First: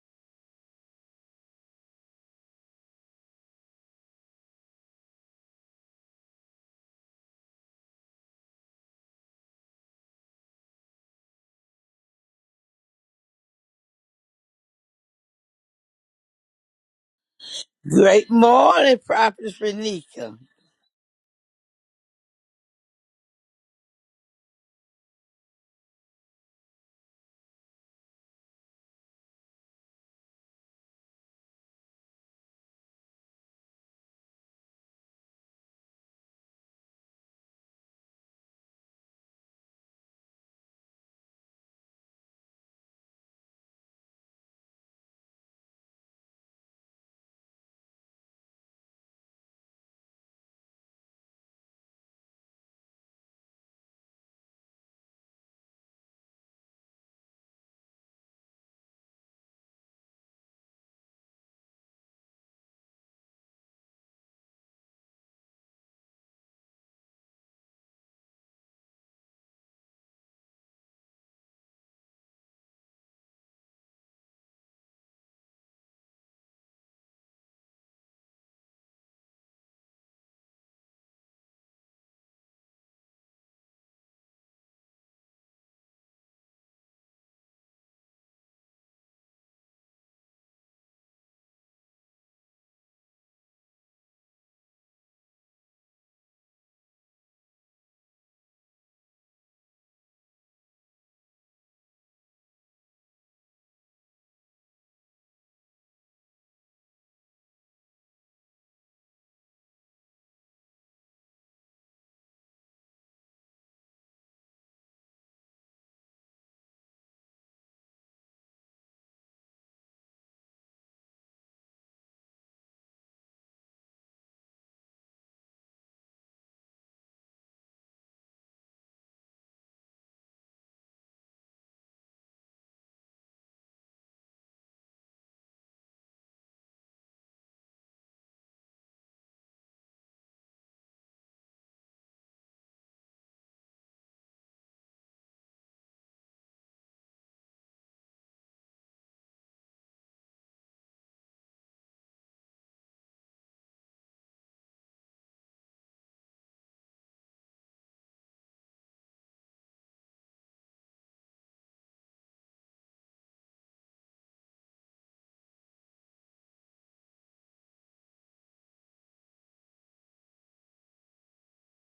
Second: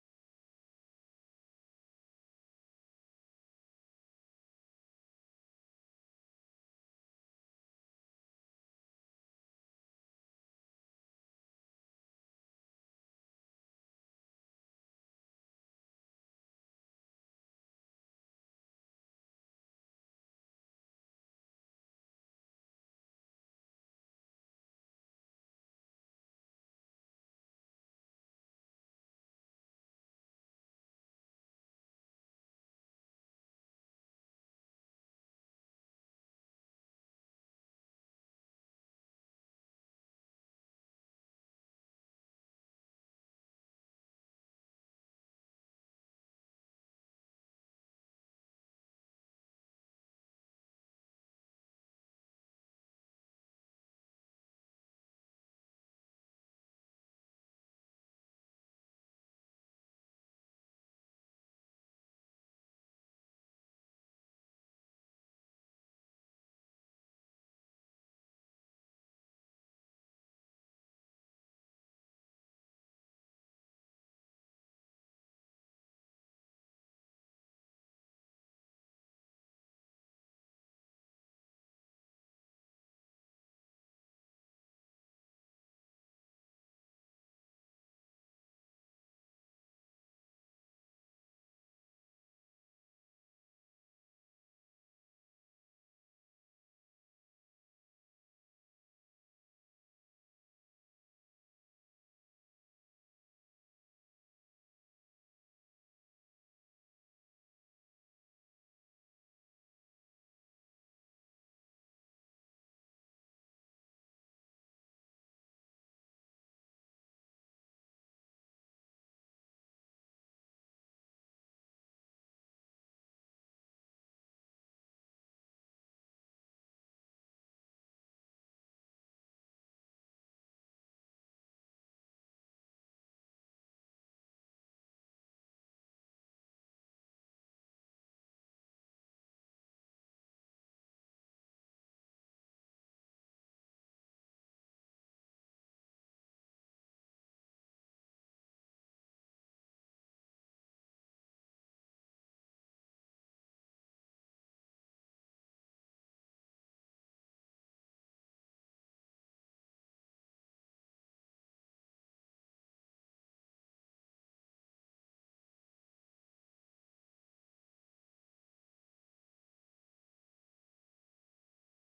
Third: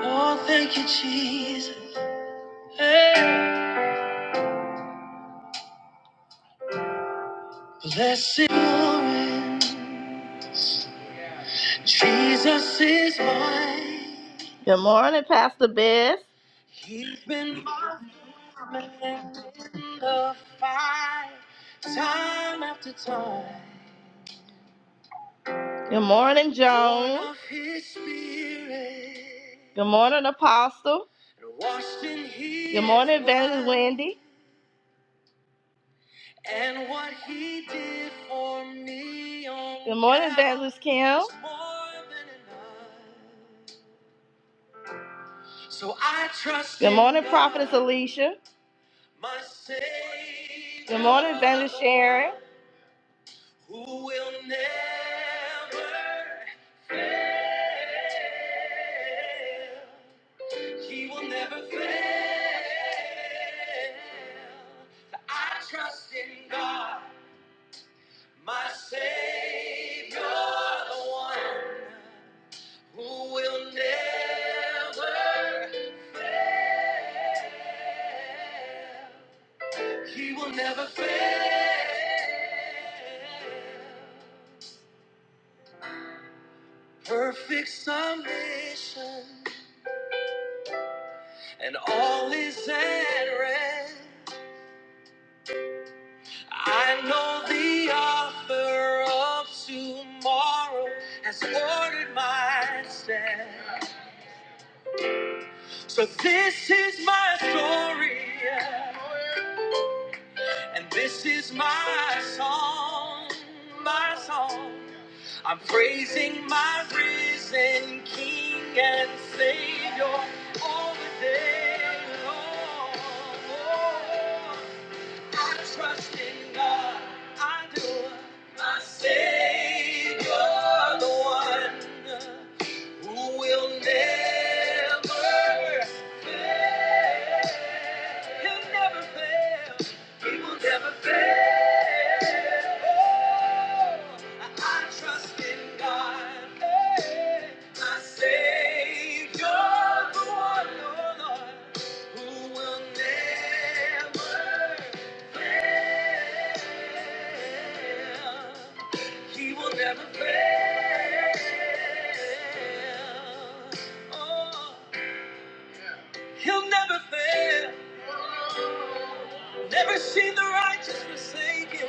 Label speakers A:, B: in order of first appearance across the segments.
A: Oh, thank you, Jesus. Hey. Blessed assurance, Jesus is mine. Good morning, Pastor Beth. He's been
B: Great
A: my
B: morning,
A: friend
B: Prophet
A: in the
B: Renika.
A: fight, time after time. Good morning, Joan. Born of his spirit. Good morning, Apostle. Washed in His Good morning, Evangelist blood. Wendy. And what he did for me on Good morning, Fabulous Kim. was more than enough. So I trust Good in morning, God, Prophetess Alicia. My Savior, Good morning, Evangelist Sharon. Who will never fail. He will never fail. I trust in God. My Savior, the one who will never, fail, he will never fail. Perfect submission, and all is at rest. I know the author of tomorrow has ordered my steps. So this is my story, and this is my song, my song. I'm praising my risen King and Savior all the day long. I trust in God. I do. My Savior, the one who will never fail. He'll never fail. He will never fail. Oh, I trust in God. Hey, my Savior, the one, oh Lord, who will never he will never fail. Oh, he'll never fail. Never see the righteous forsaken.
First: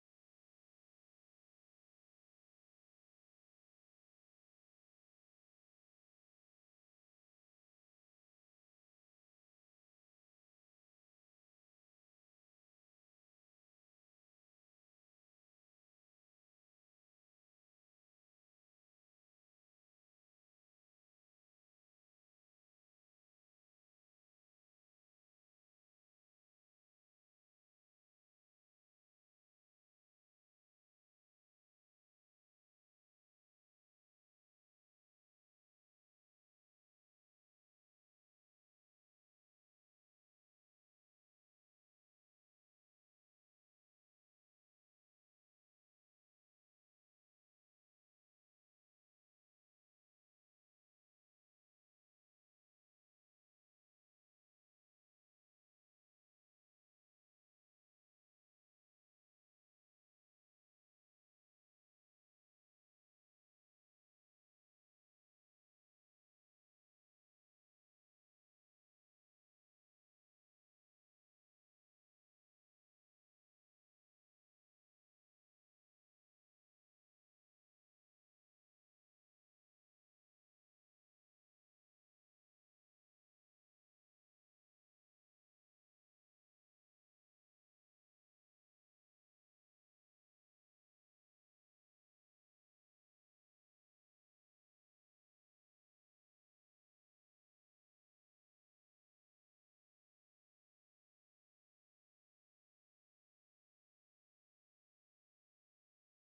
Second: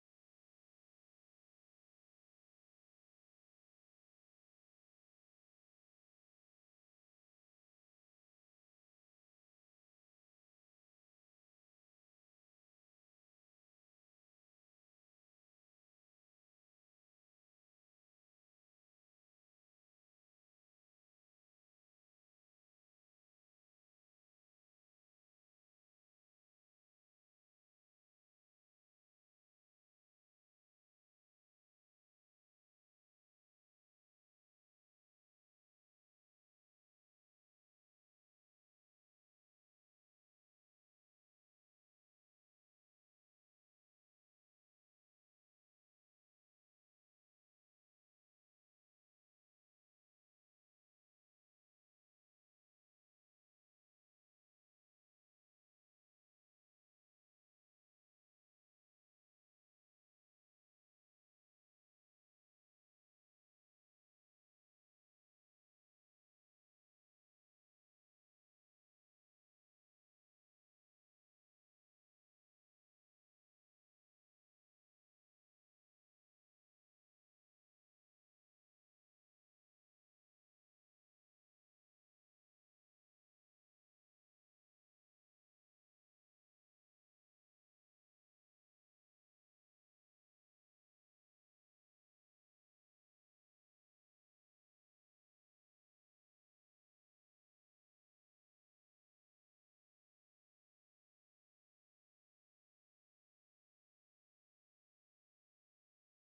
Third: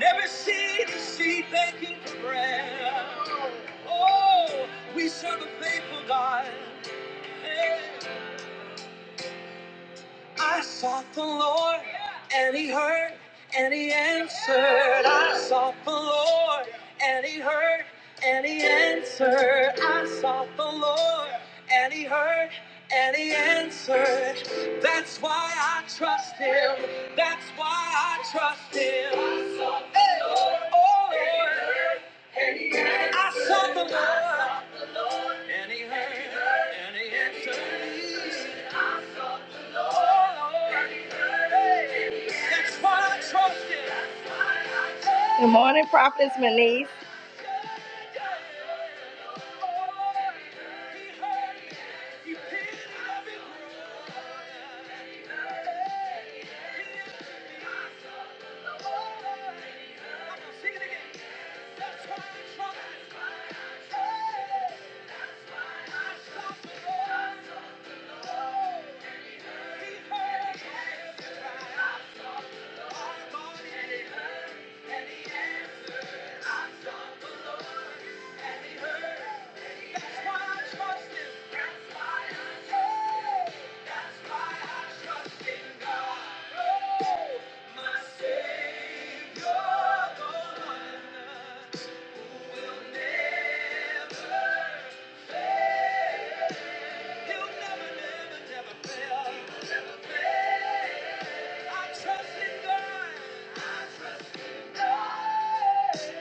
A: Never see the seed begging for bread. Oh, we serve a faithful God. Hey. I sought the Lord, and He heard, and He answered. I sought the Lord, and He heard, and He answered. I sought the Lord, and He heard, and He answered. That's why I trust Him. That's why I trust Him. I sought the Hey. Lord, oh and he Lord, heard, I sought the Lord, and He heard, and He answered. Good morning, Prophetess Manise. He'll never, never, never fail. I trust in God. Trust, I trust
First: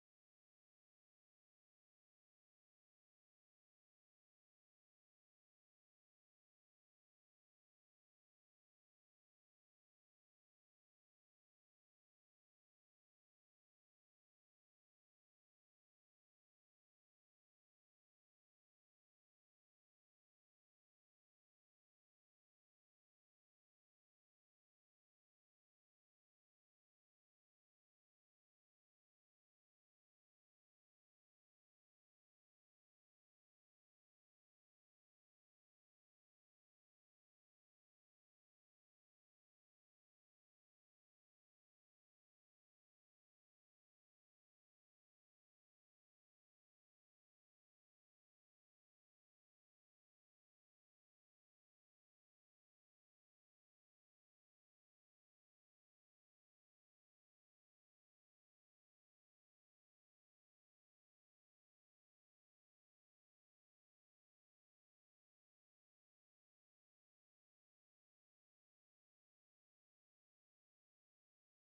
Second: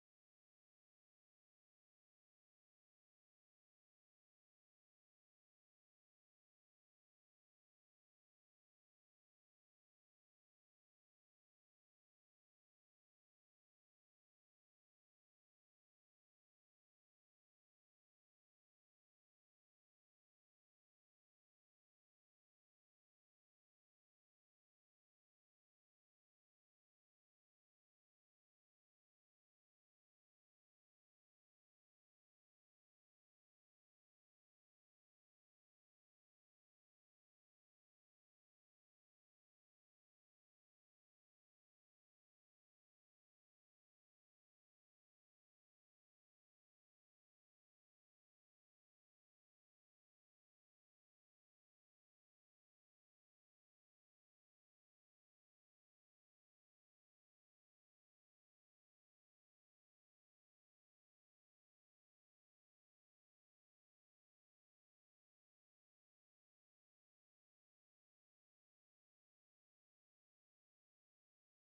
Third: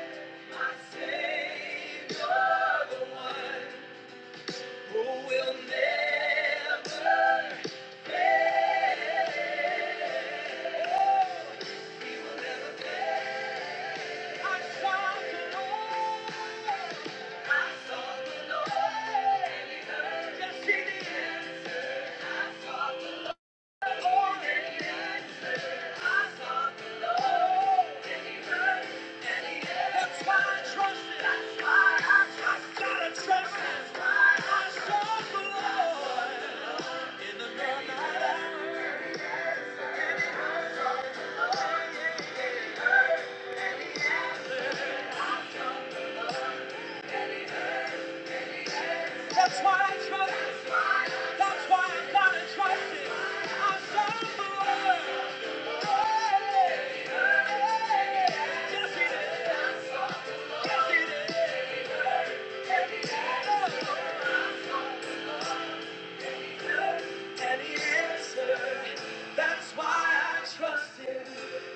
A: That's why I trust, gotta trust, that's why I trust the Lord. That's why I trust. That's why I gotta trust it. I serve the And he answered. That's why I trust him.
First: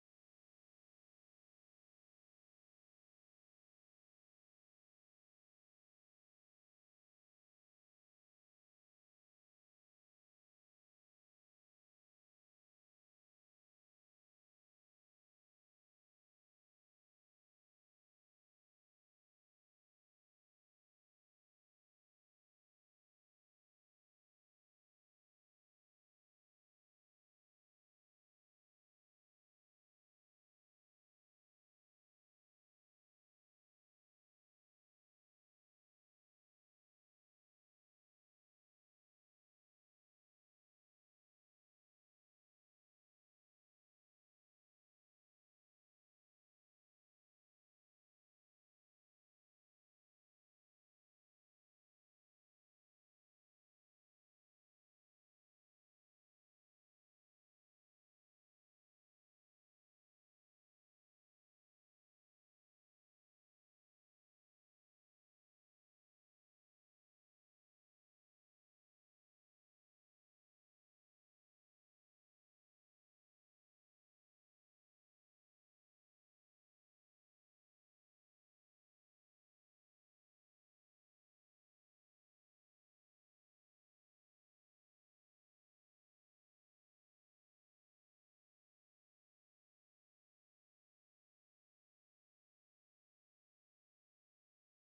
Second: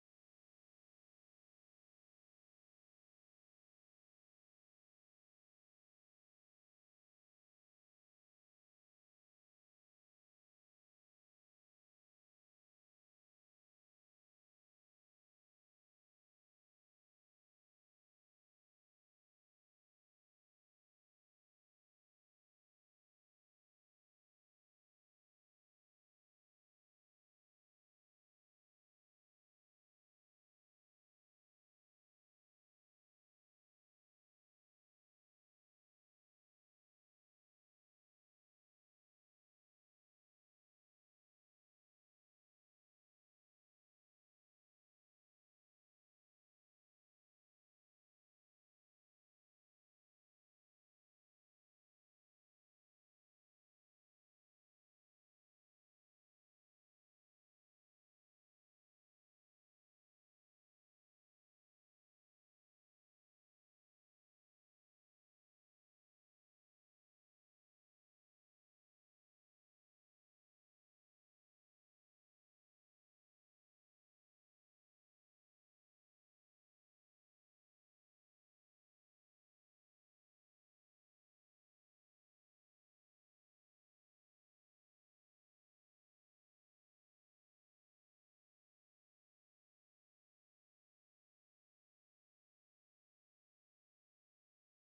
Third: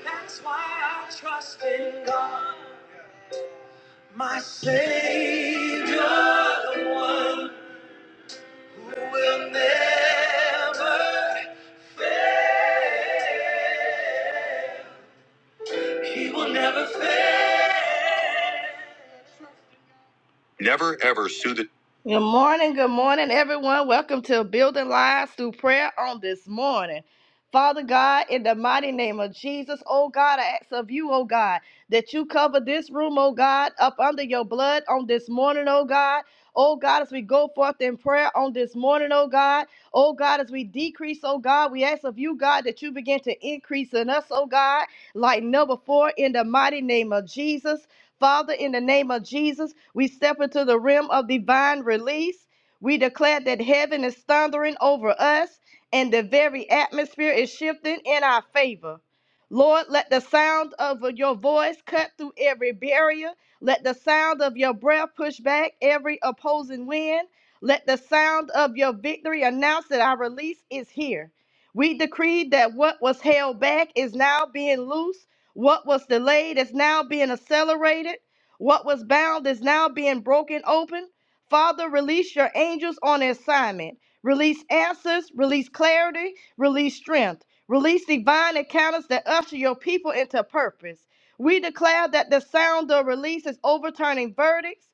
A: That's why I trust in God. My Savior, the one who will never. He will never fail. Never ever sue the. Good morning, good morning, everyone. Welcome to Building Lives Through Prayer on this morning. Father God, in the mighty name of Jesus, oh God, I ask of you, oh God, that you cover this room, oh God, up under your blood on this morning, oh God. Oh God, as we go forth in prayer on this morning, oh God. Oh God, as we decrease, oh God, we ask of you, God, that you begin to increase in us, oh God, like never before, in the mighty name of Jesus. Father, in the name of Jesus, we step into the realm of divine release. We declare that heaven is thundering over us and the very atmosphere is shifting in our favor. Lord, let the sound of your voice cut through every barrier. Let the sound of your breath push back every opposing wind. Let the sound of your victory announce that our release is here. We decree that what was held back is now being loose. What was delayed is now being accelerated. What was bound is now being broken open. Father, release your angels on assignment. Release answers, release clarity, release strength, release divine encounters that usher your people into purpose. We declare that the sound of release is overturning verdicts,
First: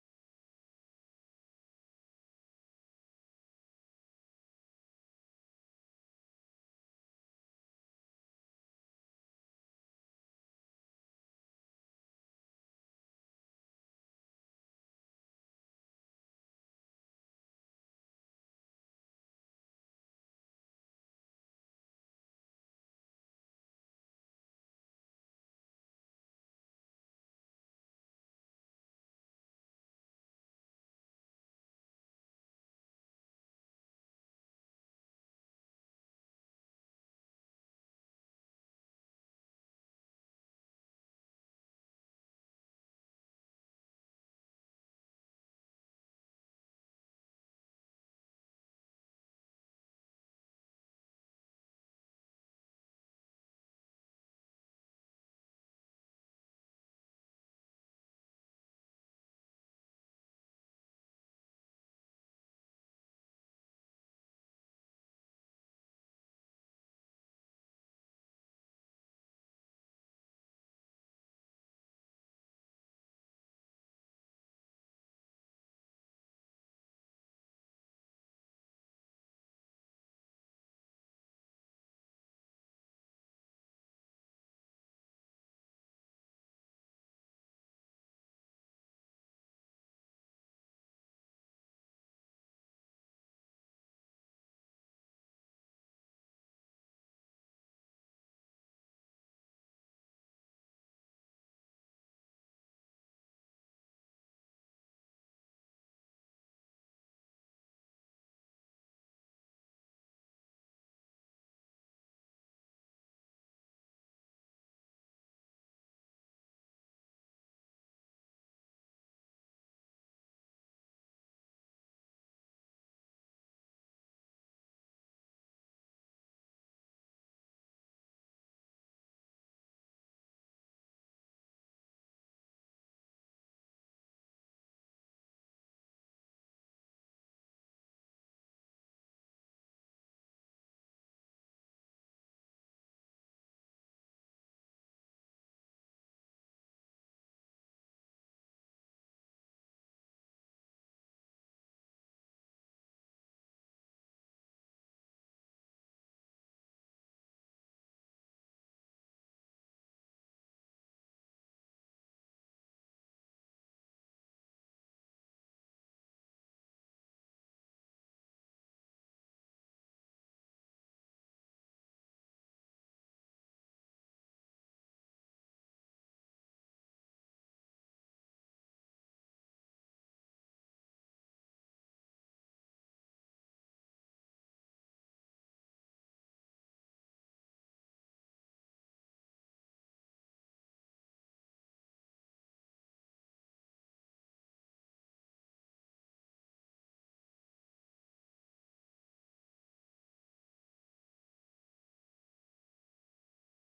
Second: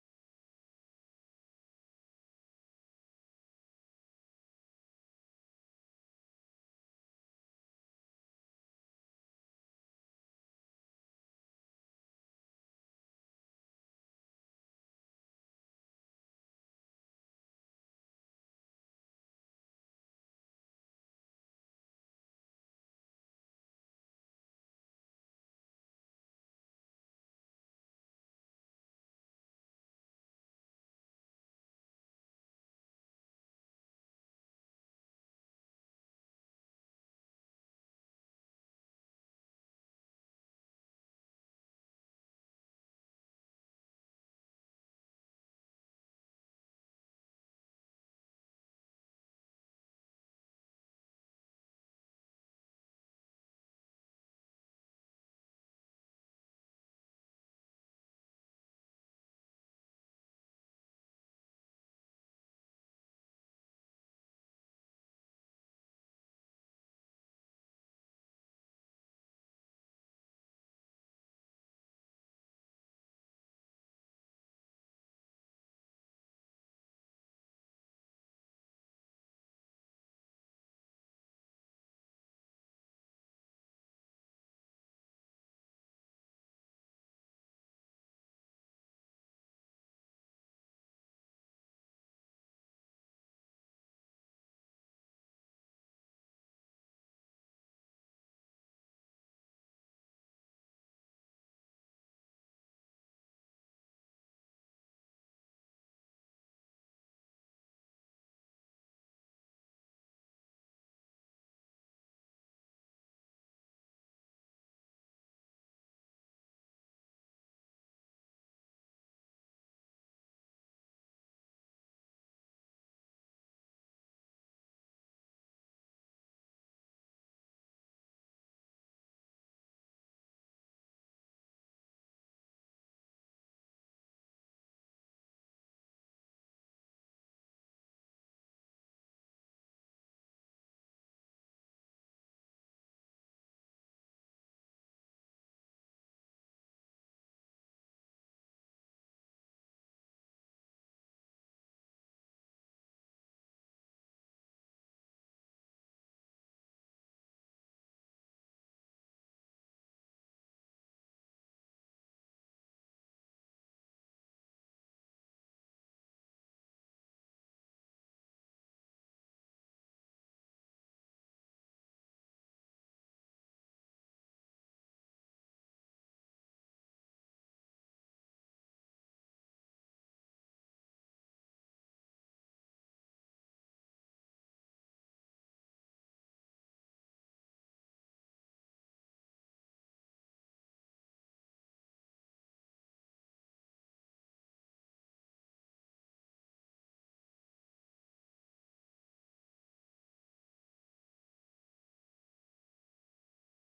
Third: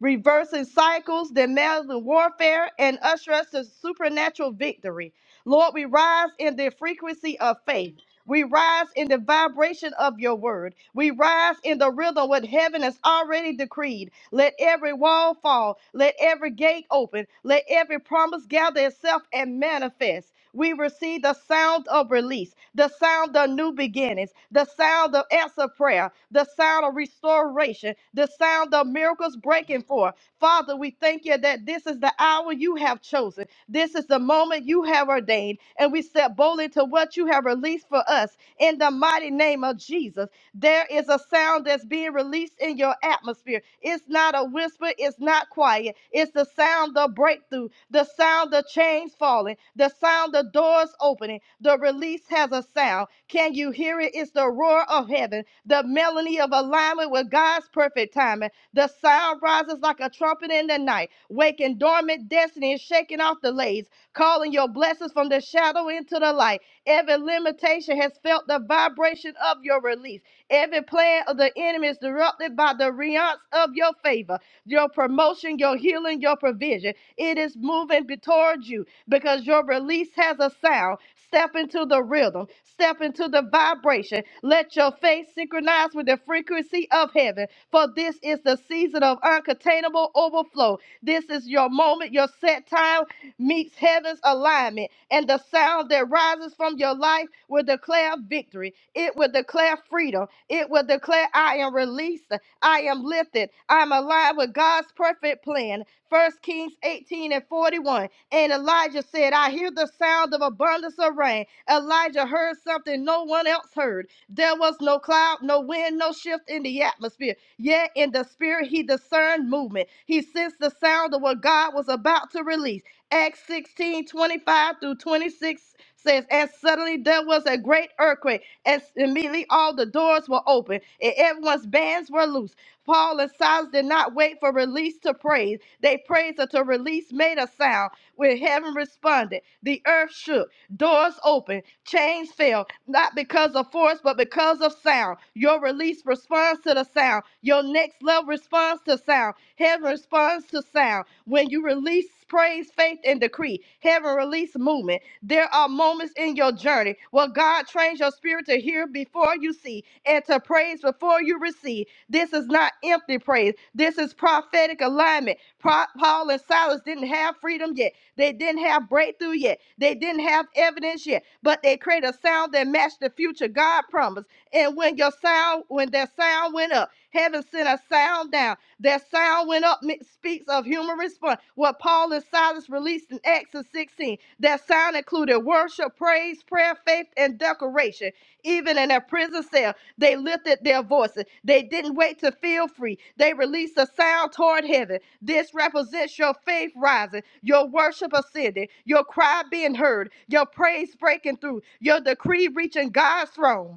A: reversing cycles, dismantling warfare, and usher us to supernatural victory. Lord, we rise in the frequency of faith. We rise in the vibration of your word. We rise in the rhythm what heaven has already decreed. Let every wall fall. Let every gate open. Let every promise gather itself and manifest. We receive the sound of release, the sound of new beginnings, the sound of answer prayer, the sound of restoration, the sound of miracles breaking forth. Father, we thank you that this is the hour you have chosen. This is the moment you have ordained, and we step boldly to what you have released for us in the mighty name of Jesus. There is a sound that's being released in your atmosphere. It's not a whisper, it's not quiet. It's the sound of breakthrough, the sound of chains falling, the sound of doors opening. The release has a sound. Can you hear it? It's the roar of heaven, the melody of alignment with God's perfect timing. The sound rises like a trumpet in the night, waking dormant destiny and shaking off delays, calling your blessings from the shadow into the light. Every limitation has felt the vibration of your release. Every plan of the enemy is disrupted by the realms of your favor, your promotion, your healing, your provision. It is moving be- towards you because your release has a sound. Step into the rhythm, step into the vibration. Let your faith synchronize with the frequency of heaven. For this is the season of uncontainable overflow. This is your moment, your set time meets heaven's alignment, and the sound that rises from your life will declare victory. It will declare freedom. It will declare, I am released, I am lifted, I am aligned with God's perfect plan. First Kings 18 and 41. And Elijah said, I hear the sound of abundance of rain. Elijah heard something no one else heard. There was no cloud, no wind, no shift in the atmosphere. Yea, in the spirit he discerned movement. He sensed the sound of what God was about to release. Acts 16 25 through 26 says, And suddenly there was a great earthquake, and immediately all the doors were open, and everyone's bands were loose. Paul and Silas did not wait for release to praise. They praised until release made a sound. When heaven responded, the earth shook. Doors open, chains fell, not because of force, but because of sound. Your release responds to the sound. Your next level responds to sound. Heaven responds to sound. When you release praise, faith, and decree, heaven release movement. There are moments in your journey where God trains your spirit to hear before you see and to praise before you receive. This is not empty praise. This is prophecy prophetic alignment. Pro- Paul and Silas didn't have freedom yet. They didn't have breakthrough yet. They didn't have evidence yet. But they created a sound that matched the future God promised. And when your sound, when their sound went up, heaven sent a sound down. Their sound went up mi- speaks of human response. What Paul and Silas released in Acts of 16. Their sound included worship, praise, prayer, faith, and decoration. Even in their prison cell, they lifted their voices. They didn't wait to feel free. They released a sound toward heaven. This represents your faith rising, your worship ascending, your cry being heard, your praise breaking through, your decree reaching God's throne.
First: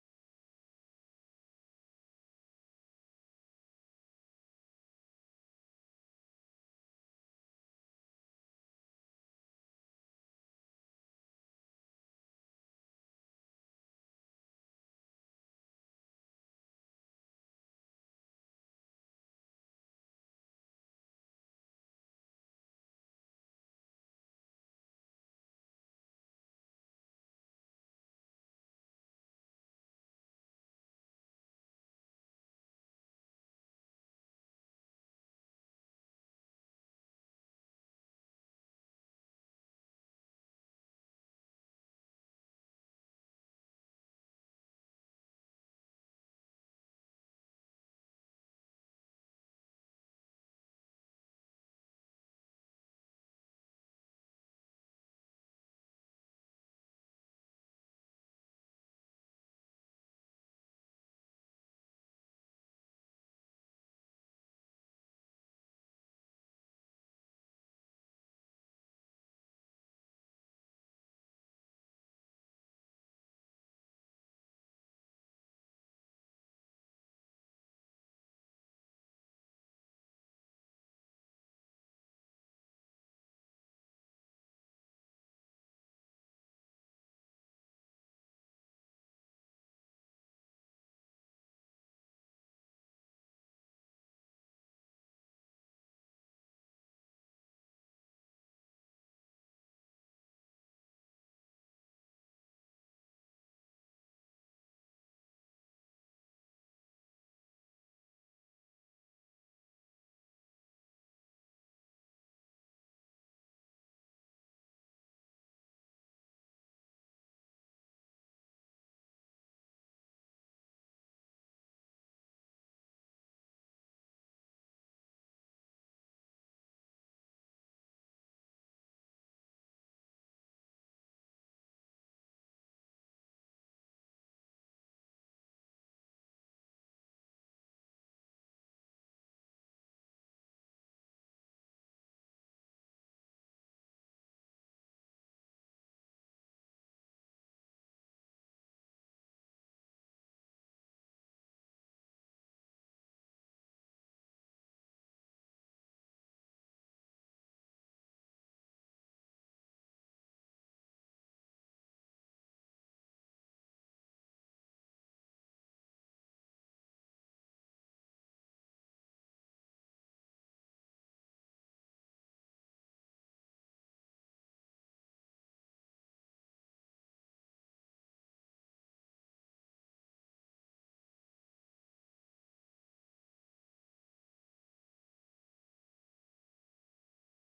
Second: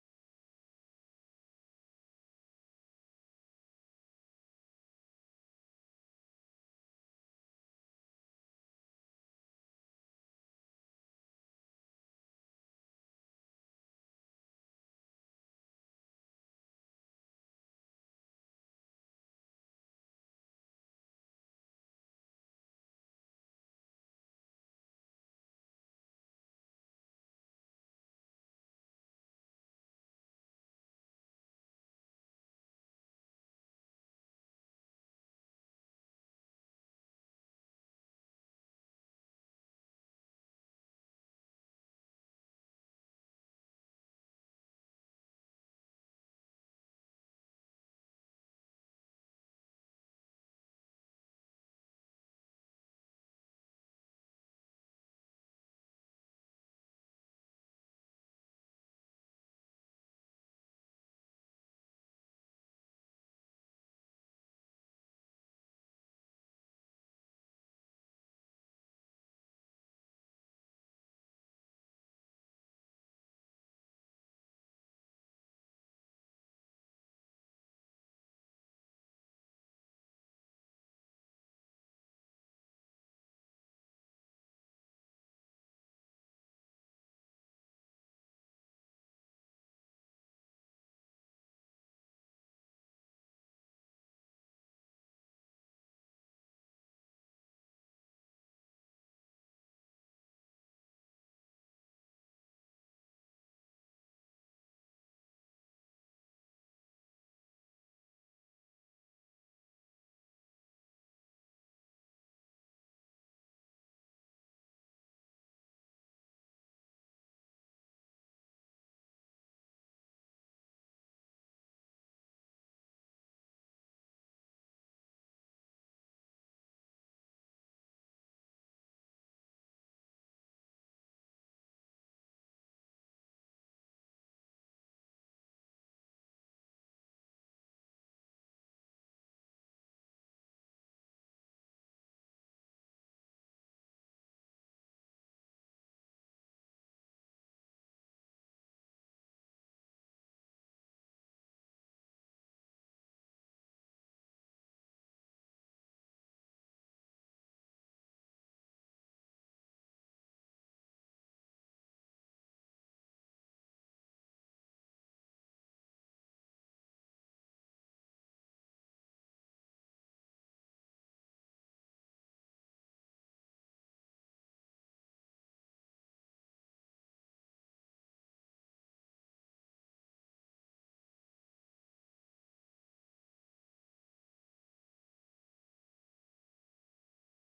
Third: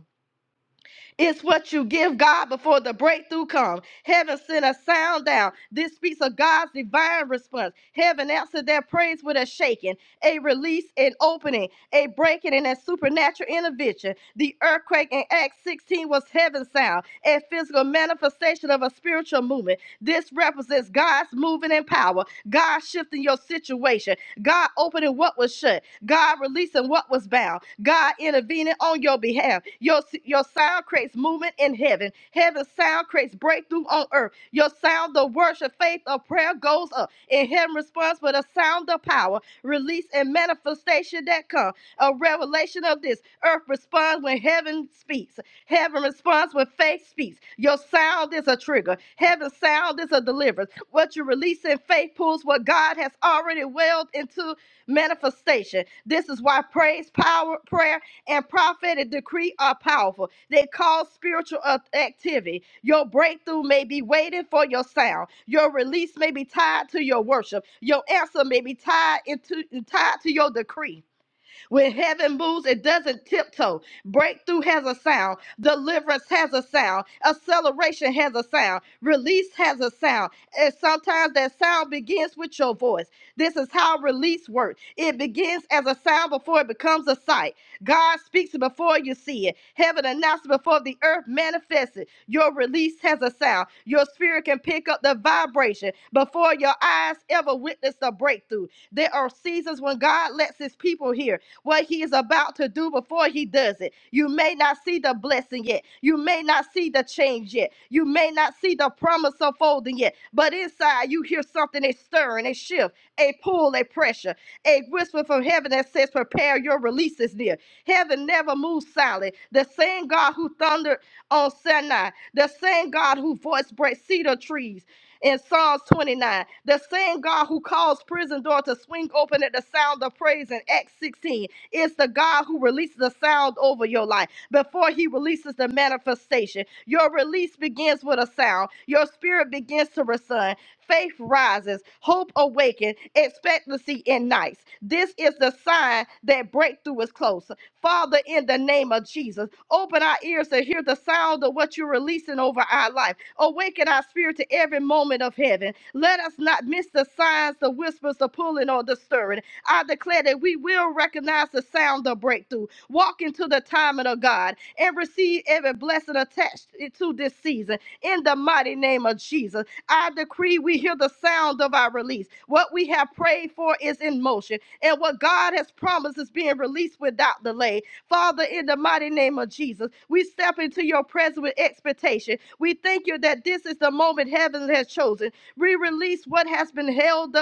A: It's what you give God before the breakthrough comes. Heaven sent a sound down. This speaks of God's divine response. Heaven answered their praise with a shaking, a release an opening, a breaking and a supernatural intervention. The earthquake in Acts 16 was heaven's sound, a physical manifestation of a spiritual movement. This represents God's moving in power. God shifting your situation. God opening what was shut. God releasing what was bound. God intervening on your behalf. Your, your sound creates movement in heaven. Heaven's sound creates breakthrough on earth. Your sound of worship, faith, or prayer goes up. In heaven responds with a sound of power, release, and manifestation that come. A revelation of this. Earth responds when heaven speaks. Heaven responds with faith speaks. Your sound is a trigger. Heaven's sound is a deliverance. What you release in faith pulls what God has already willed into manifestation. This is why praise, power, prayer, and prophetic decree are powerful. They cause spiritual activity. Your breakthrough may be waiting for your sound. Your release may be tied to your worship. Your answer may be tied into tied to your decree. When heaven moves, it doesn't tiptoe. Breakthrough has a sound. Deliverance has a sound. Acceleration has a sound. Release has a sound. And sometimes that sound begins with your voice. This is how release works. It begins as a sound before it becomes a sight. God speaks it before you see it. Heaven announces before the earth manifests it. Your release has a sound. Your spirit can pick up the vibration before your eyes ever witness a breakthrough. There are seasons when God lets his people hear what he is about to do before he does it. You may not see the blessing yet. You may not see the change yet. You may not see the promise unfolding yet. But inside, you hear something a stirring, a shift, a pull, a pressure, a whisper from heaven that says, Prepare your release is near. Heaven never moves silent. The same God who thundered on Sinai, the same God who voice breaks cedar trees in Psalms 29. The same God who calls prison door to swing open at the sound of praise in Acts 16. It's the God who releases a sound over your life before he releases the manifestation. Your release begins with a sound. Your spirit begins to resound. Faith rises, hope awakens, expectancy ignites. This is the sign that breakthrough is close. Father, in the name of Jesus, open our ears to hear the sound of what you're releasing over our life. Awaken our spirit to every moment of heaven. Let us not miss the signs, the whispers, the pulling, or the stirring. I declare that we will recognize the sound of breakthrough, walk into the timing of God, and receive every blessing attached to this season. In the mighty name of Jesus, I decree we hear the sound of our release. What we have prayed for is in motion, and what God has promised is being released without delay. Father, in the mighty name of Jesus, we step into your presence with expectation. We thank you that this is the moment heaven has chosen. We release what has been held up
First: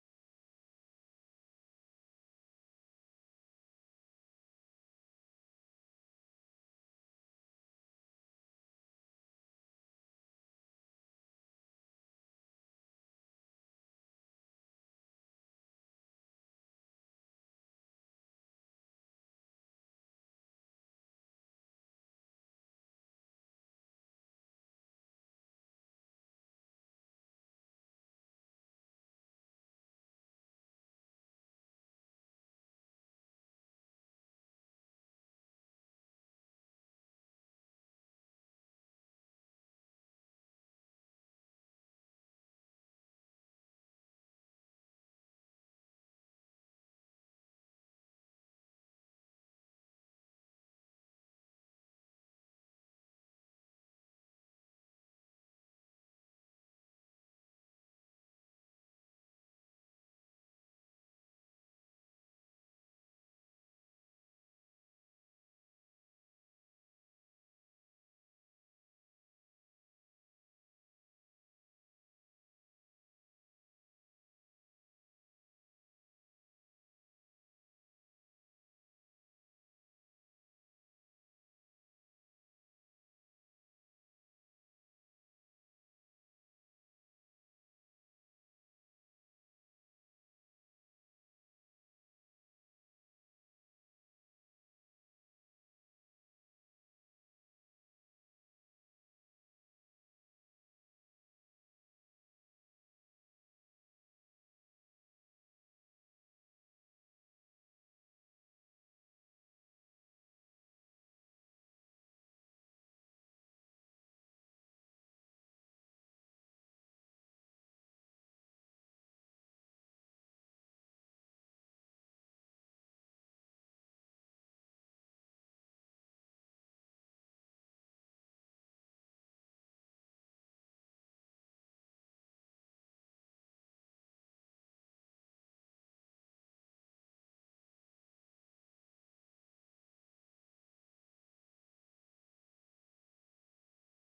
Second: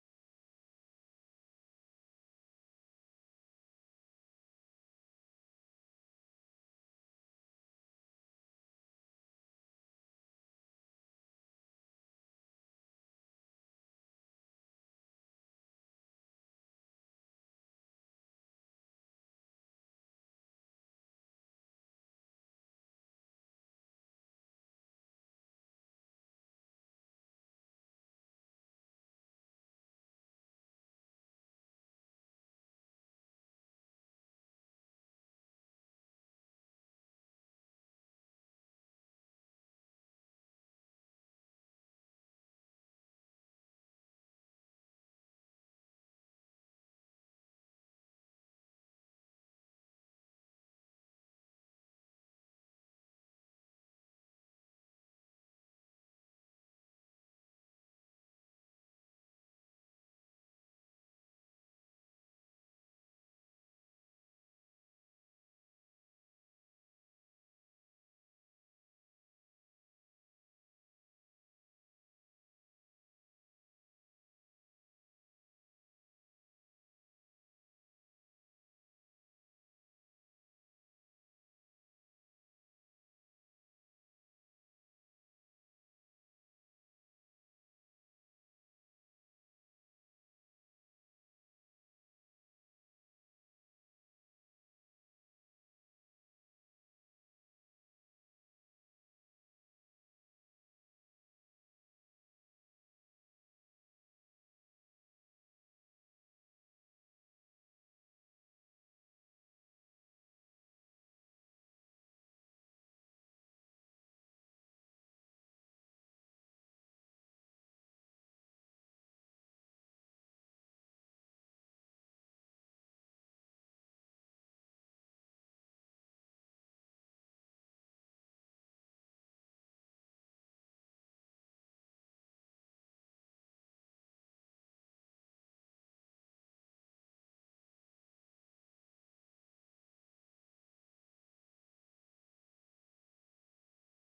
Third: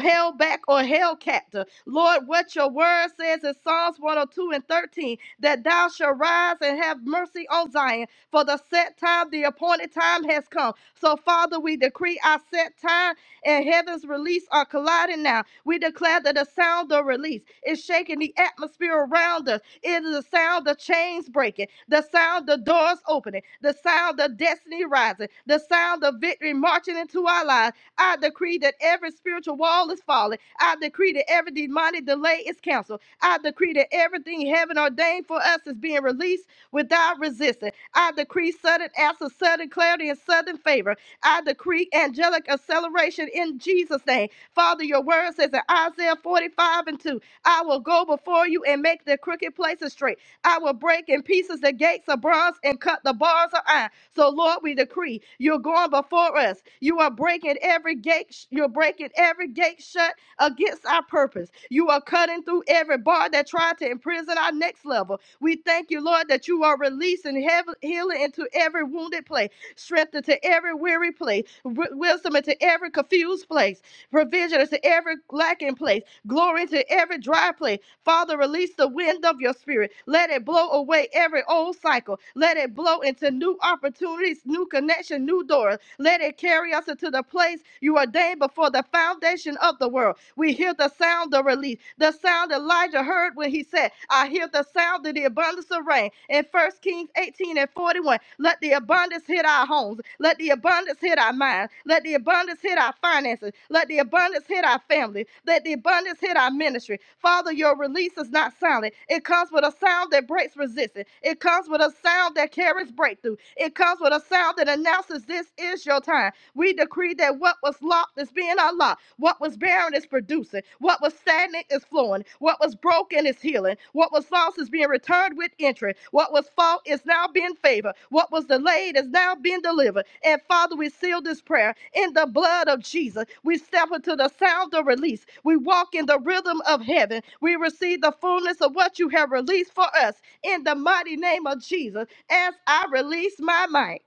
A: held back or held captive. Lord, what your word says in Psalms 102 and 13 that thou shalt rise and have mercy on Zion, for the set time, the appointed time has come. So, Father, we decree our set time and heaven's release are colliding now. We declare that the sound of release is shaking the atmosphere around us. It is the sound of chains breaking, the sound of doors opening, the sound of destiny rising, the sound of victory marching into our lives I decree that every spiritual wall is falling. I decree that every demonic delay is canceled. I decree that everything heaven ordained for us is being released without resistance. I decree sudden answer, sudden clarity, and sudden favor. I decree angelic acceleration in Jesus' name. Father, your word says in Isaiah 45 and 2, I will go before you and make the crooked places straight. I will break in pieces the gates of bronze and cut the bars of iron. So, Lord, we decree you're going before us. You are breaking every gate, sh- you're breaking every gate shut against our purpose. You are cutting through every bar that tried to imprison our next level. We thank you, Lord, that you are releasing heaven, healing into every wounded place, strength into every weary place, wi- wisdom into every confused place, provision into every lacking place. Glory to every dry place. Father, release the wind of your spirit. Let it blow away every old cycle. Let it blow into new opportunities, new connection, new doors. Let it carry us into the place you ordained before the foundation of the world. We hear the sound of release the sound Elijah heard when he said, I hear the sound of the abundance of rain. In First Kings 18 and 41, let the abundance hit our homes. Let the abundance hit our minds. Let the abundance hit our finances. Let the abundance hit our family. Let the abundance hit our ministry. Father, your release is not silent. It comes with a sound that breaks resistance. It comes with a sound that carries breakthrough. It comes with a sound that announces this is your time. We decree that what was locked is being unlocked. What was barren is producing. What was stagnant is flowing. What was broken is healing. What was lost is being returned with interest. What was fault is now being favored. What was delayed is now being delivered. And Father, we seal this prayer in the blood of Jesus. We step into the sound of release. We walk in the rhythm of heaven. We receive the fullness of what you have released for us in the mighty name of Jesus as I release my mic.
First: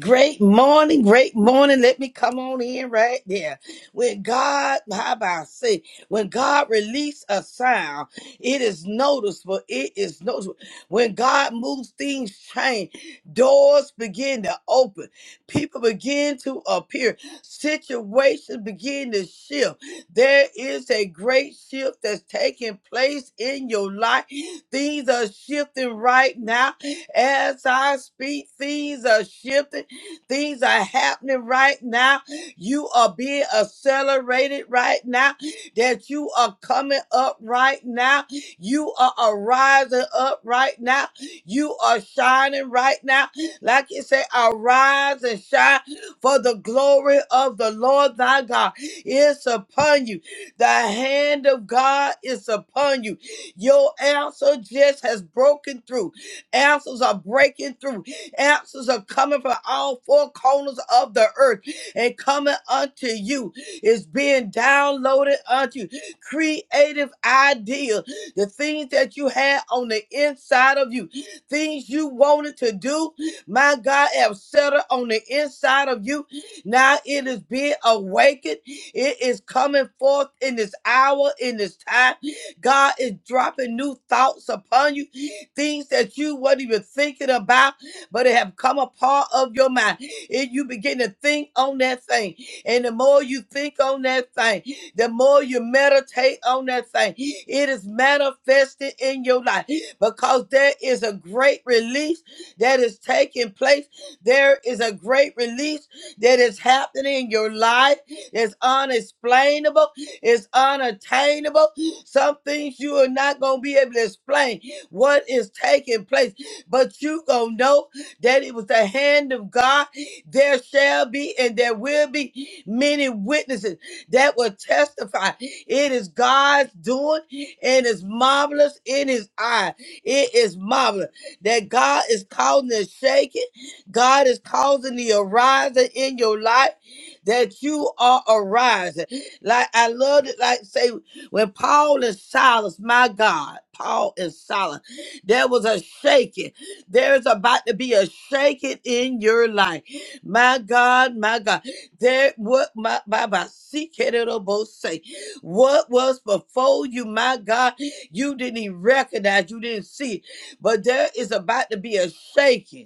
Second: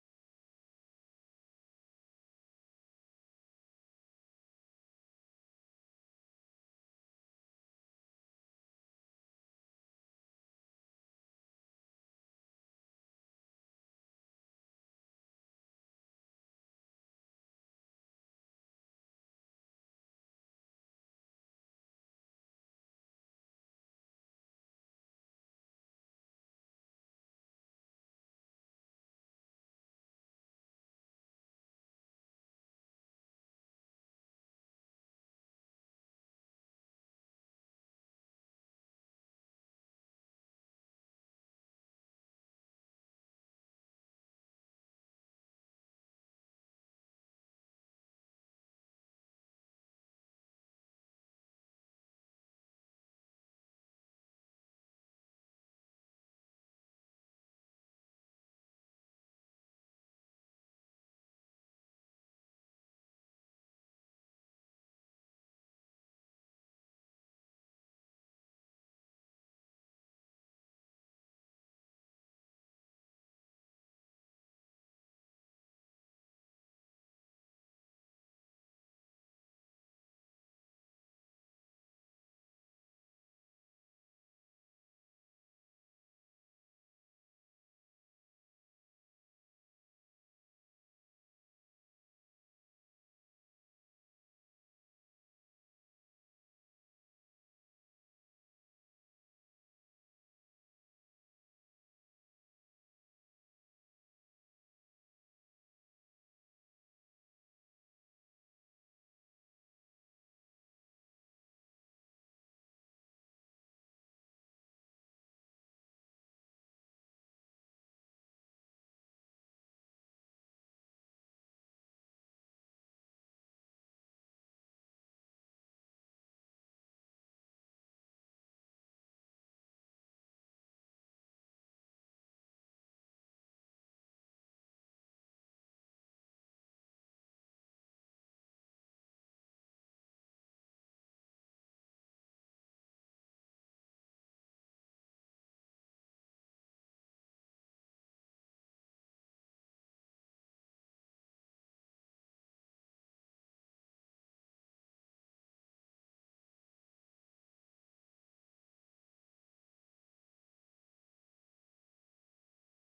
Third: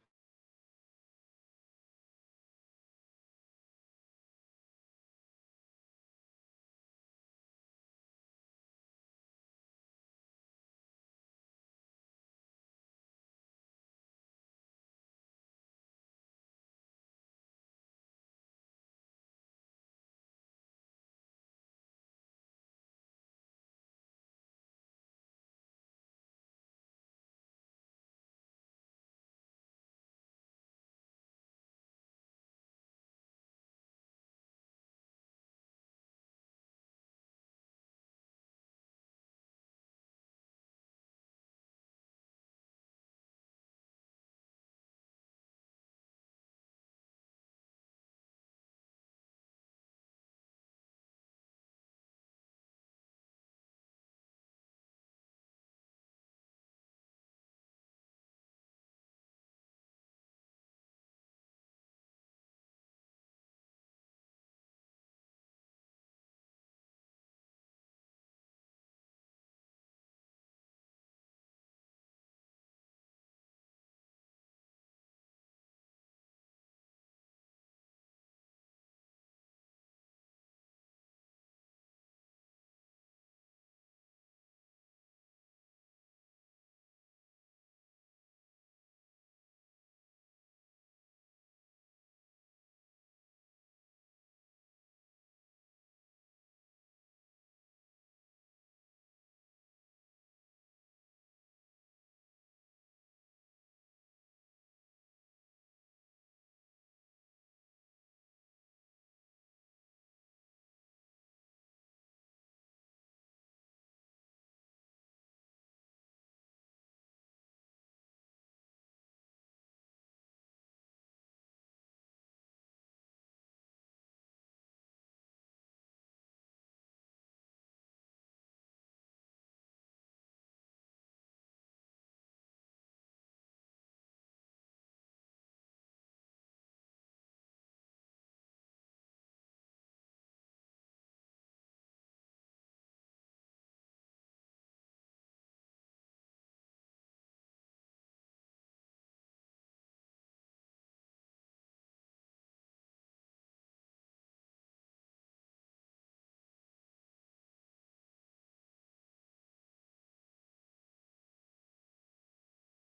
B: Great morning, great morning. Let me come on in right there. When God, how about I say, when God release a sound, it is noticeable. It is noticeable. When God moves, things change. Doors begin to open. People begin to appear. Situations begin to shift. There is a great shift that's taking place in your life. Things are shifting right now. As I speak, things are shifting. Things are happening right now. You are being accelerated right now. That you are coming up right now. You are arising up right now. You are shining right now. Like you say, arise and shine for the glory of the Lord thy God is upon you. The hand of God is upon you. Your answer just has broken through. Answers are breaking through. Answers are coming from all four corners of the earth and coming unto you. It's being downloaded unto you. Creative ideas, the things that you had on the inside of you, things you wanted to do, my God have settled on the inside of you. Now it is being awakened. It is coming forth in this hour, in this time. God is dropping new thoughts upon you, things that you weren't even thinking about but it have come a part of your mind. If you begin to think on that thing, and the more you think on that thing, the more you meditate on that thing, it is manifested in your life because there is a great release that is taking place. There is a great release that is happening in your life. It's unexplainable, it's unattainable. Some things you are not going to be able to explain what is taking place, but you going to know that it was the hand of God, there shall be and there will be many witnesses that will testify. It is God's doing and it's marvelous in his eye. It is marvelous that God is causing the shaking. God is causing the arising in your life that you are arising. Like I love it, like say when Paul and Silas, my God, Paul and Silas, there was a shaking. There is about to be a shaking in your life. My God, my God. There what my Baba say. What was before you, my God, you didn't even recognize, you didn't see it. But there is about to be a shaking.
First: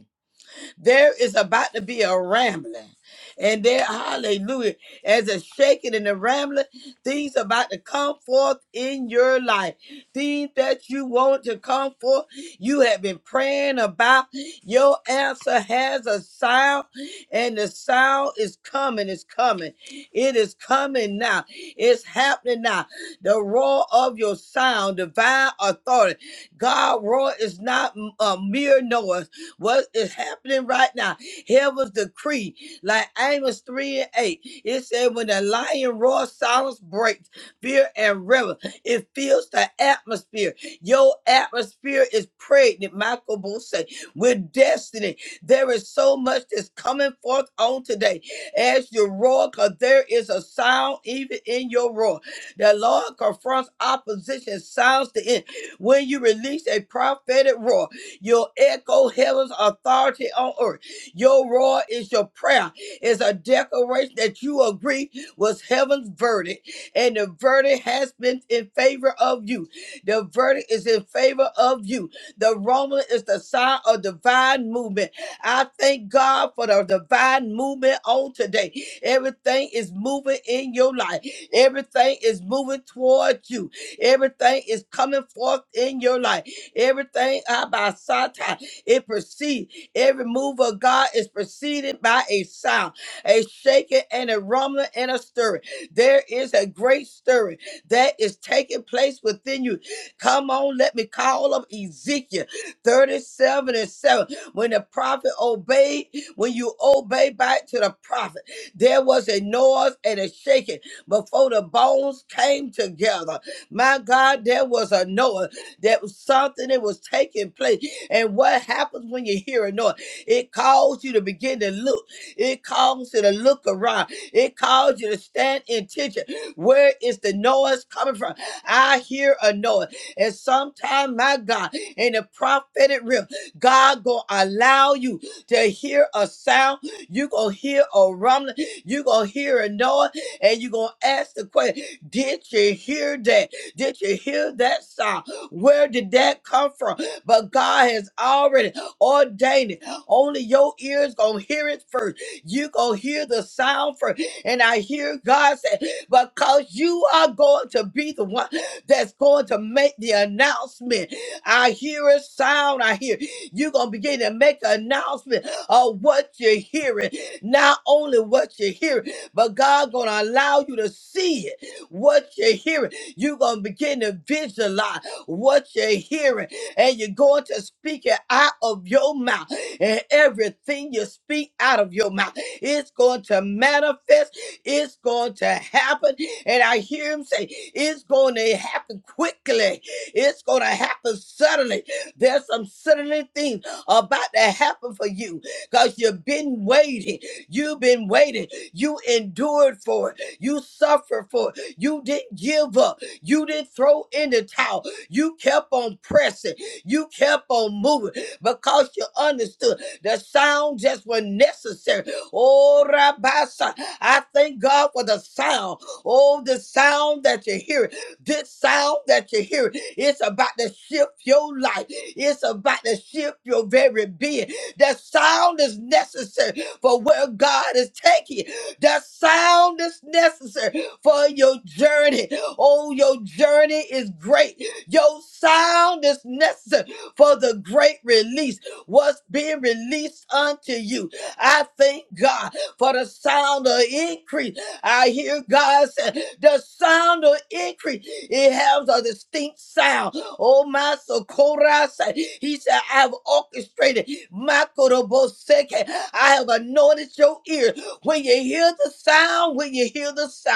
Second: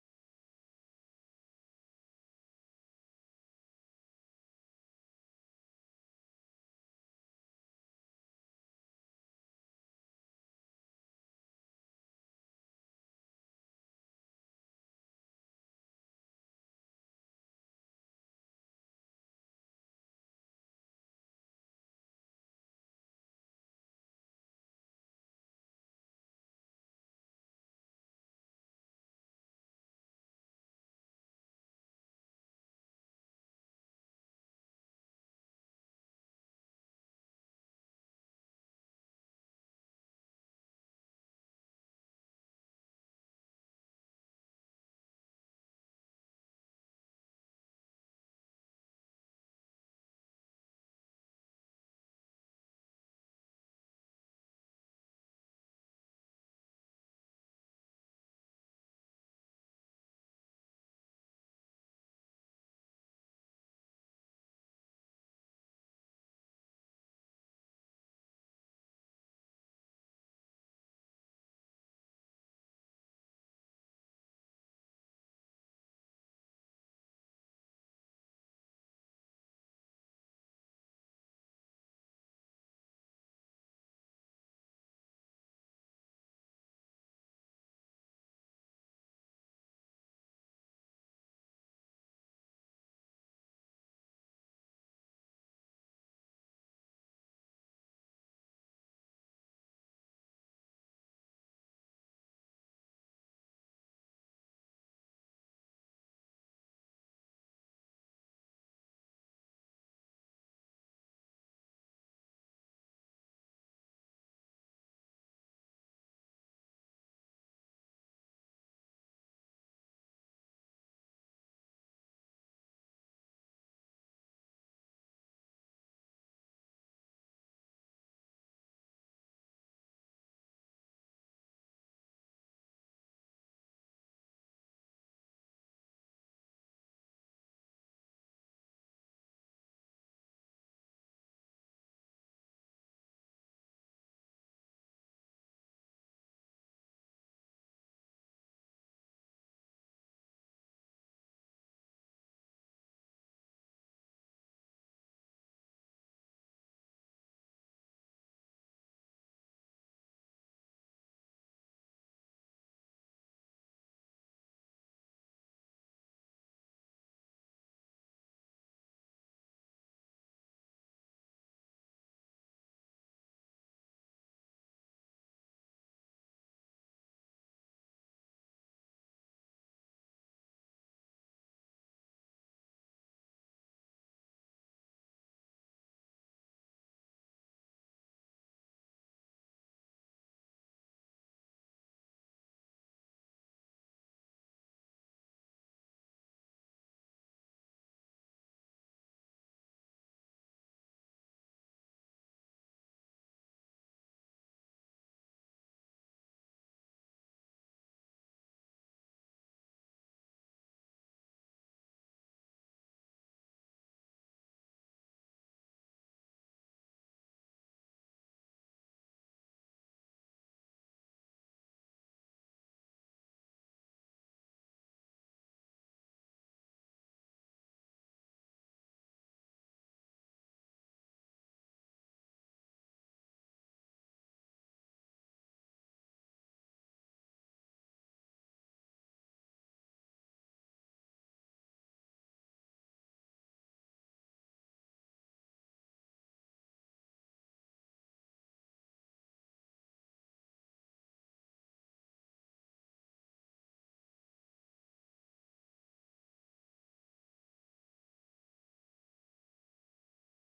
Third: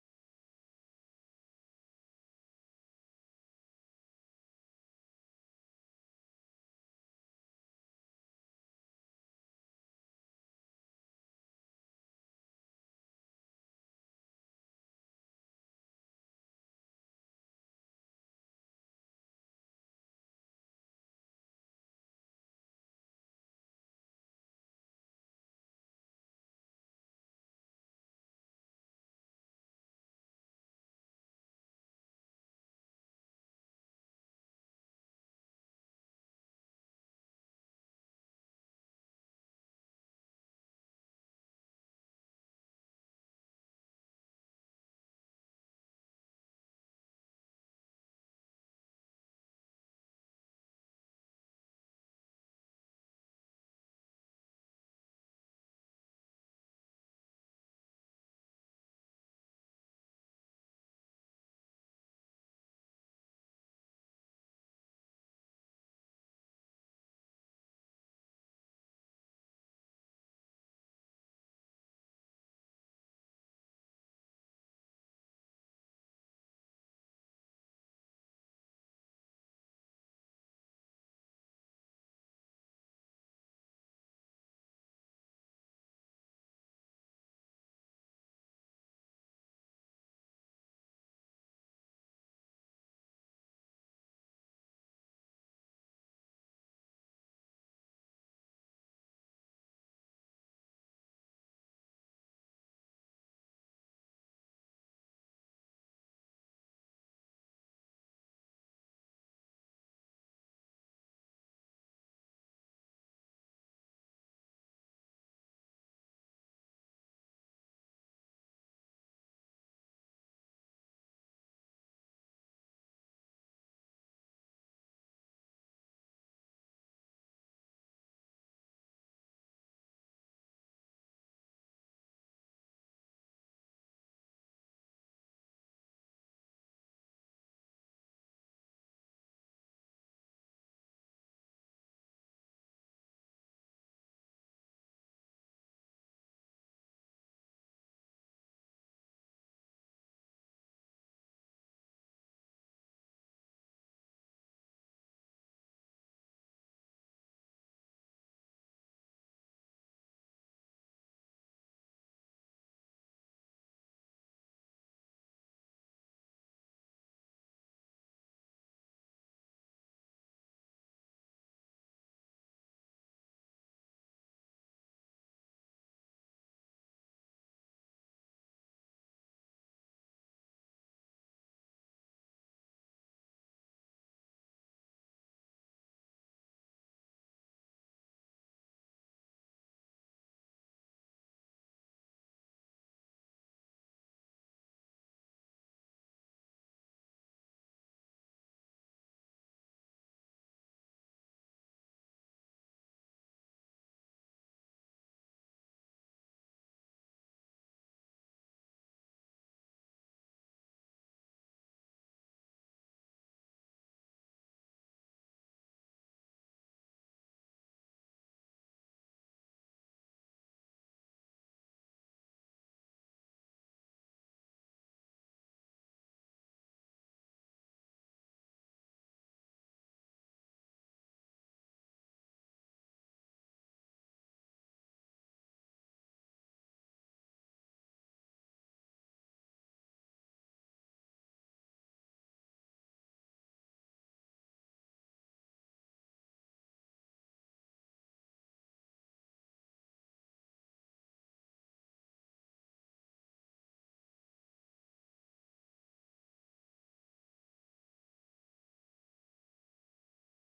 B: There is about to be a rambling. And there, hallelujah, as a shaking and a rambling, things about to come forth in your life. Things that you want to come forth, you have been praying about. Your answer has a sound, and the sound is coming, it's coming. It is coming now. It's happening now. The roar of your sound, divine authority. God roar is not a mere noise. What is happening right now? Heaven's decree, like Amos 3 and 8, it said, When the lion roars, silence breaks, fear and reverence. It fills the atmosphere. Your atmosphere is pregnant, Michael Busse, with destiny. There is so much that's coming forth on today as you roar, because there is a sound even in your roar. The Lord confronts opposition, sounds the end. When you release a prophetic roar, your echo heaven's authority on earth. Your roar is your prayer. It's a declaration that you agree was heaven's verdict, and the verdict has been in favor of you. The verdict is in favor of you. The rumble is the sign of divine movement. I thank God for the divine movement on today. Everything is moving in your life. Everything is moving toward you. Everything is coming forth in your life. Everything ah, by sight, ah, it proceeds. Every move of God is preceded by a sound, a shaking and a rumbling and a stirring. There is a great stirring that is taking place within you. Come on, let me call up Ezekiel 37 and 7. When the prophet obeyed, when you obey back to the prophet, there was a noise and a shaking before the bones came together. My God, there was a Noah. There was something that was taking place. And what happens when you hear a Noah? It calls you to begin to look. It calls you to look around. It calls you to stand in tension. Where is the Noah's coming from? I hear a Noah. And sometime, my God, in the prophetic realm, God gonna allow you to hear a sound. You gonna hear a rumbling. You gonna hear a Noah, and you gonna ask the question: Did you hear that? Did you hear that sound? Where did that come from? But God has already ordained it. Only your ears gonna hear it first. You gonna hear the sound first. And I hear God say, because you are going to be the one that's going to make the announcement. I hear a sound. I hear you're gonna begin to make an announcement of what you're hearing. Not only what you're hearing, but God gonna allow you to see it. What you're hearing. You're going to begin to visualize what you're hearing, and you're going to speak it out of your mouth. And everything you speak out of your mouth, it's going to manifest, it's going to happen. And I hear him say, it's going to happen quickly, it's going to happen suddenly. There's some suddenly things about to happen for you because you've been waiting. You've been waiting. You endured for it. You suffered for it. You didn't give up. You didn't throw in the towel. You kept on pressing. You kept on moving because you understood the sound just was necessary. Oh, Rabasa, I thank God for the sound. Oh, the sound that you hear. This sound that you hear, it's about to shift your life. It's about to shift your very being. That sound is necessary for where God is taking you. That sound is necessary for your journey. Oh, your journey is great. Your sound is necessary for the great release. What's being released unto you? I thank God for the sound of increase. I hear God say, the sound of increase. It has a distinct sound. Oh, my Sokora said, he said, I have orchestrated my Koroboseke. I have anointed your ear. When you hear the sound, when you hear the sound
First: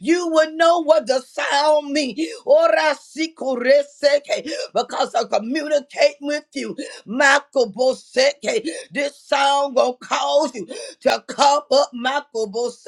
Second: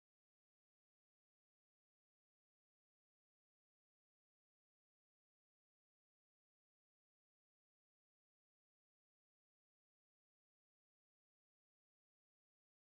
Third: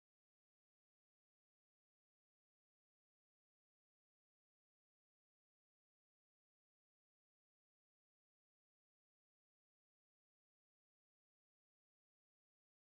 B: you would know what the sound means. Because i communicate with you. Makoboseke. This sound gonna cause you to come up. Makobose.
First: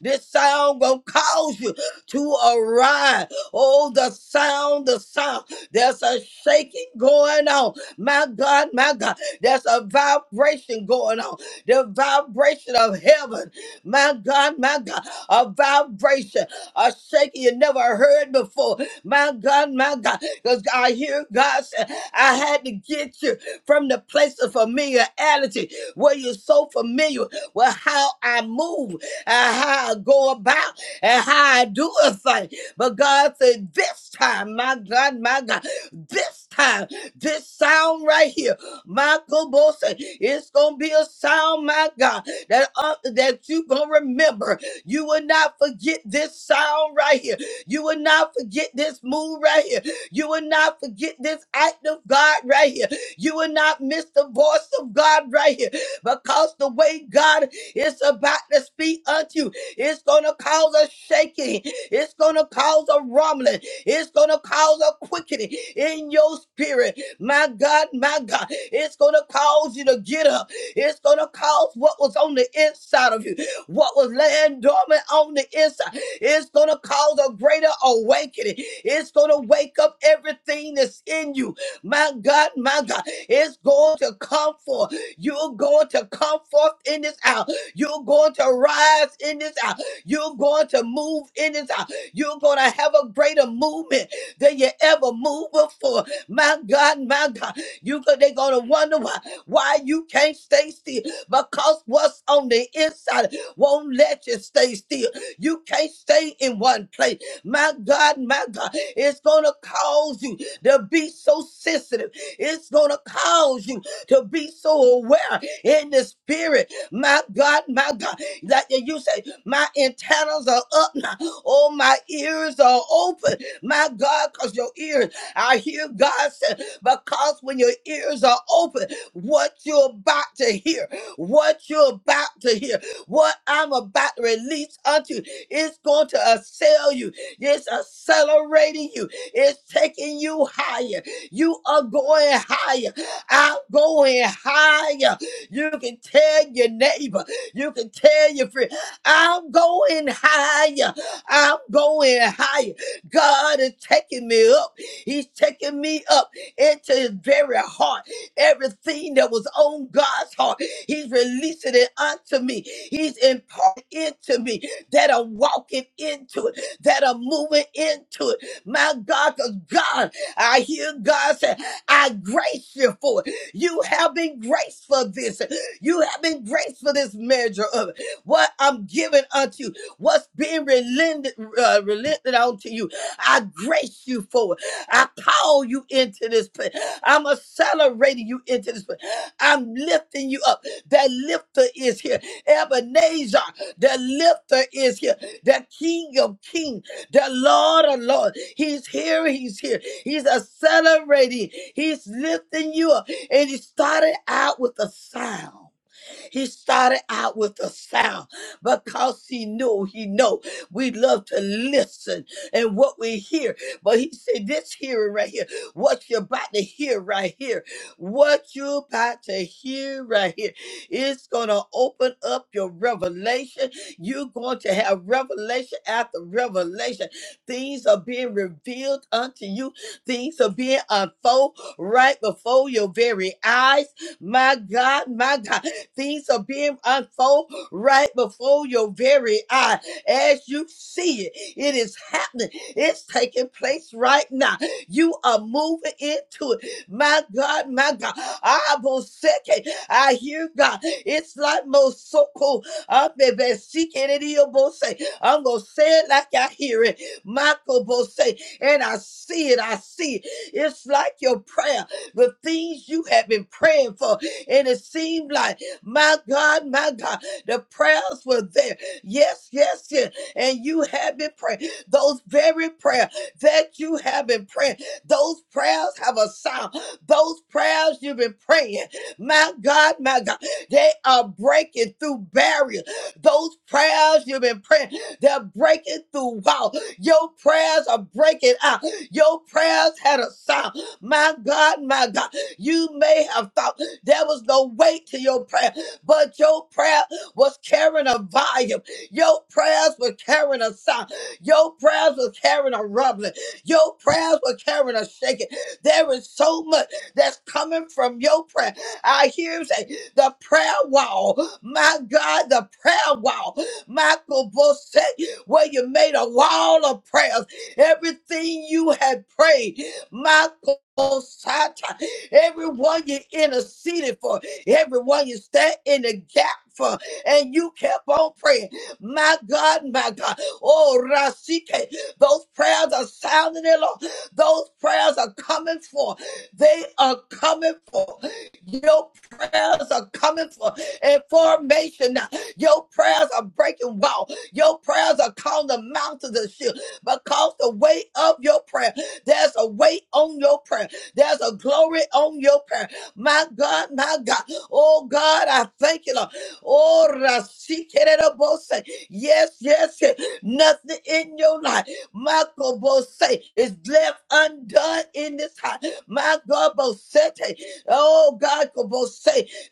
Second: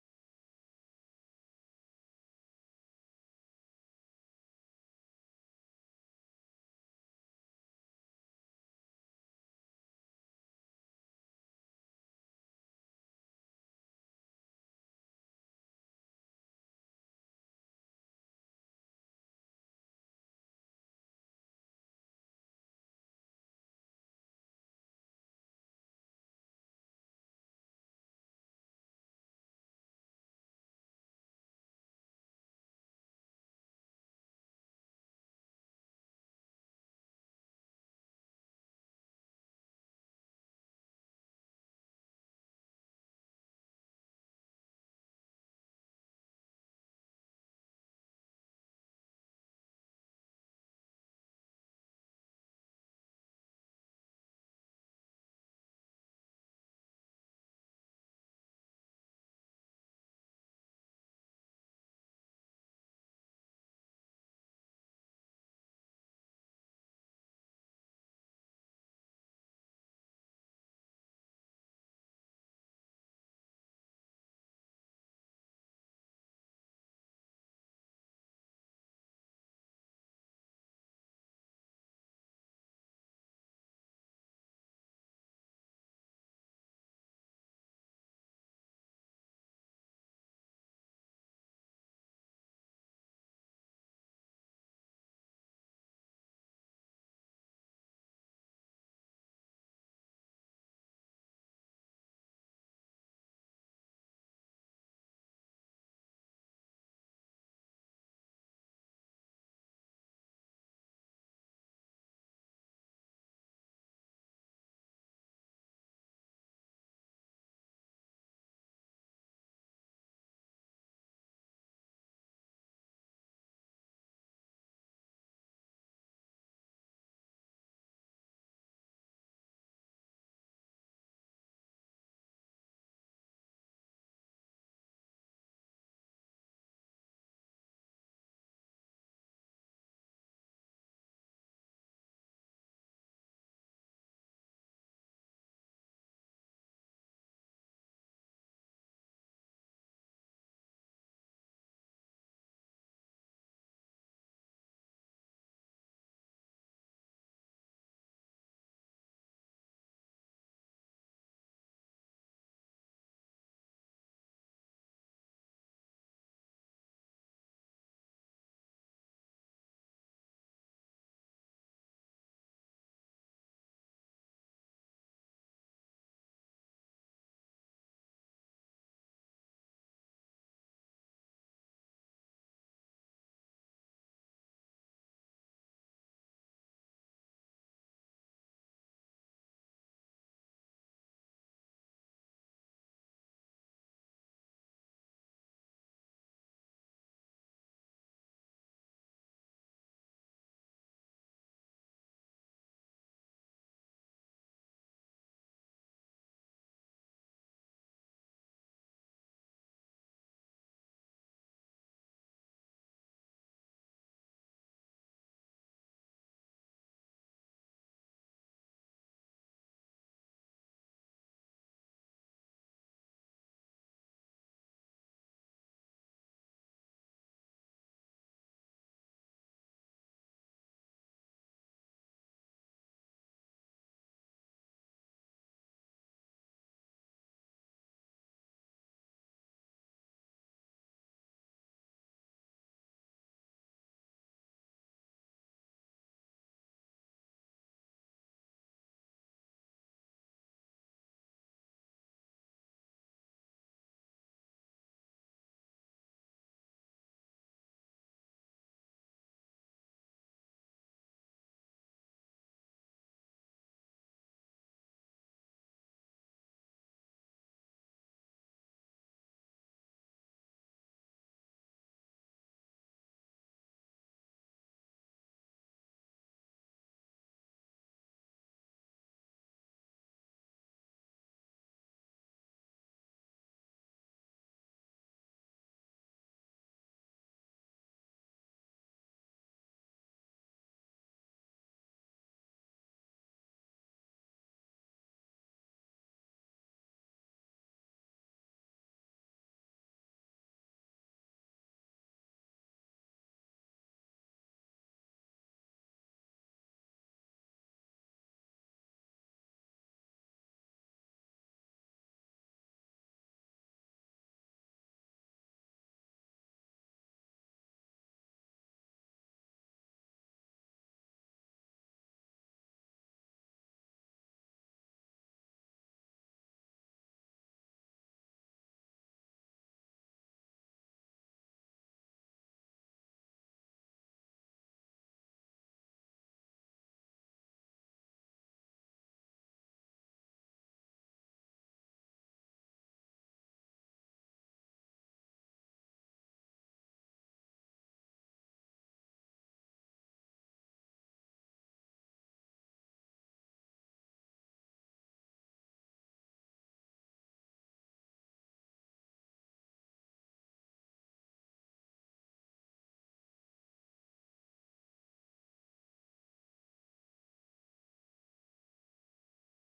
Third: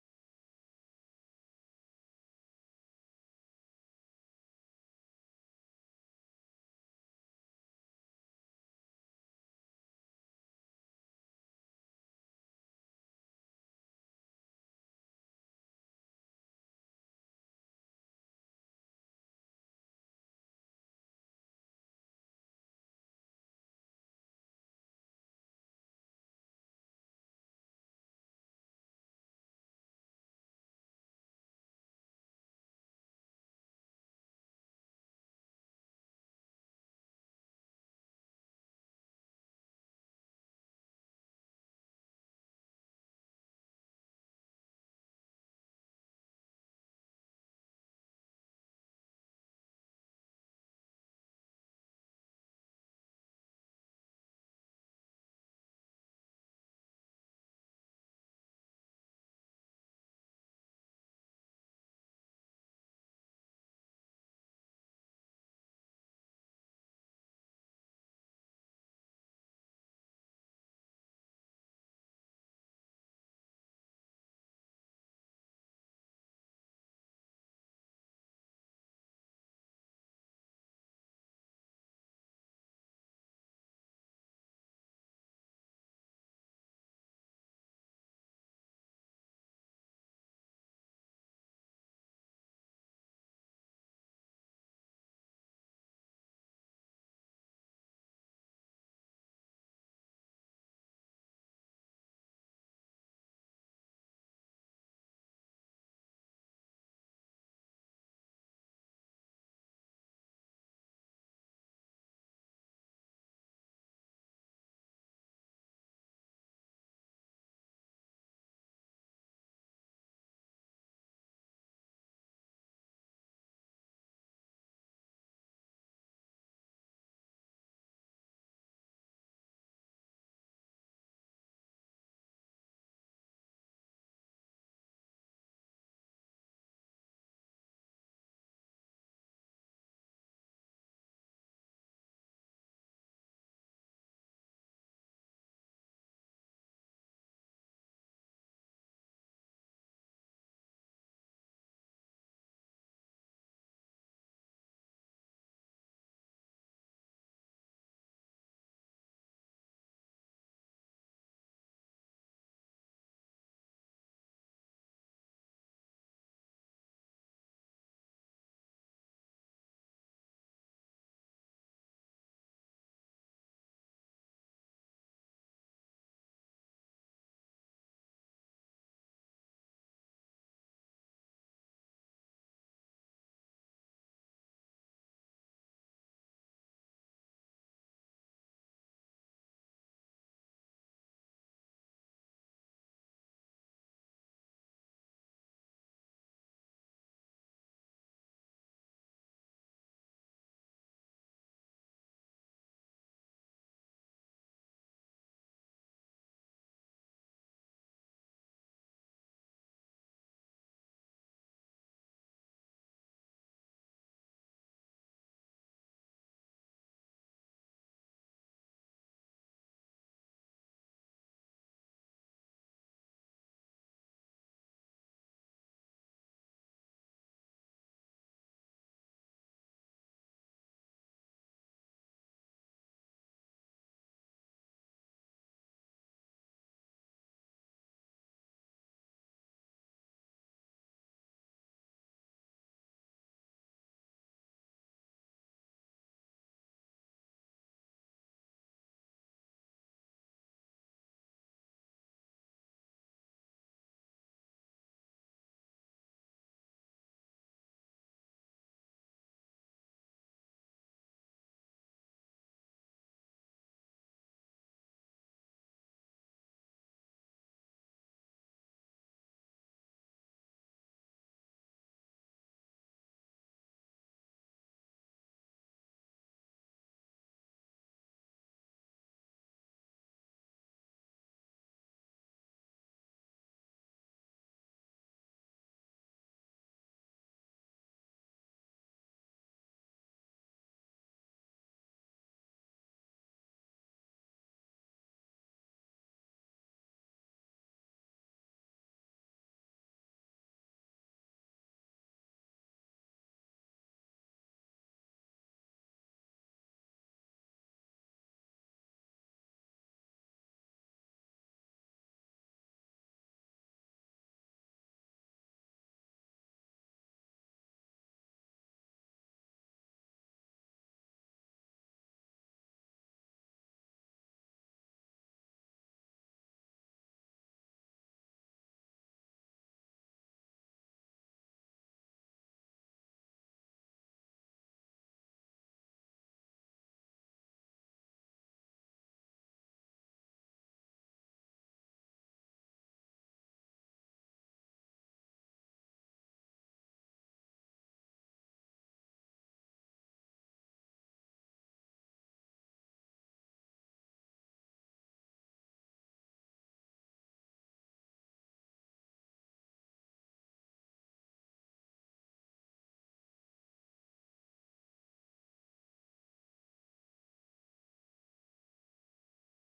B: This sound gonna cause you to arise. Oh, the sound, the sound. There's a shaking going on. My God, my God. There's a vibration going on. The vibration of heaven. My God, my God. A vibration are shaking you never heard before. My God, my God, because I hear God say, I had to get you from the place of familiarity where you're so familiar with how I move and how I go about and how I do a thing. But God said, this time, my God, my God, this time, this sound right here, Michael Bo said, it's gonna be a sound, my God, that uh, that you gonna remember. You will not forget this sound right here. You will not forget this move right here. You will not forget this act of God right here. You will not miss the voice of God right here because the way God is about to speak unto you, it's going to cause a shaking. It's going to cause a rumbling. It's going to cause a quickening in your spirit. My God, my God, it's going to cause you to get up. It's going to cause what was on the inside of you. What was laying dormant on the inside, it's going to cause a greater awakening. It's going to wake up everything that's in you. My God, my God, it's going to come forth. You're going to come forth in this hour. You're going to rise in this hour. You're going to move in this hour. You're going to have a greater movement than you ever moved before. My God, my God, you go- they're going to wonder why why you can't stay still because what's on the inside won't let you stay still. You can't stay in one place. My God, my God, it's going to cause you to be so sensitive. It's going to cause you to be so aware in the spirit. My God, my God, like you say, my antennas are up now. Oh, my ears are open. My God, because your ears, I hear God say, because when your ears are open, what you're about to hear, what you're about to hear. What I'm about to release unto you is going to assail you. It's accelerating you. It's taking you higher. You are going higher. I'm going higher. You can tell your neighbor. You can tell your friend. I'm going higher. I'm going higher. God is taking me up. He's taking me up into his very heart. Everything that was on God's heart. He's releasing it unto me. He's imparting into me that are walking into it, that are moving into it. My God, because God, I hear God say, I grace you for it. You have been graced for this. You have been graced for this measure of it. What I'm giving unto you, what's being relented, uh, relented onto you, I grace you for it. I call you into this place. I'm accelerating you into this place. I'm lifting you up. That lifter is here. Ebenezer, the lifter is here. The King of Kings, the Lord of Lords. He's here. He's here. He's accelerating. He's lifting you up. And he started out with a sound. He started out with a sound because he knew, he know we love to listen and what we hear. But he said, this hearing right here, what you're about to hear right here, what you're about to hear right here, it's going to open up your revelation. You're going to have revelation after revelation. Things are being revealed unto you. Things are being unfolded right before your very eyes. My God, my God. Things are being unfold right before your very eye as you see it. It is happening. It's taking place right now. You are moving into it. My God, my God. I will second. I hear God. It's like most so cool. I'm baby seeking it. He'll both say, I'm gonna say it like I hear it. Michael both say, and I see it. I see it. It's like your prayer, the things you have been praying for, and it seemed like. My God, my God, the prayers were there. Yes, yes, yes. And you have been praying. Those very prayers that you have been praying, those prayers have a sound. Those prayers you've been praying, my God, my God, they are breaking through barriers. Those prayers you've been praying, they're breaking through walls. Your prayers are breaking out. Your prayers had a sound. My God, my God, you may have thought. There was no weight to your prayer, but your prayer was carrying a volume. Your prayers were carrying a sound. Your prayers were carrying a rumbling. Your prayers were carrying a shaking. There is so much that's coming from your prayer. I hear him say, the prayer wall. My God, the prayer wall. Michael Bush said, where you made a wall of prayers. Everything you had prayed. Sata. Everyone you interceded for, everyone you stand in the gap for, and you kept on praying. My God, my God. Oh, Rasike, those prayers are sounding, Lord. Those prayers are coming forth. They are coming forth. Your prayers are coming forth. information. now. Your prayers are breaking walls. Your prayers are calling the mountains to shift because the weight of your prayer. There's a weight on your prayer. There's a glory on your prayer. My God, my God. Oh God, I thank you, Lord. Oh, Rasikererobose. yes, yes, yes. Nothing in your life, Michael Bose, is left undone in this house. My God, Bosete. Oh God, Bose.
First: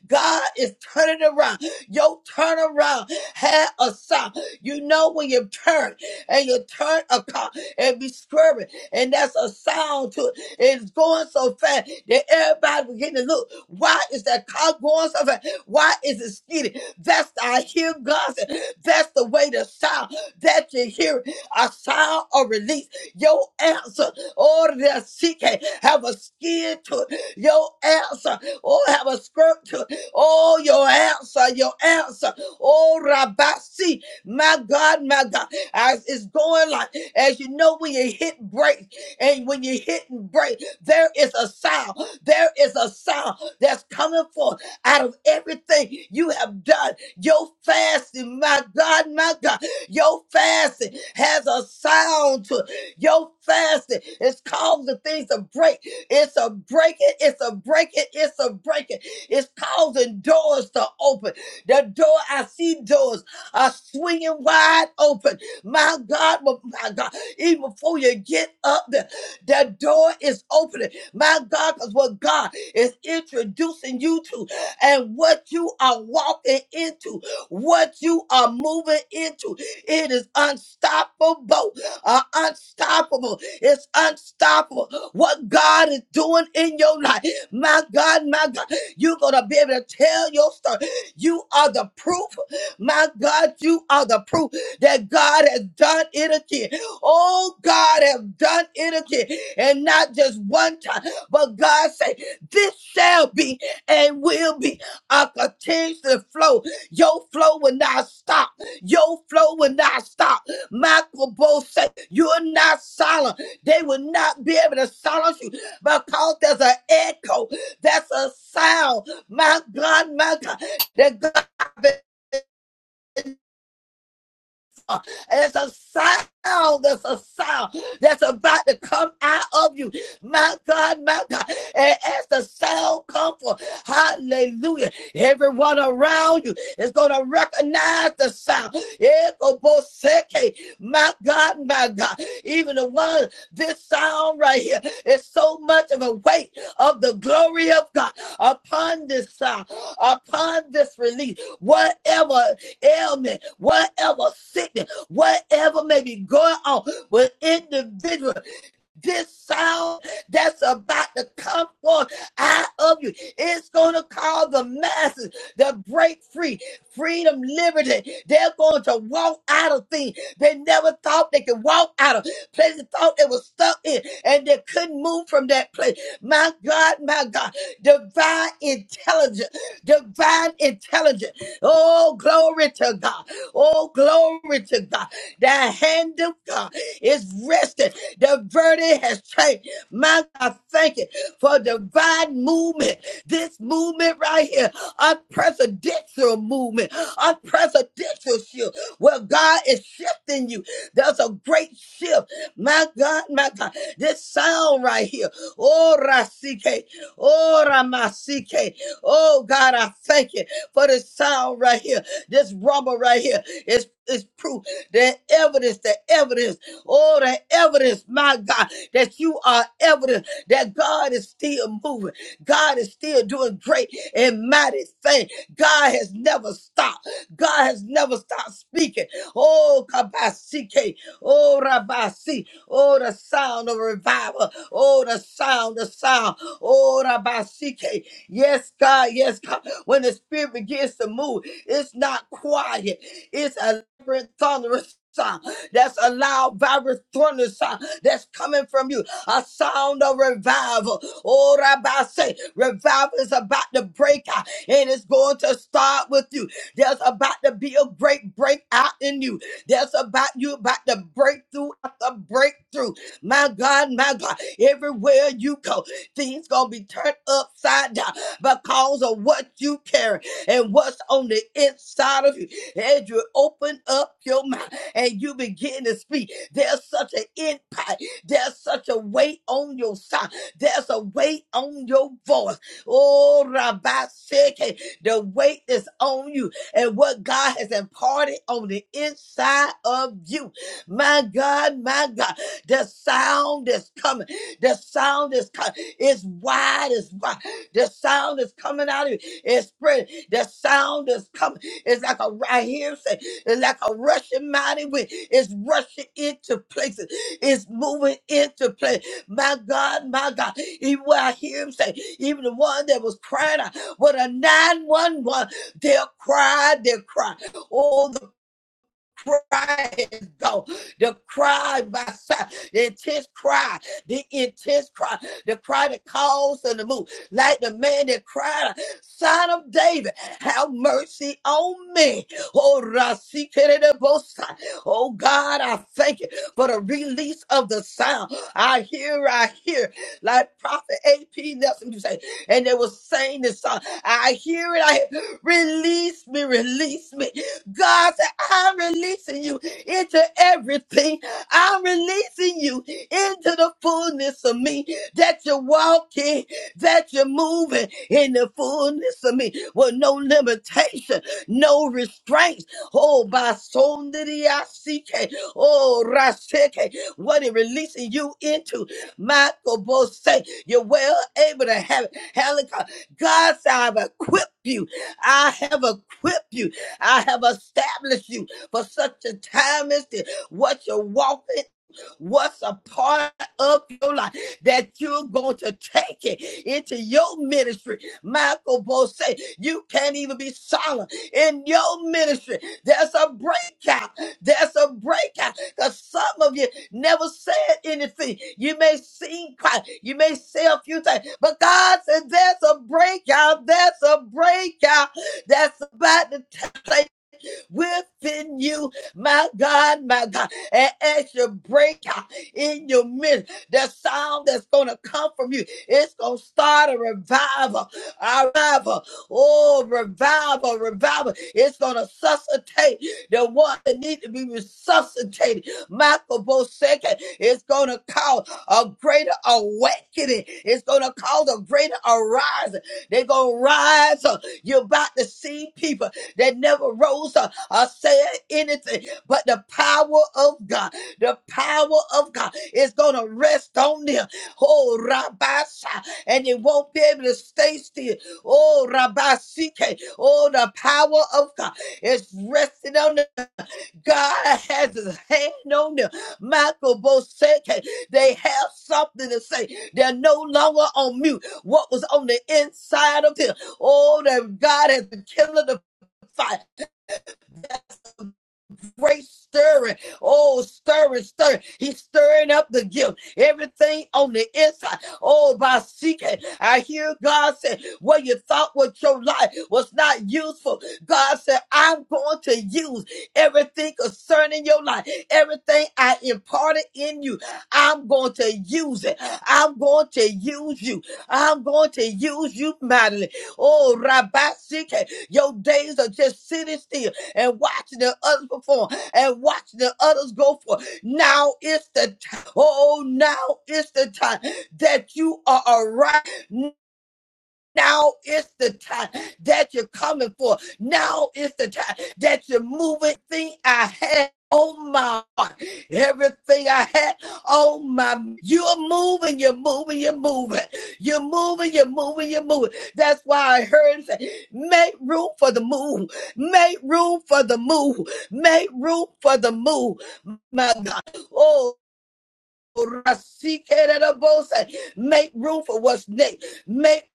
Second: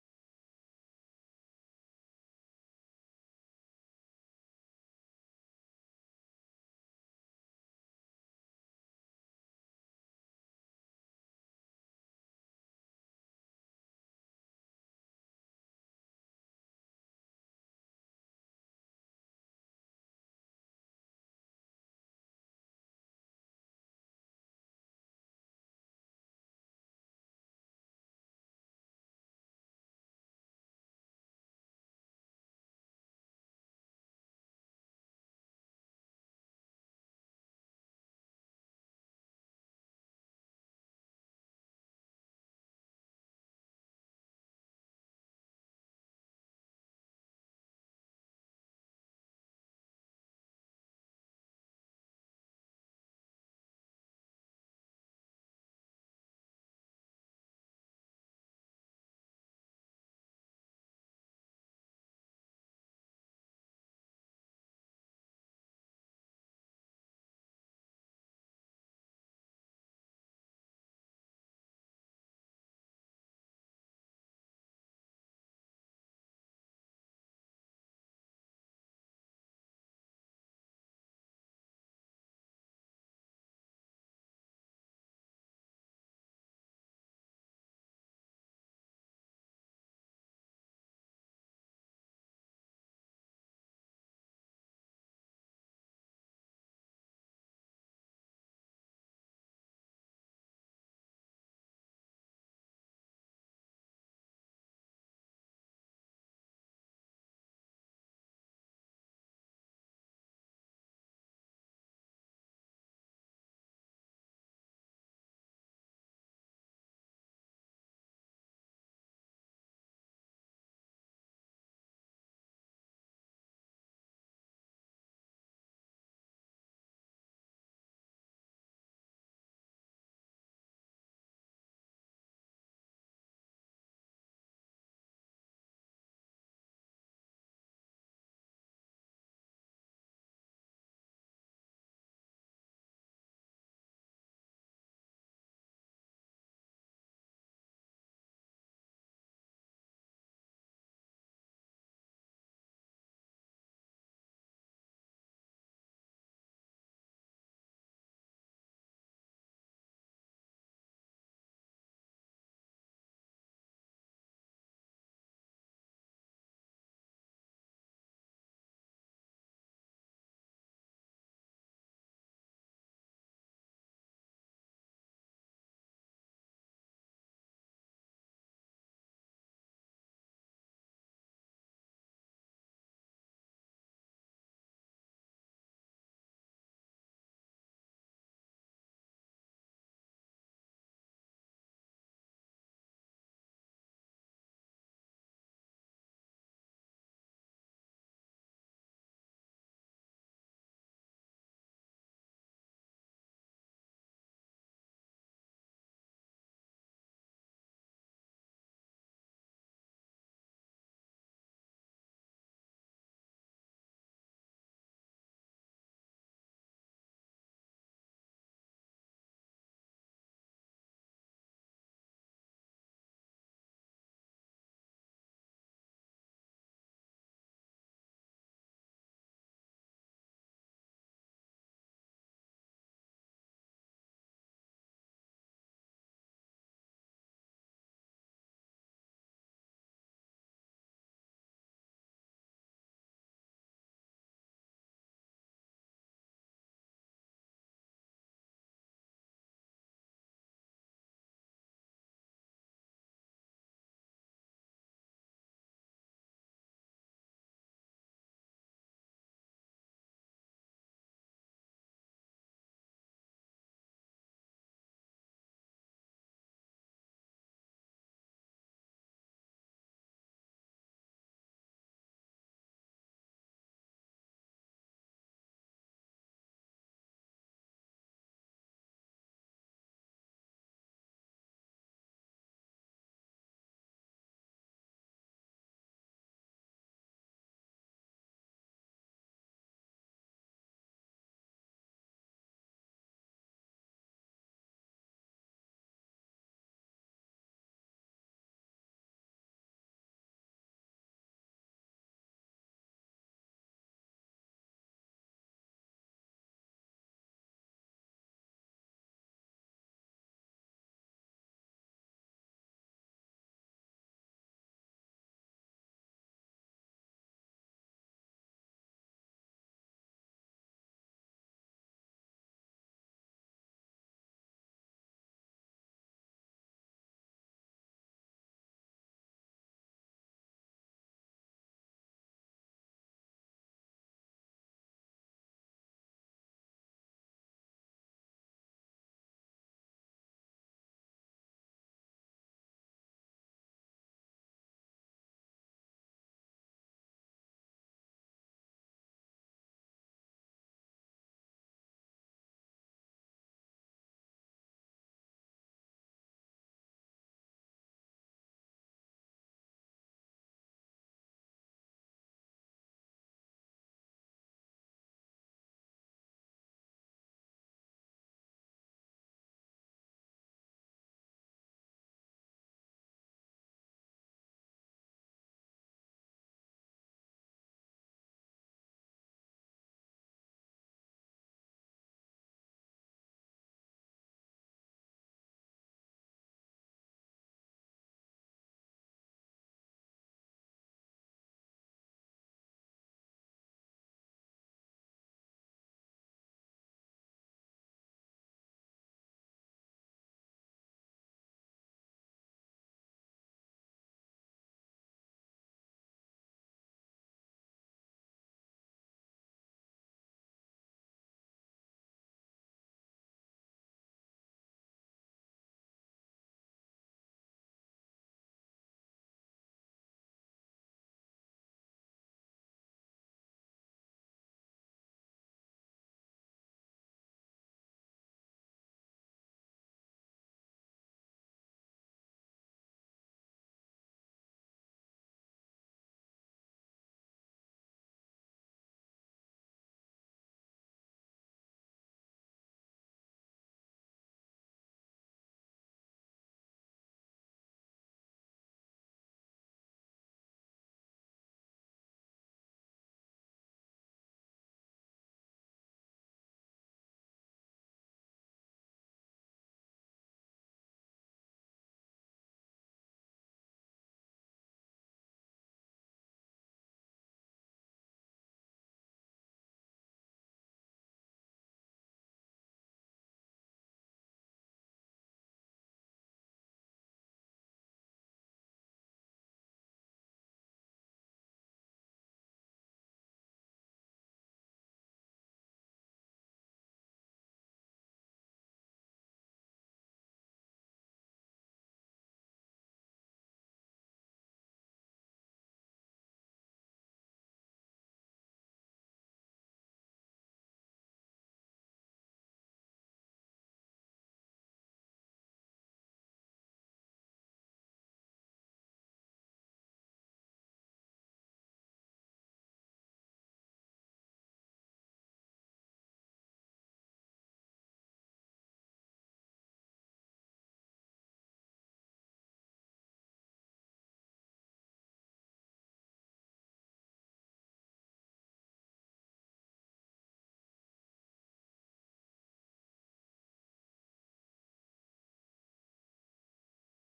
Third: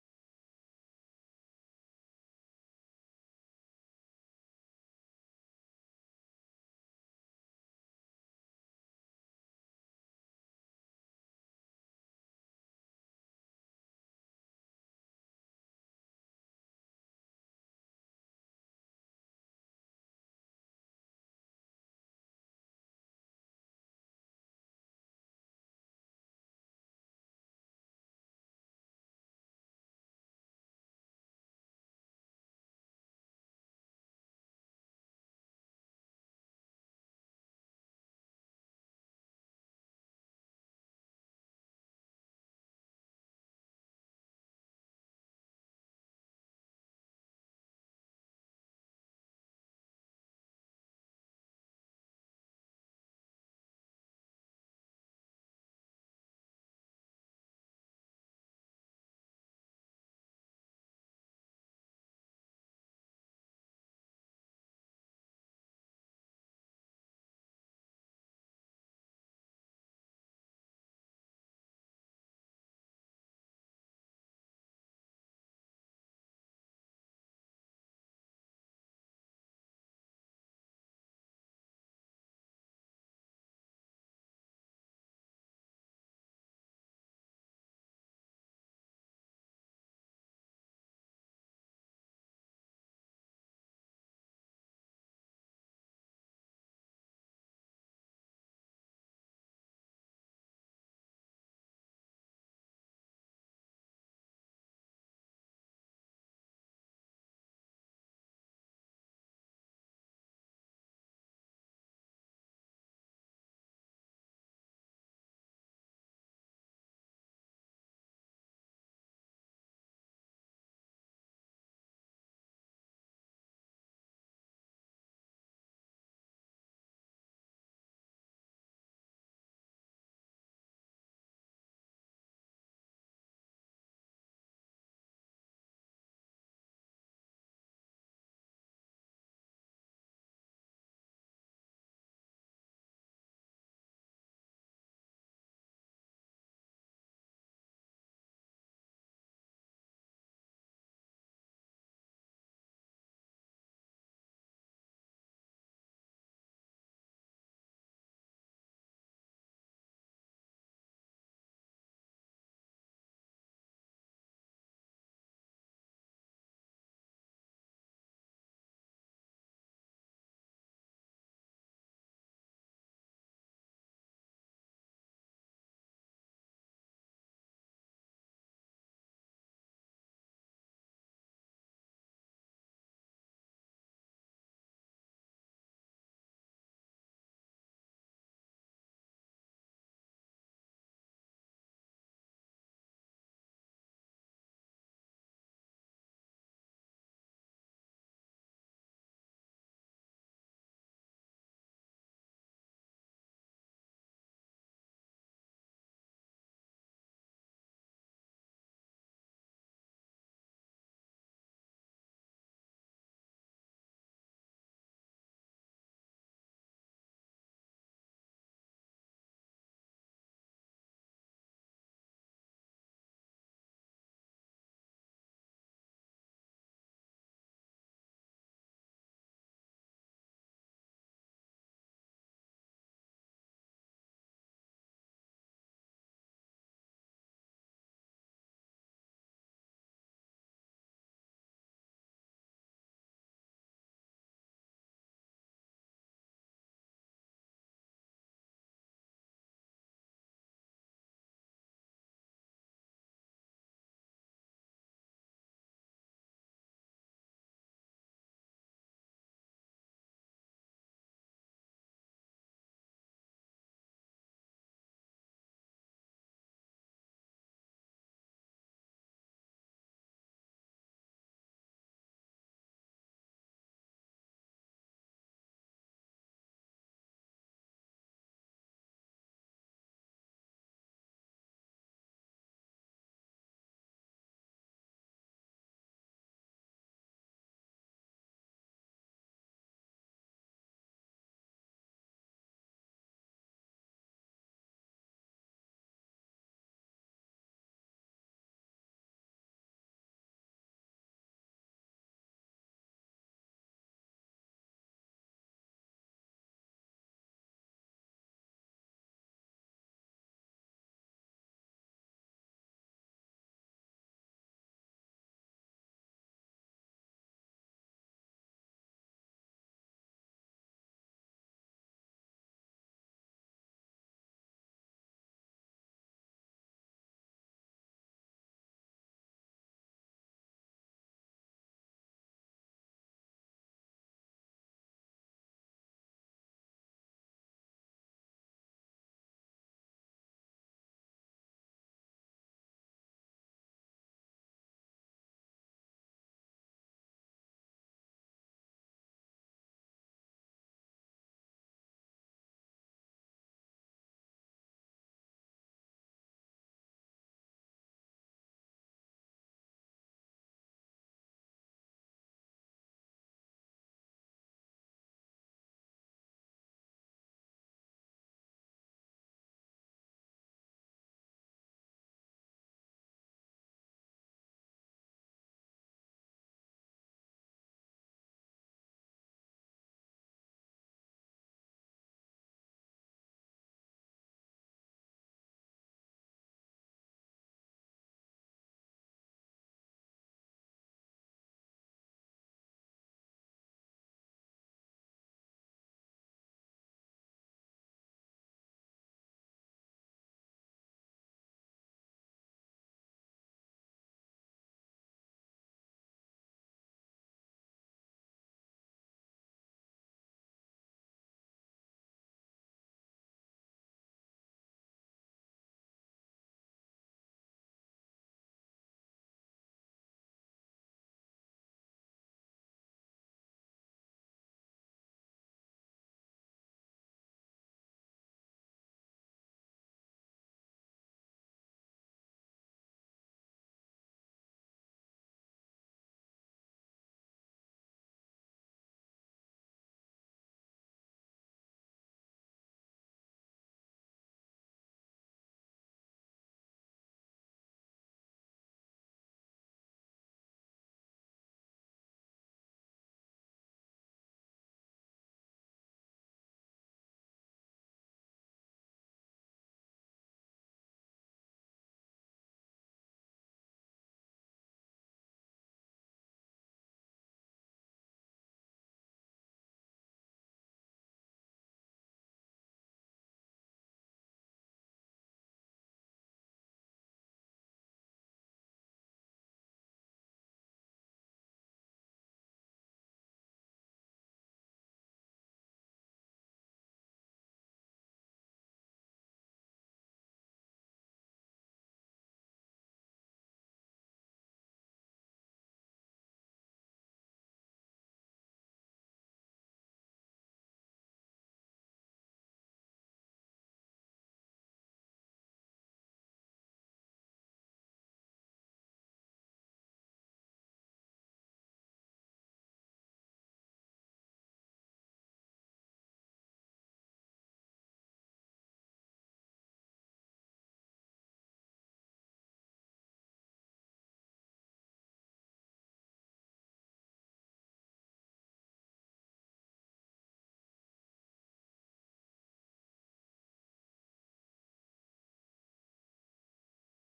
B: God is turning around. Your turnaround had a sound. You know when you turn and you turn a car and be swerving and that's a sound to it. It's going so fast that everybody beginning to look. Why is that car going so fast? Why is it skidding? That's the, I hear God. say, That's the way to sound that you hear it, a sound of release. Your answer, or that she can have a skin to it. Your answer, or have a skirt to it. Oh, your answer, your answer. Oh, Rabasi, my God, my God. As it's going like, as you know, when you hit break and when you hit and break, there is a sound. There is a sound that's coming forth out of everything you have done. Your fasting, my God, my God, your fasting has a sound to it. Your fasting is causing things to break. It's a breaking, it's a breaking, it's a breaking. It's causing doors to open. The door, I see doors are swinging wide open. My God, my God, even before you get up there, that door is opening. My God, because what God is introducing you to and what you are walking into, what you are moving into, it is unstoppable. Uh, unstoppable. It's unstoppable. What God is doing in your life. My God, my God, you're going to be able to tell your story. You are the proof. My God, you are the proof that God has done it again. Oh, God have done it again. And not just one time, but God said, this shall be and will be a continuous flow. Your flow will not stop. Your flow will not stop. Michael Bo said, you're not silent. They will not be able to silence you because there's an echo. That's a sound. My God, my God. That God. And it's a sound. There's a sound that's about to come out of you. My God, my God. And as the sound comes forth, hallelujah. Everyone around you is going to recognize the sound. Ekoboseke. My God, my God. Even the one, this sound right here is so much of a weight of the glory of God upon this sound, upon this release. Whatever ailment, whatever sickness, whatever may be going on with individuals. This sound that's about to come forth out of you, it's going to call the masses to break free. Freedom, liberty. They're going to walk out of things they never thought they could walk out of. Places they thought they were stuck in and they couldn't move from that place. My God, my God. Divine intelligence. Divine intelligence. Oh, glory to God. Oh, glory to God. The hand of God is resting. The verdict has changed. My God, thank you for divine movement. This movement right here, unprecedented movement, unprecedented shift where God is shifting you. There's a great shift. My God, my God, this sound right here. Oh, Rasike. Oh, Ramasike. Oh, God, I thank you for this sound right here. This rumble right here is is proof. The evidence, the evidence. Oh, the evidence, my God, that you are evidence that God is still moving. God is still doing great and mighty things. God has never stopped. God has never stopped speaking. Oh, Kabasike. Oh, Rabasi. Oh, the sound of revival. Oh, the sound, the sound. Oh, Rabasike. Yes, God. Yes, God. When the Spirit begins to move, it's not quiet. It's a thunderous sound that's a loud, vibrant thunder sound that's coming from you. A sound of revival. Oh, Rabbi, say, revival is about to break out and it's going to start with you. There's about to be a great breakout in you. There's about you about to break through after breakthrough. My God, my God, everywhere you go, things gonna be turned upside down because of what you carry and what's on the inside of you. As you open up your mouth and you begin to speak. There's such an impact. There's such a weight on your side. There's a weight on your voice. Oh, Rabbi Sheke, the weight is on you and what God has imparted on the inside of you. My God, my God, the sound is coming. The sound is coming. It's wide, it's wide. The sound is coming out of you. It's spreading. The sound is coming. It's like a right here. It's like a rushing mighty wind. It's rushing into places. It's moving into place. My God, my God. Even when I hear him say, even the one that was crying out, what a 911, they'll cry, they'll cry. Oh, crying though the cry by si- the intense cry the intense cry the cry that calls and the move like the man that cried son of david have mercy on me oh Rasikerebosa. oh god i thank you for the release of the sound i hear i hear like prophet ap nelson you say and they were saying this song i hear it i hear, release me release me God said, I'm releasing you into everything. I'm releasing you into the fullness of me that you're walking, that you're moving in the fullness of me with no limitation, no restraints. Oh, by Sondriasike, oh, Rasike, what it releasing you into. Michael Bose, you're well able to have it. Helica, God said, I've equipped you. I have equipped you. I have established you for such a time as this. What you're walking, what's a part of your life that you're going to take it into your ministry. Michael Bose said, you can't even be silent in your ministry. There's a breakout. There's a breakout. Because some of you never said anything. You may seem quiet. You may say a few things. But God said, there's a breakout. There's a breakout that's about to take place within you, my God, my God. And as you break out in your midst, the sound that's going to come from you, it's going to start a revival, a revival, oh, revival, revival. It's going to suscitate the one that needs to be resuscitated. Michael Bosecki is going to call a greater awakening. It's going to call a greater arising. They're going to rise up. You're about to see people that never rose up or say anything, but the power of God, the power of God is going to rest on them. Oh, Rabasha, and they won't be able to stay still. Oh, Rabasike, oh, the power of God is resting on them. God has his hand on them. Michael Boseke, they have something to say. They're no longer on mute. What was on the inside of them? Oh, that God has been killing the fire great stirring. Oh, stirring, stirring. He's stirring up the gift. Everything on the inside. Oh, by seeking. I hear God say, what you thought was your life was not useful. God said, I'm going to use everything concerning your life. Everything I imparted in you, I'm going to use it. I'm going to use you. I'm going to use you mightily. Oh, Rabbi, your days are just sitting still and watch the others perform and watch the others go for. Now is the time. Oh, now is the time that you are arriving. Now is the time that you're coming for. Now is the time that you're moving. Thing I had on my heart, everything I had on my. You're moving. You're moving. You're moving. You're moving. You're moving. You're moving. That's why I heard him say, "Make room for the move. Make room for the move. Make room for the move." My God. oh. Make room for what's next. Make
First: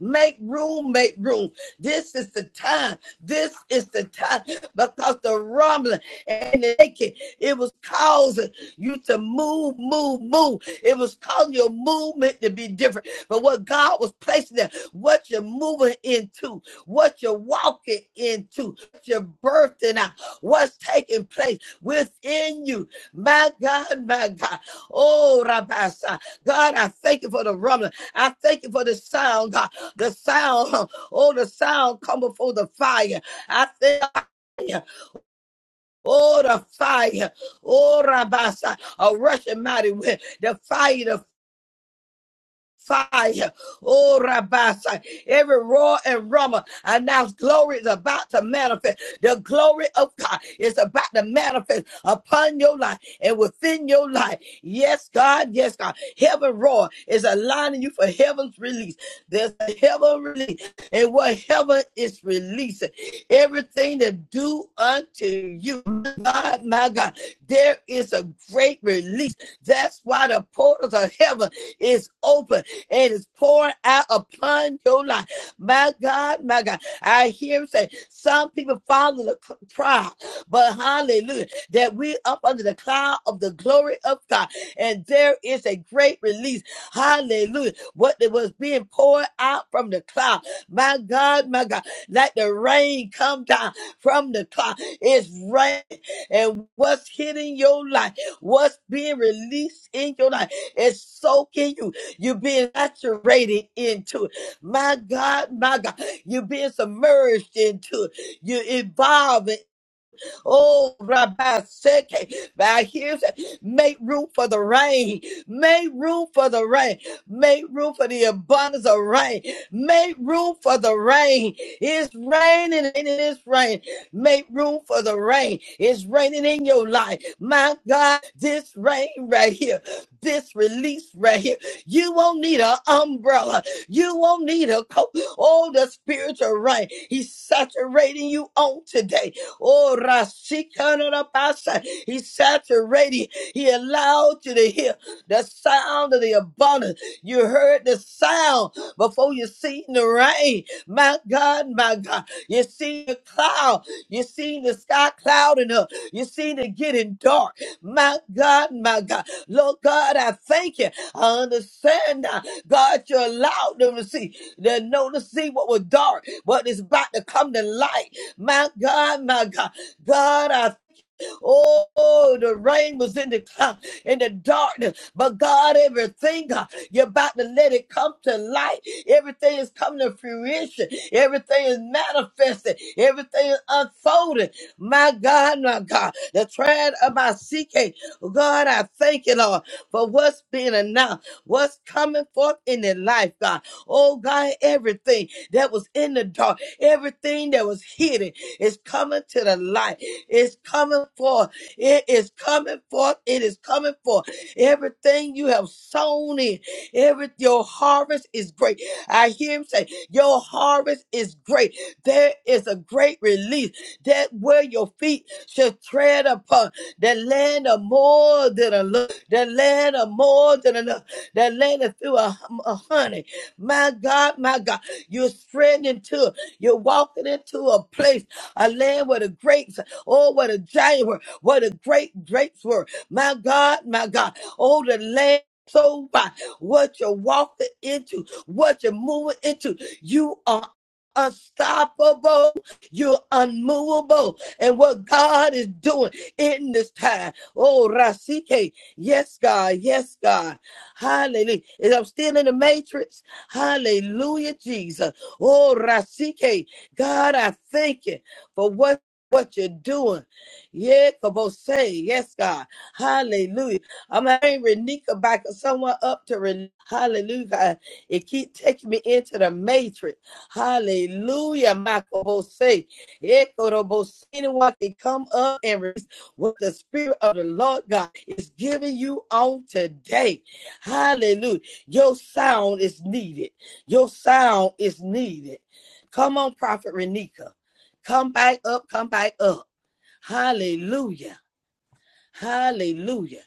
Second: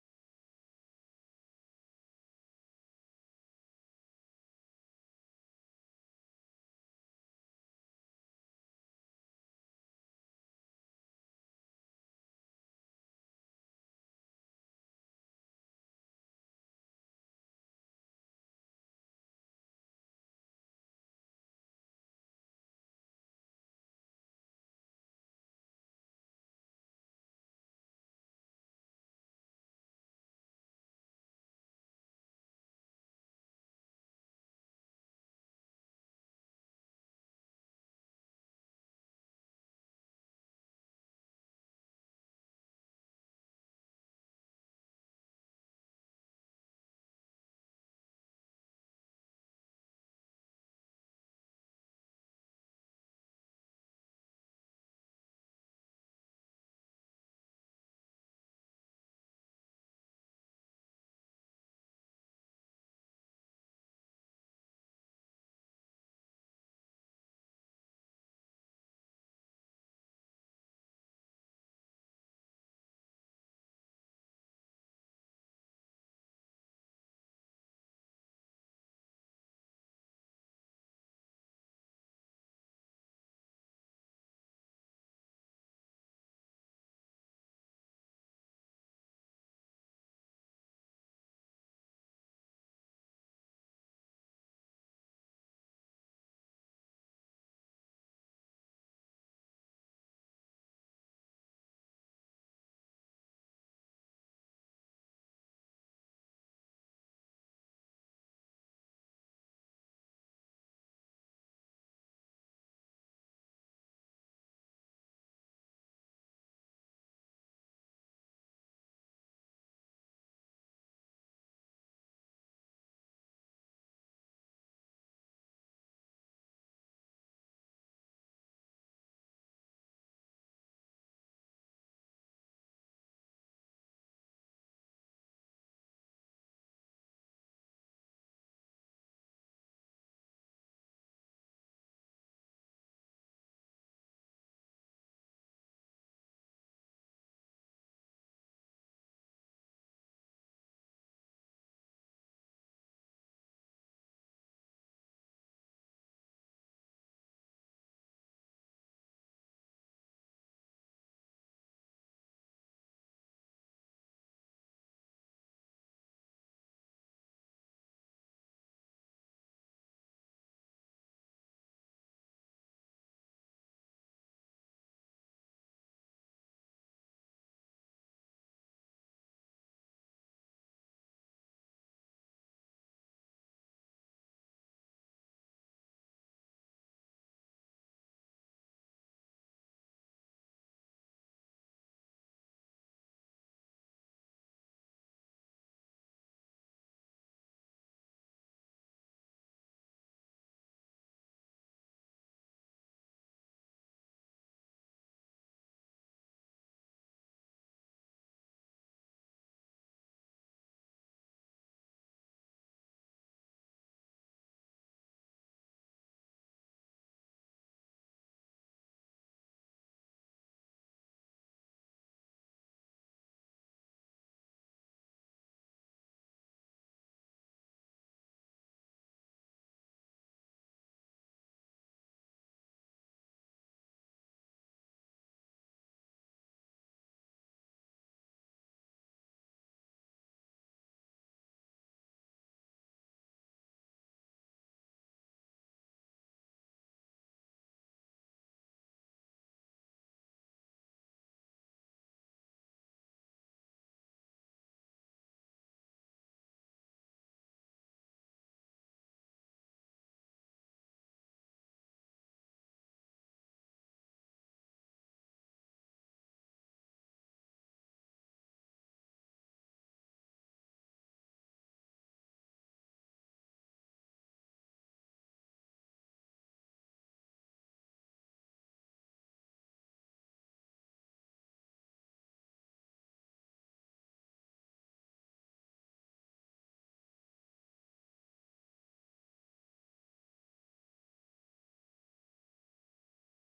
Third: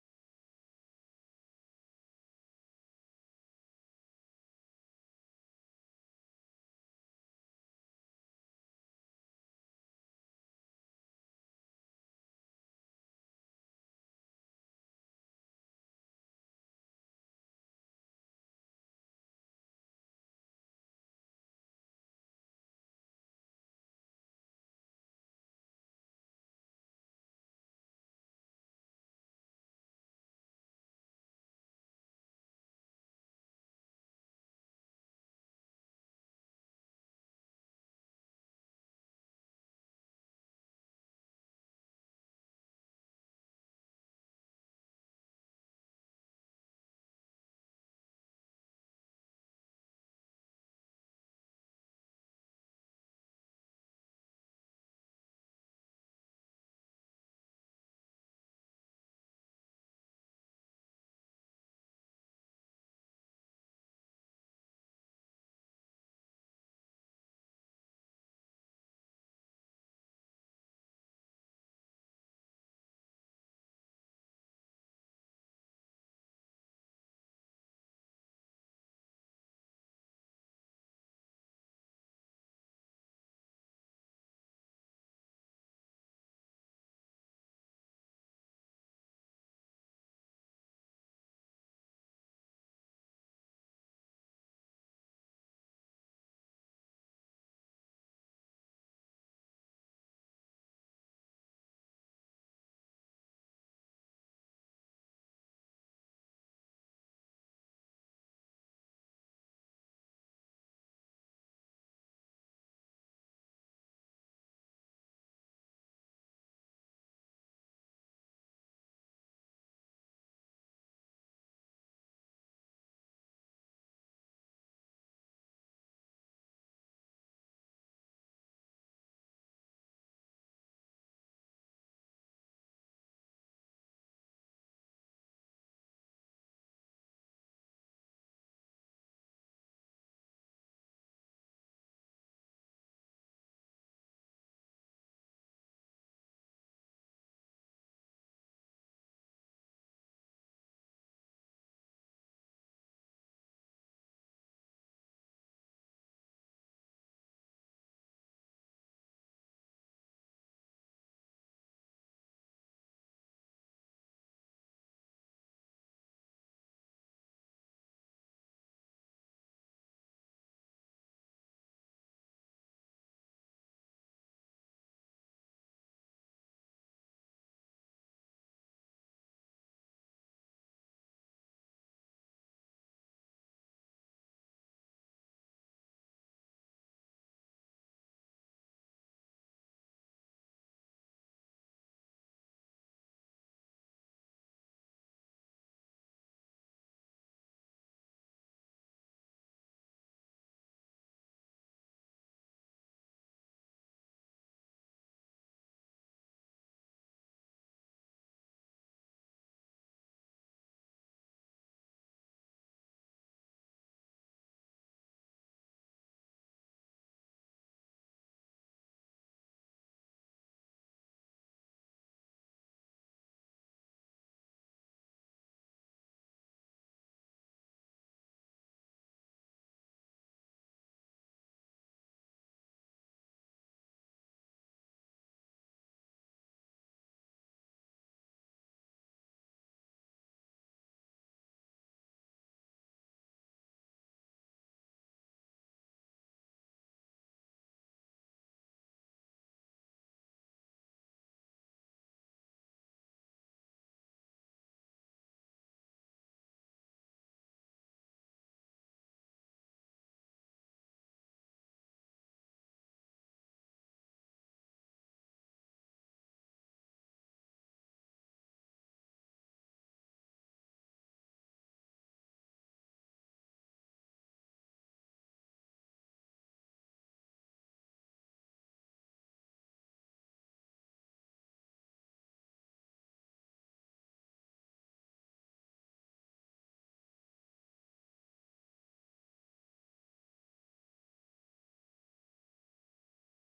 B: Make room. Make room. This is the time. This is the time because the rumbling and the shaking, it was causing you to move, move, move. It was causing your movement to be different. But what God was placing there, what you're moving into, what you're walking into, what you're birthing out, what's taking place within you. My God, my God. Oh, Rabasa. God, I thank you for the rumbling. I thank you for the sound, God. The sound, oh, the sound come before the fire. I thank you. Oh, the fire. Oh, Rabasa. A rushing mighty wind. The fire, the fire. Oh, Rabasa. Every roar and rumble announce glory is about to manifest. The glory of God is about to manifest upon your life and within your life. Yes, God. Yes, God. Heaven roar is aligning you for heaven's release. There's a heaven release. And what heaven is releasing, everything to do unto you. God, my God, there is a great release. That's why the portals of heaven is open it is pouring out upon your life. My God, my God. I hear him say some people follow the c- crowd, but hallelujah, that we up under the cloud of the glory of God. And there is a great release. Hallelujah. What it was being poured out from the cloud. My God, my God. Like the rain come down from the cloud. It's rain. And what's hitting your life, what's being released in your life, is soaking you. You're being saturated into it. My God, my God. You're being submerged into it. You're involved. Oh, Rabbi Seke, by his make room for the rain, make room for the rain, make room for the abundance of rain, make room for the rain. It's raining and it is rain. Make room for the rain. It's raining in your life. My God, this rain right here, this release right here. You won't need an umbrella. You won't need a coat. Oh, the spiritual rain. He's saturating you on today. Oh, Rasikanabasa. He saturated. He allowed you to hear the sound of the abundance. You heard the sound before you seen the rain. My God, my God. You seen the cloud. You seen the sky clouding up. You seen it getting dark. My God, my God. Lord God, I thank you. I understand now. God, you allowed them to see. They know to see what was dark, what is about to come to light. My God, my God, God, I, oh, the rain was in the cloud, in the darkness, but God, everything, uh, you're about to let it come to light. Everything is coming to fruition. Everything is manifested. Everything is unfolding. My God, my God, the triad of my CK, God, I thank you, Lord, for what's being announced, what's coming forth in their life, God. Oh, God, everything that was in the dark, everything that was hidden, it's coming to the light. It's coming forth. It is coming forth. It is coming forth. Everything you have sown in, every your harvest is great. I hear him say, Your harvest is great. There is a great release that where your feet should tread upon the land of more than a lo- the land of more than enough, the land of through a, hum- a honey. My God, my God, you're spreading into, you're walking into a place a land where the grapes, oh, what a giant were, what a great grapes were. My God, my God, oh, the land. So by what you're walking into, what you're moving into, you are unstoppable. You're unmovable. And what God is doing in this time. Oh, Rasike. Yes, God. Yes, God. Hallelujah. And I'm still in the matrix. Hallelujah, Jesus. Oh, Rasike. God, I thank you for what what you're doing. Yeah, Kabose, yes, God. Hallelujah. I'm having Renika back someone up to Ren- Hallelujah. God. It keep taking me into the matrix. Hallelujah, Michael say. Anyone can come up and release what the Spirit of the Lord God is giving you on today. Hallelujah. Your sound is needed. Your sound is needed. Come on, Prophet Renika. Come back up, come back up. Hallelujah. Hallelujah.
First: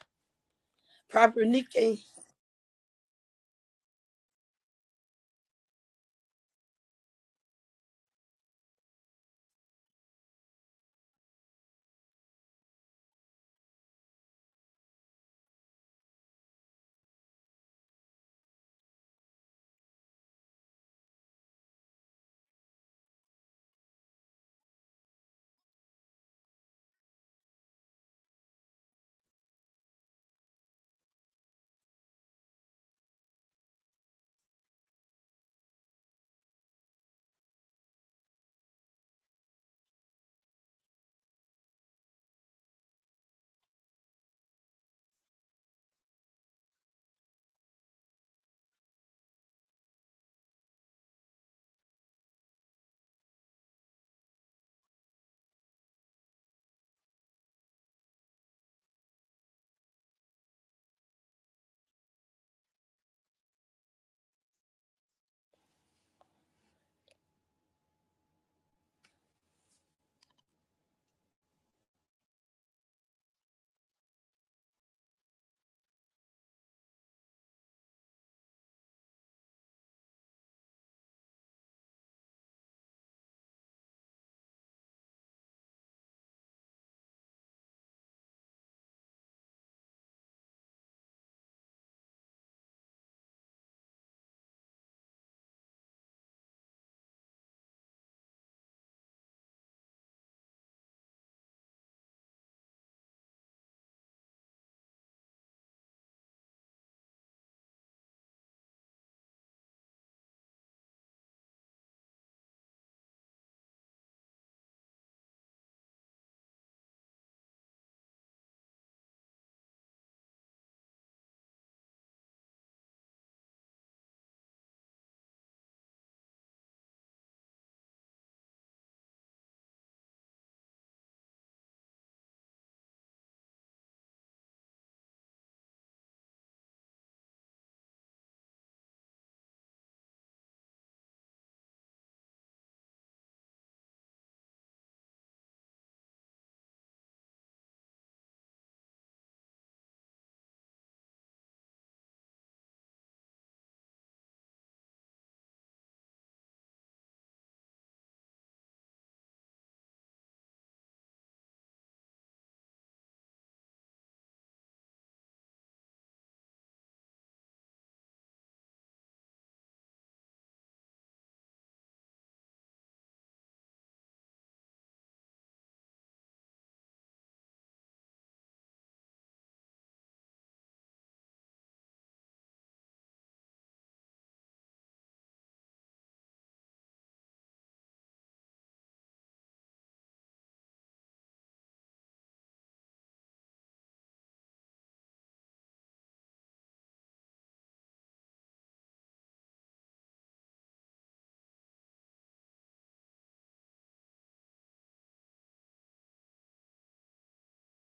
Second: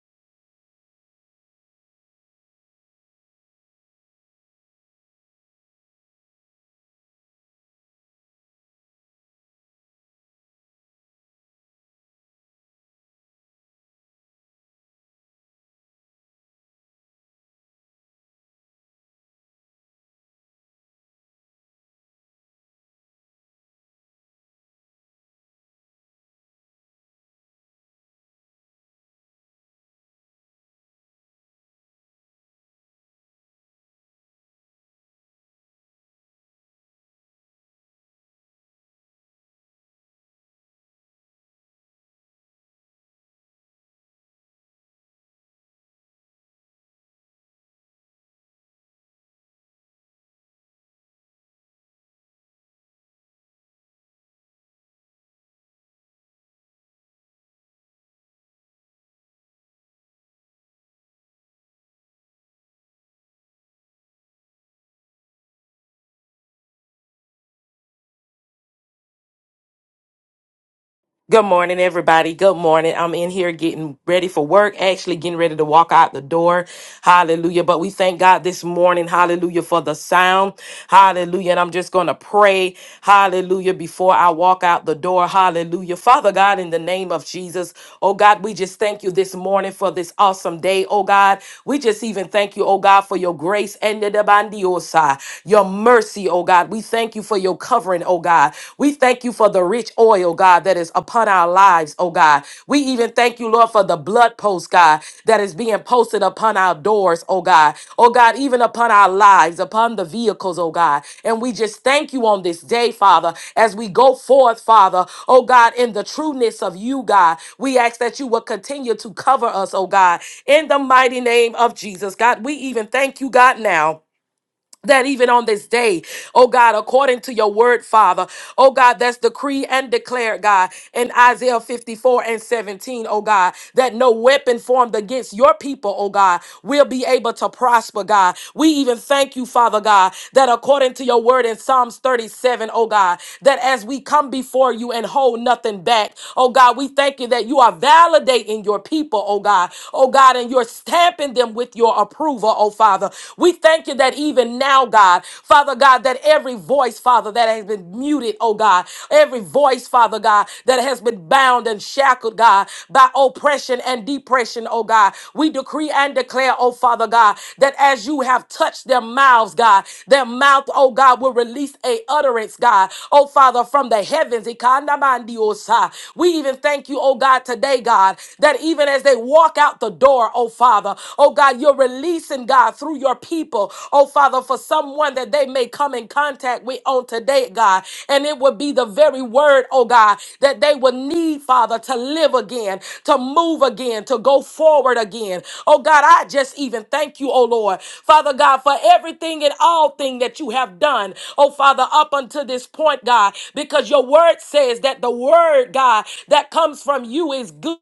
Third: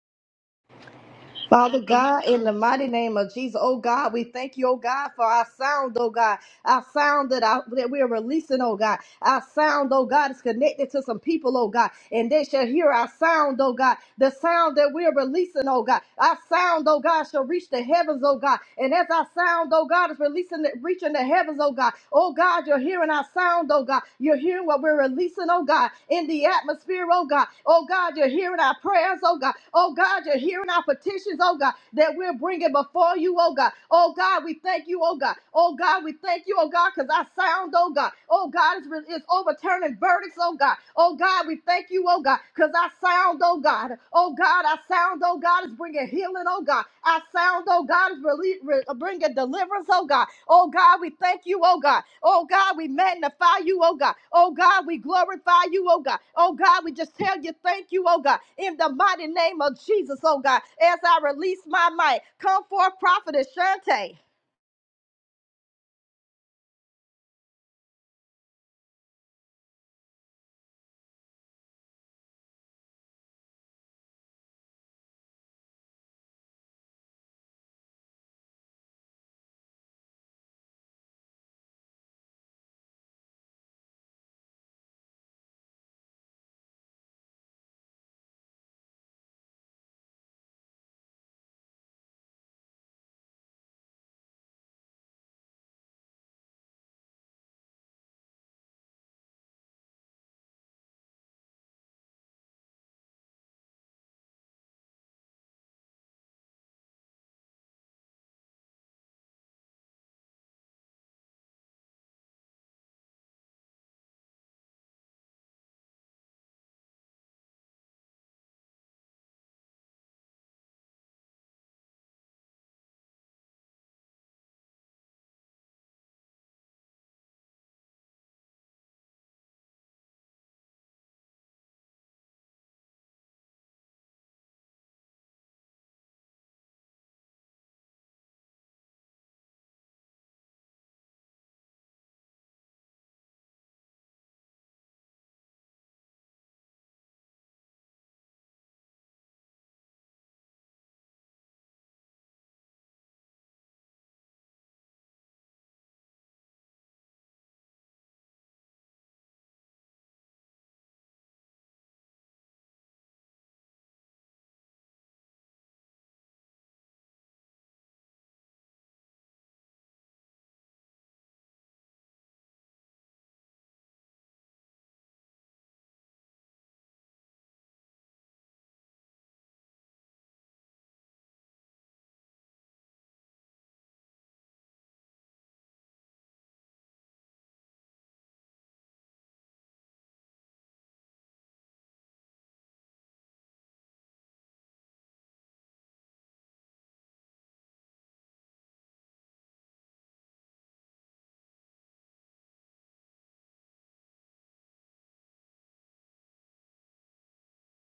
B: Prophet
A: Father
B: Nikki.
A: God, in the mighty name of Jesus, oh God, we thank you, oh God, for our sound, oh God. Our sound that, I, that we are releasing, oh God. Our sound, oh God, is connected to some people, oh God. And they shall hear our sound, oh God. The sound that we are releasing, oh God. Our sound, oh God, shall reach the heavens, oh God. And as our sound, oh God, is releasing, it, reaching the heavens, oh God. Oh God, you're hearing our sound, oh God. You're hearing what we're releasing, oh God, in the atmosphere, oh God. Oh God, you're hearing our prayers, oh God. Oh God, you're hearing our petitions, oh God, that we're bringing before you, oh God. Oh God, we thank you, oh God. God. Oh God, we thank you, oh God, because our sound, oh God. Oh God, is, re- is overturning verdicts, oh God. Oh God, we thank you, oh God, because our sound, oh God. Oh God, our sound, oh God, is bringing healing, oh God. Our sound, oh God, is really, re- bringing deliverance, oh God. Oh God, we thank you, oh God. Oh God, we magnify you, oh God. Oh God, we glorify you, oh God. Oh God, we just tell you thank you, oh God. In the mighty name of Jesus, oh God, as I release my might, come forth, prophetess Shante.
C: Good morning, everybody. Good morning. I'm in here getting ready for work, actually getting ready to walk out the door. Hallelujah. But we thank God this morning, hallelujah, for the sound. Hallelujah. And I'm just going to pray, hallelujah, before I walk out the door. Hallelujah. Father God, in the name of Jesus. Oh God, we just thank you this morning for this awesome day. Oh God, we just even thank you, oh God, for your grace and the bandiosa, your mercy, oh God. We thank you for your covering, oh God. We thank you for the rich oil, oh God, that is upon our lives, oh God. We even thank you, Lord, for the blood post, God, that is being posted posted upon our doors, oh God. Oh God, even upon our lives, upon the vehicles, oh God. And we just thank you on this day, Father, as we go forth, Father, oh God, in the trueness of you, God. We ask that you will continue to cover us, oh God, in the mighty name of Jesus. God, we even thank you, God, now that even on this day, oh God, according to your word, Father, oh God, that's decree and declared, God, in Isaiah 54 and 17, O God, that no weapon formed against your people, oh God, will be able to prosper, God. We even thank you, Father God, that according to your word in Psalms 37, O God, that as we come before you and hold nothing back, oh God, we thank you that you are validating your people, oh God, oh God, and you're stamping them with your approval over, oh Father. We thank you that even now, God, Father God, that every voice, Father, that has been muted, oh God, every voice, Father God, that has been bound and shackled, God, by oppression and depression, oh God. We decree and declare, oh Father God, that as you have touched their mouths, God, their mouth, oh God, will release a utterance, God, oh Father, from the heavens. Ikandamandiosa. We even thank you, oh God, today, God, that even as they walk out the door, door, oh Father. Oh God, you're releasing, God, through your people, oh Father, for someone that they may come in contact with on today, God. And it would be the very word, oh God, that they would need, Father, to live again, to move again, to go forward again. Oh God, I just even thank you, oh Lord. Father God, for everything and all thing that you have done, oh Father, up until this point, God, because your word says that the word, God, that comes from you is good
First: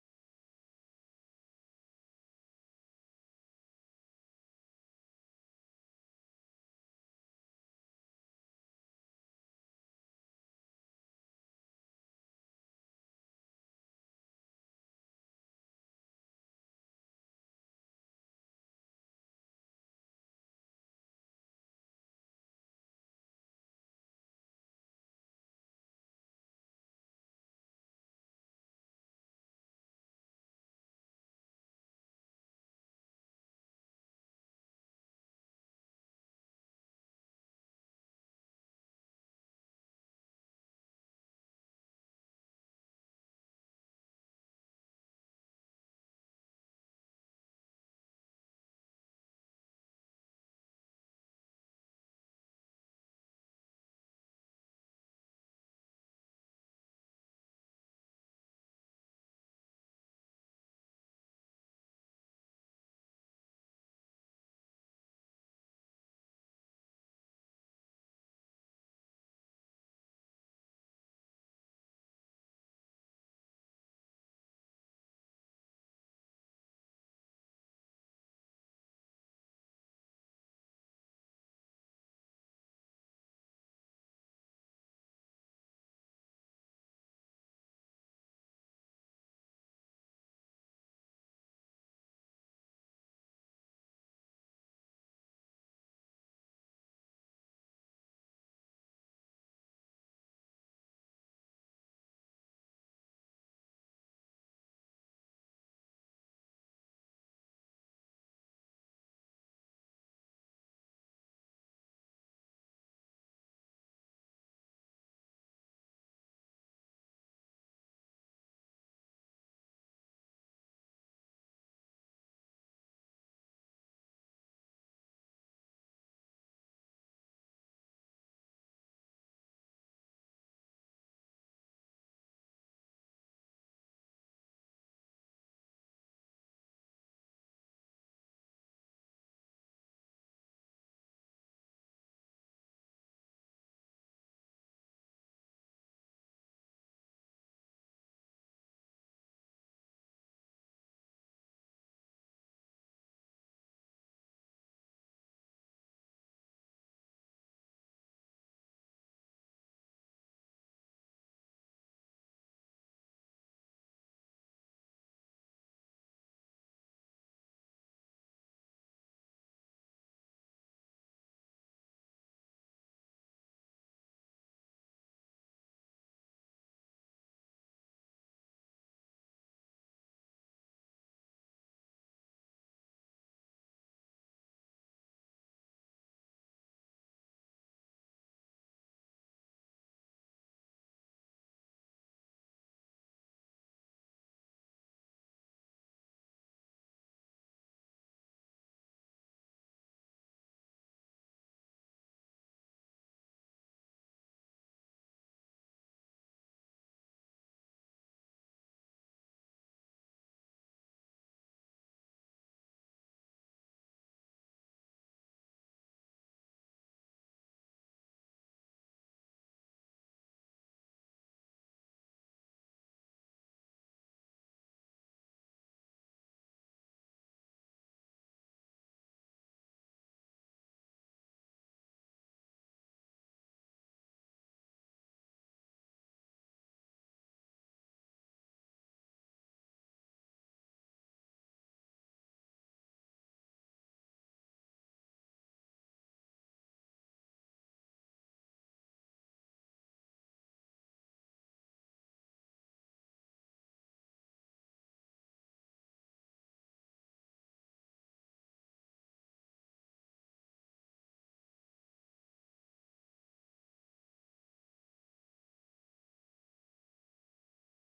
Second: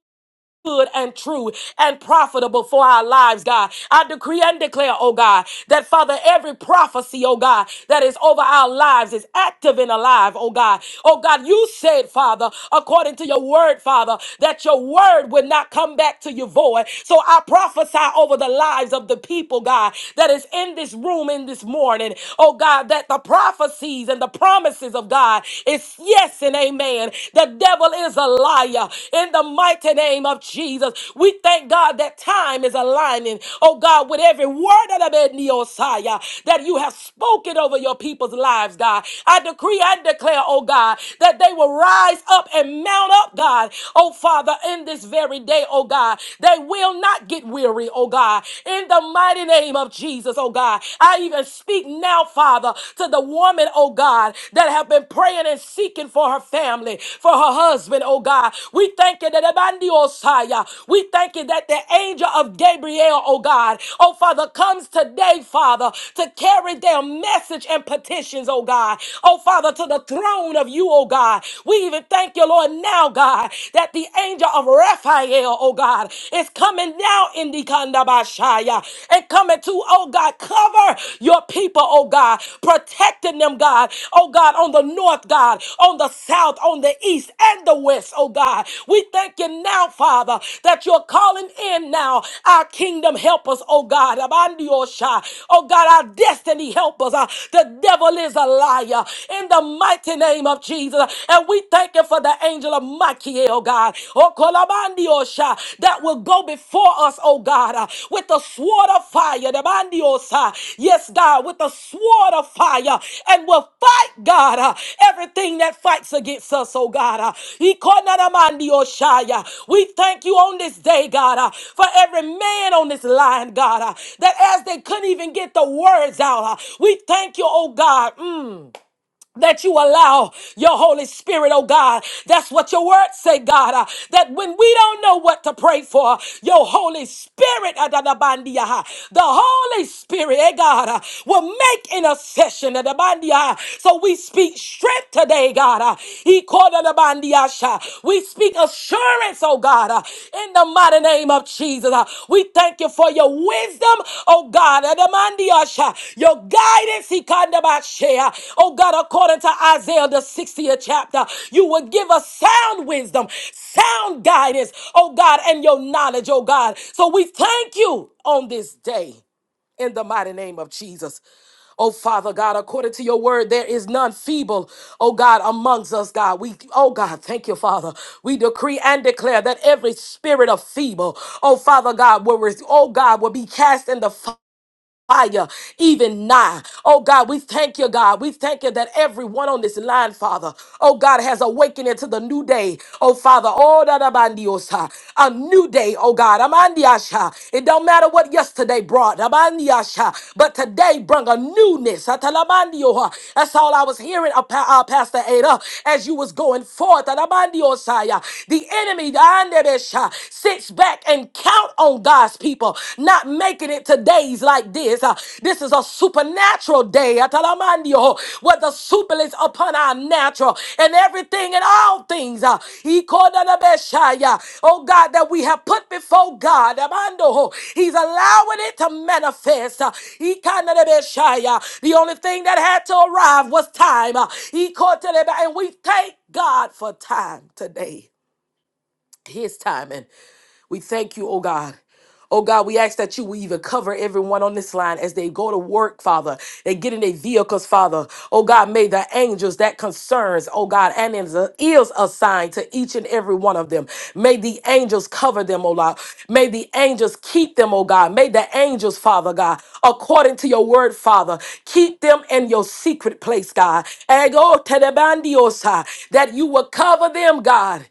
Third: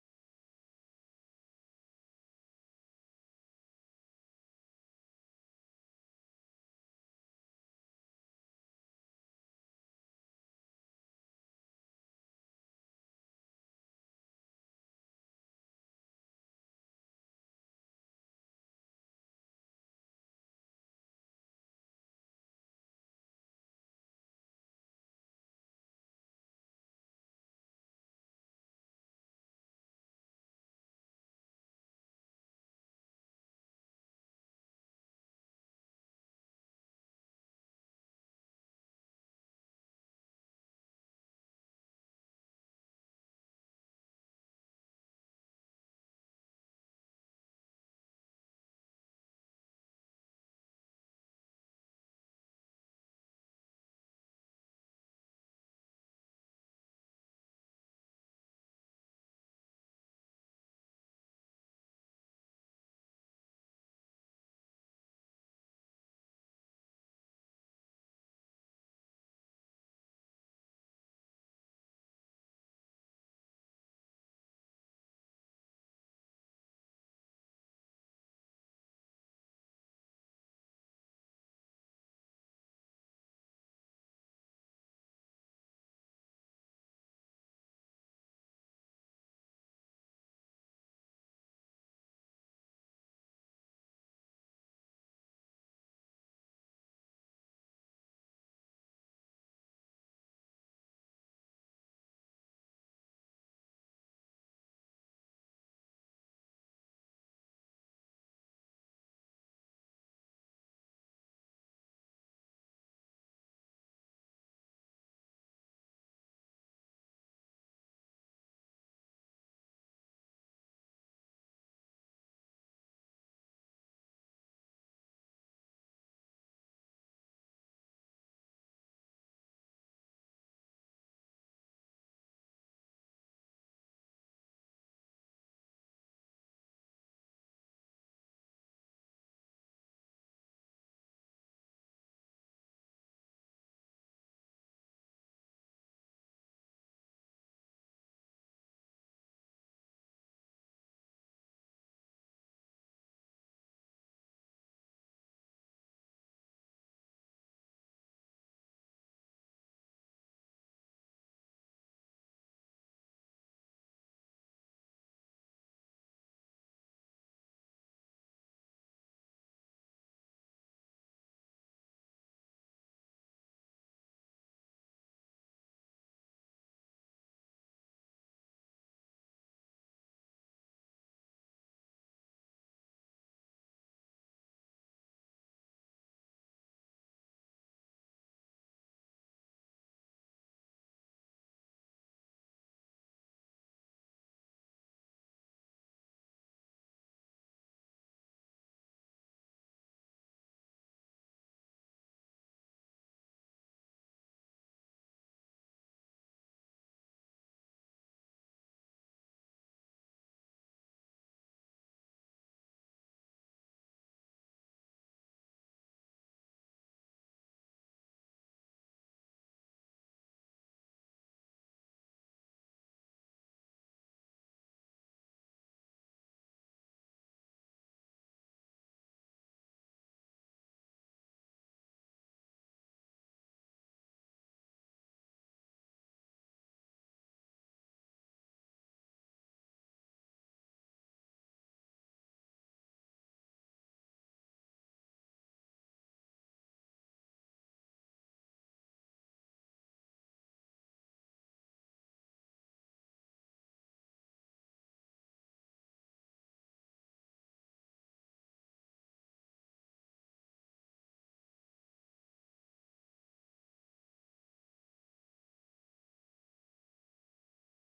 C: good and true and profitable for our lives, God. I decree and declare, oh God, that Father, every prophecy, oh God, that is over our lives is active and alive, oh God. Oh God, you said, Father, according to your word, Father, that your word would not come back to you void. So I prophesy over the lives of the people, God, that is in this room in this morning, oh God, that the prophecies and the promises of God is yes yes and amen. The devil is a liar. In the mighty name of Jesus, we thank God that time is aligning, oh God, with every word of the Neosiah that you have spoken over your people's lives, God. I decree and declare, oh God, that they will rise up and mount up, God, oh Father, in this very day, oh God. They will not get weary, oh God. In the mighty name of Jesus, oh God. I even speak speak now, Father, to the woman, oh God, that have been praying and seeking for her family, for her husband, oh God. We thank you that Ebandi Osaya, we thank you that the angel of Gabriel, oh God, oh Father, comes today, Father, to carry their message and petitions, oh God, oh Father, to the throne of you, oh God. We even thank you, Lord, now, God, that the angel of Raphael, oh God, is coming now in indikandabashaya. And coming to, oh God, cover your people, oh God, protecting them, God, oh God, on the north, God, on the south, on the east, and the west, oh God. We thank you now, Father, that you're calling in now our kingdom helpers, oh God, Abandiyosha. oh God, our destiny helpers. Uh, The devil is a liar in the mighty name of Jesus. And we thank you for the angel of might Makie, oh God. Oh, Kolabandi, osha that will go before us, oh God, uh, with the sword of fire. The Bandi, oh Yes, God, with the sword of fire. And will fight, God, uh, everything that fights against us, oh God. uh. Ikonanamandi, oh Sha, yeah. We thank you on this day, God, uh, for every man on this line, God, uh, that as they couldn't even get the words out, uh, we thank you, oh God. Mm that you allow your Holy Spirit, oh God. That's what your words say, God, uh, that when we don't know what to pray for, your Holy Spirit, adadabandiaha, the Holy Spirit, eh God, uh, will make intercession. adabandiaha. So we speak strength today, God. uh, he called adabandiasha. We speak assurance, strength, oh God, uh, in the mighty name of Jesus. uh, We thank you for your wisdom, oh God, uh, the man, the usher, your guidance, he kind of about share. oh God, according to Isaiah, the 60th chapter, you will give us sound wisdom, sound guidance, oh God, and your knowledge, oh God. So we thank you on this day in the mighty name of Jesus. Oh, Father God, according to your word, there is none feeble, oh God, amongst us, God. We, oh God, thank you, Father. We decree and declare that every spirit of feeble, oh Father God, will, res- oh God, will be cast in the fire fire even now. Oh God, we thank you, God. We thank you that everyone on this line, Father, oh God, has awakened into the new day. Oh Father, oh da da bandiosa, a new day, oh God. Amandiasha. It don't matter what yesterday brought, Amandiasha, but today brought a newness. Atalamandio. That's all I was hearing, uh, Pa- uh, Pastor Ada, as you was going forth. Atamandiosaya. The enemy, the Andebesha, sits back and counts out on God's people, not making it to days like this. Uh, this is a supernatural day, Atalamandio, where the super is upon our natural and everything and all things. Uh, Ikodalabeshaya. oh God, that we have put before God, Amando, He's allowing it to manifest. Uh, Ikanalabeshaya. the only thing that had to arrive was time. Uh, Ikotelebe- and we thank God for time today his timing. We thank you, oh God. Oh God, we ask that you will even cover everyone on this line as they go to work, Father. They get in their vehicles, Father. Oh God, may the angels that concerns, oh God, and is is assigned to each and every one of them. May the angels cover them, oh Lord. May the angels keep them, oh God. May the angels, Father God, according to your word, Father, keep them in your secret place, God. And go to the bandiosa, that you will cover them, God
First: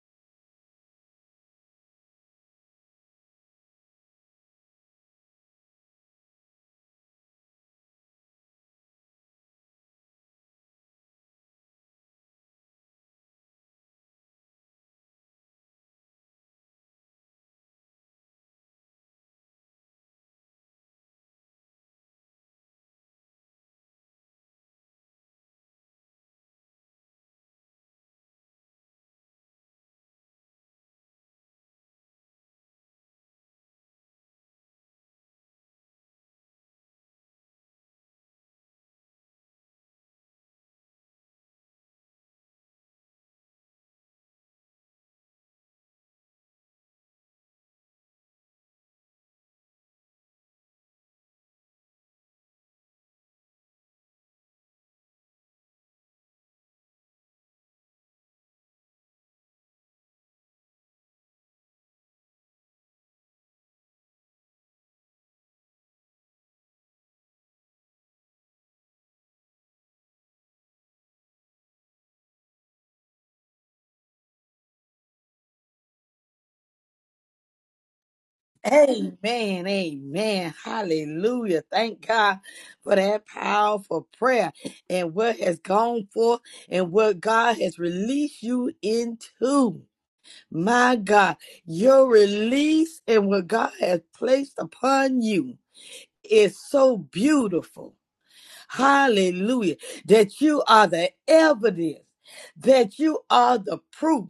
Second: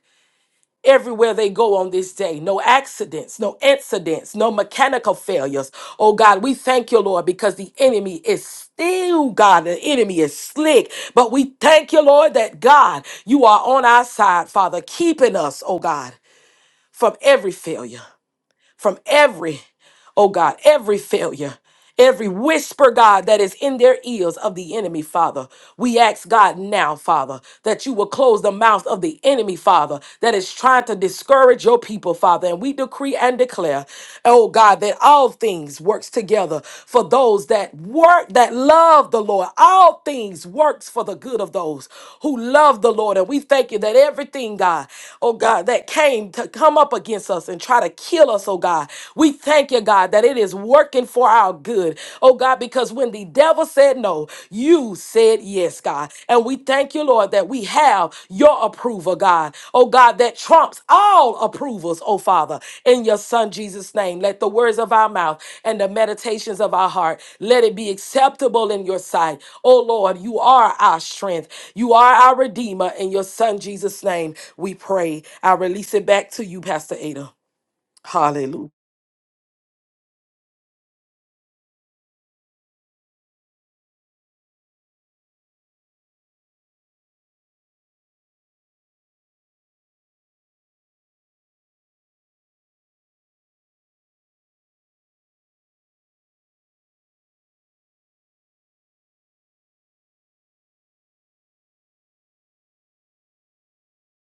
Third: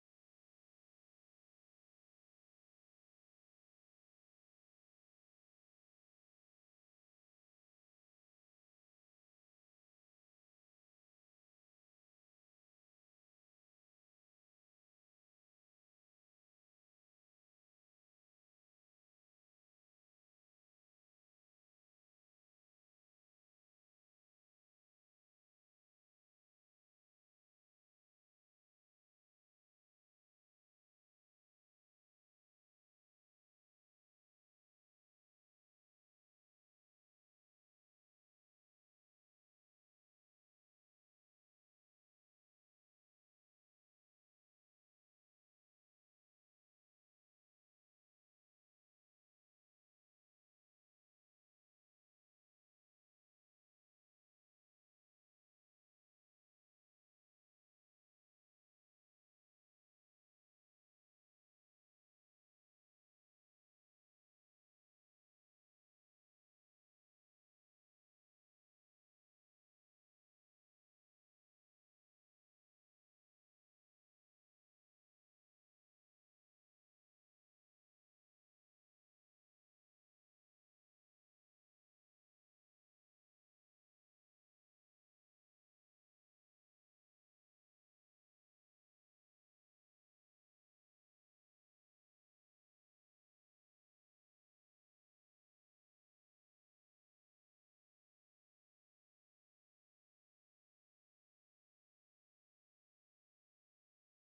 C: everywhere they go on this day. No accidents, no incidents, no mechanical failures. Oh God, we thank you, Lord, because the enemy is still, God, the enemy is slick. But we thank you, Lord, that God, you are on our side, Father, keeping us, oh God, from every failure, from every Oh God, every failure, every whisper, God, that is in their ears of the enemy, Father. We ask God now, Father, that you will close the mouth of the enemy, Father, that is trying to discourage your people, Father. And we decree and declare, oh God, that all things works together for those that work, that love the Lord. All things works for the good of those who love the Lord. And we thank you that everything, God, oh God, that came to come up against us and try to kill us, oh God. God. We thank you, God, that it is working for our good. Oh, God, because when the devil said no, you said yes, God. And we thank you, Lord, that we have your approval, God. Oh, God, that trumps all approvals, oh, Father, in your Son Jesus' name. Let the words of our mouth and the meditations of our heart, let it be acceptable in your sight. Oh, Lord, you are our strength. You are our Redeemer. In your Son Jesus' name, we pray. I release it back to you, Pastor Ada. Hallelujah.
B: Amen. Amen. Hallelujah. Thank God for that powerful prayer and what has gone forth and what God has released you into. My God, your release and what God has placed upon you is so beautiful. Hallelujah. That you are the evidence, that you are the proof.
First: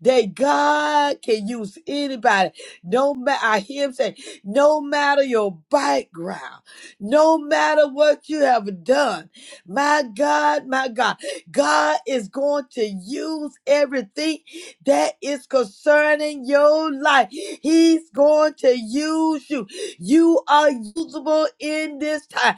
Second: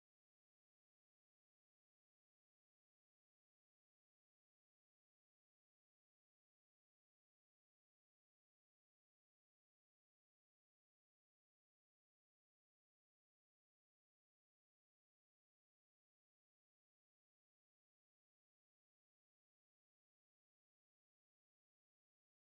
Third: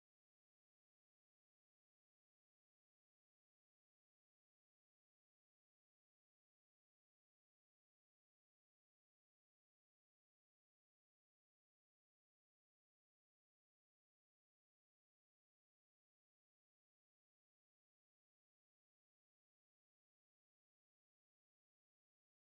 B: That God can use anybody. No matter I hear him say, no matter your background, no matter what you have done. My God, my God, God is going to use everything that is concerning your life. He's going to use you. You are usable in this time.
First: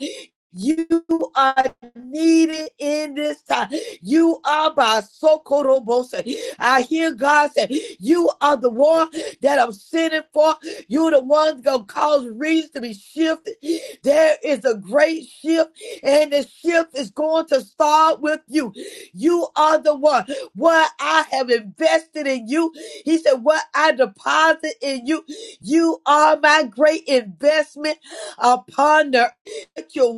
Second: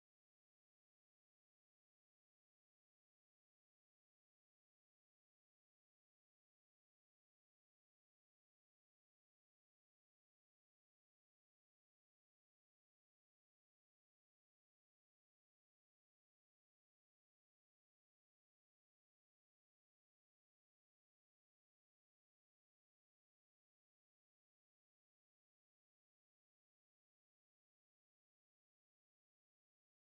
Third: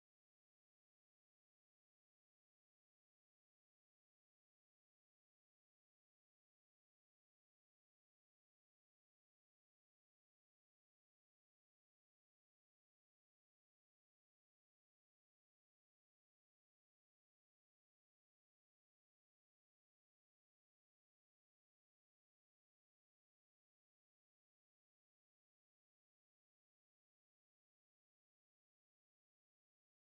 B: You are needed in this time. You are by Sokorobose. I hear God say, You are the one that I'm sending for. You're the one gonna cause reeds to be shifted. There is a great shift, and the shift is going to start with you. You are the one. What I have invested in you, He said, What I deposit in you, you are my great investment upon the earth Your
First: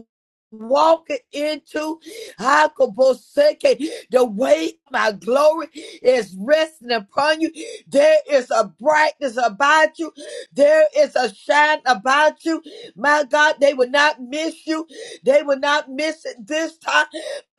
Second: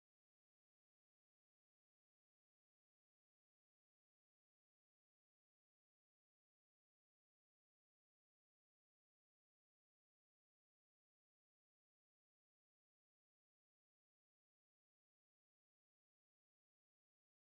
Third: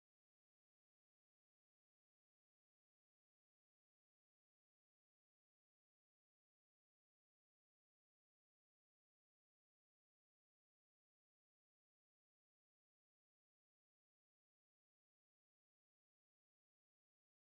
B: walking into Hakoboseke. The weight of my glory is resting upon you. There is a brightness about you. There is a shine about you. My God, they will not miss you. They will not miss it this time.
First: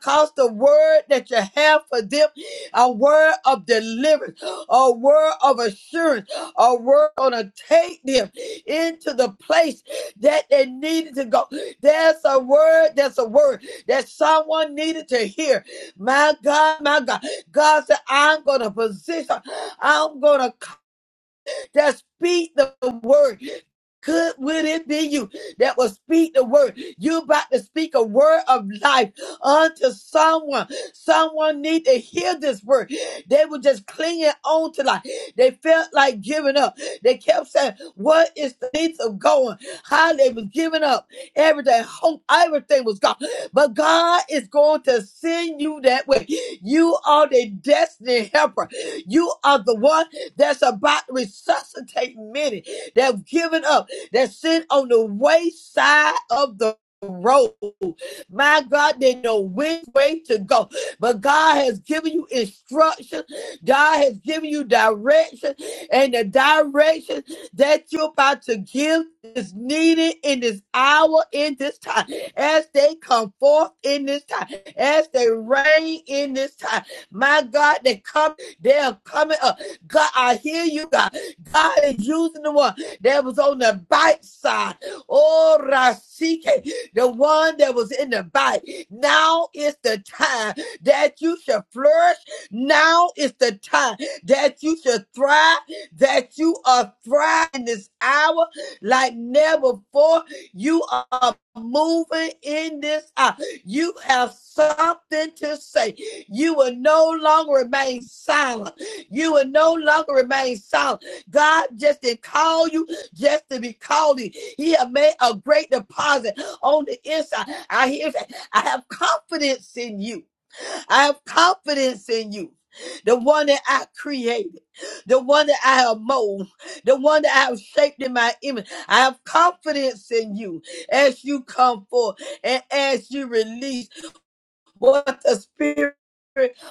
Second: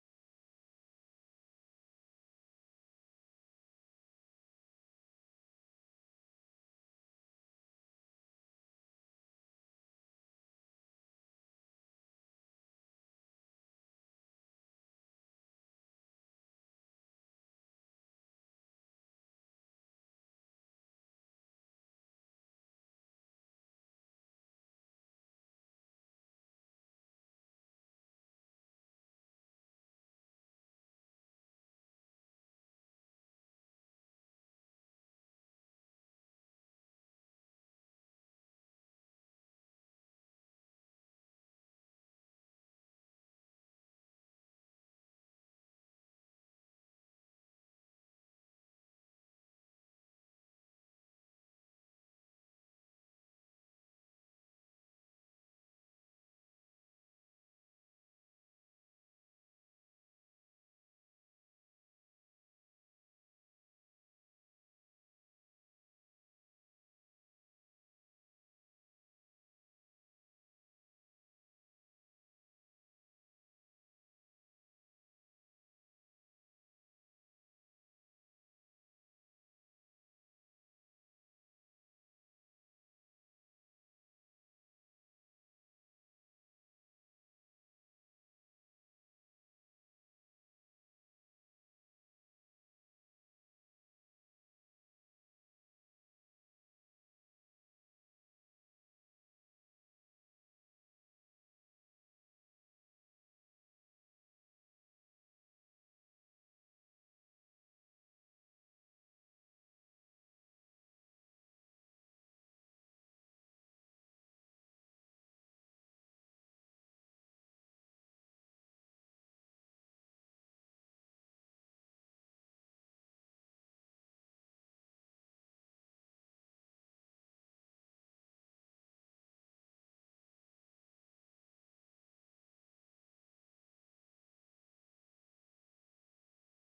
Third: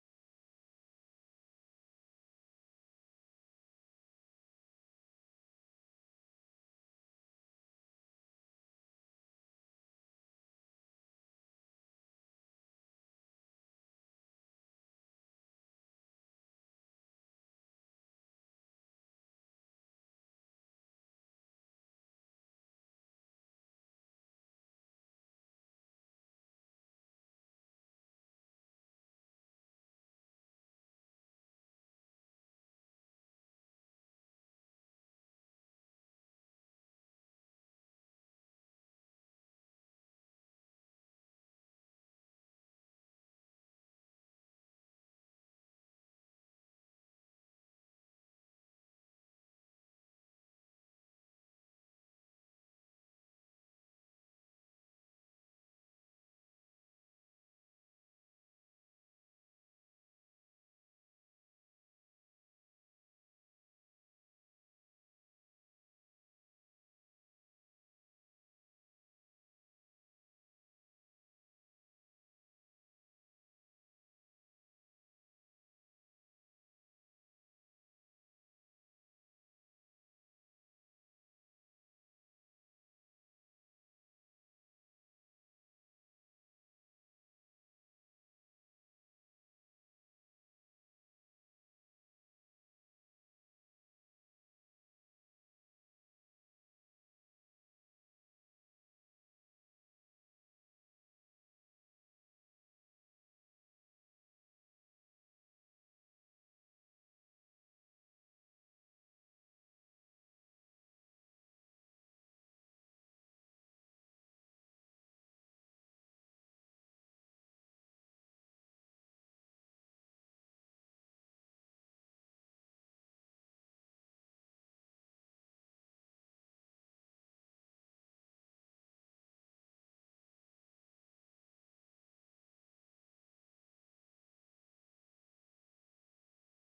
B: Cause the word that you have for them, a word of deliverance, a word of assurance, a word gonna take them into the place that they needed to go. There's a word, there's a word that someone needed to hear. My God, my God. God said, I'm going to position, I'm going to that speak the word could would it be you that will speak the word you about to speak a word of life unto someone someone need to hear this word they were just clinging on to life they felt like giving up they kept saying what is the need of going how they was giving up everything hope everything was gone but god is going to send you that way you are the destiny helper you are the one that's about to resuscitate many that have given up that sit on the wayside of the road. My God, they know which way to go. But God has given you instruction. God has given you direction. And the direction that you're about to give is needed in this hour, in this time, as they come forth in this time, as they reign in this time. My God, they come, they are coming up. God, I hear you, God. God is using the one that was on the bite side. Oh, Rasike, the one that was in the bite. Now is the time that you should flourish. Now is the time that you should thrive, that you are thriving this hour like never before. You are moving in this hour. You have something to say. You will no longer remain silent. You will no longer remain silent. God just didn't call you just to be called in, He has made a great deposit on the inside. I hear that. I have confidence in you. I have confidence in you. The one that I created, the one that I have molded, the one that I have shaped in my image. I have confidence in you as you come forth and as you release what the spirit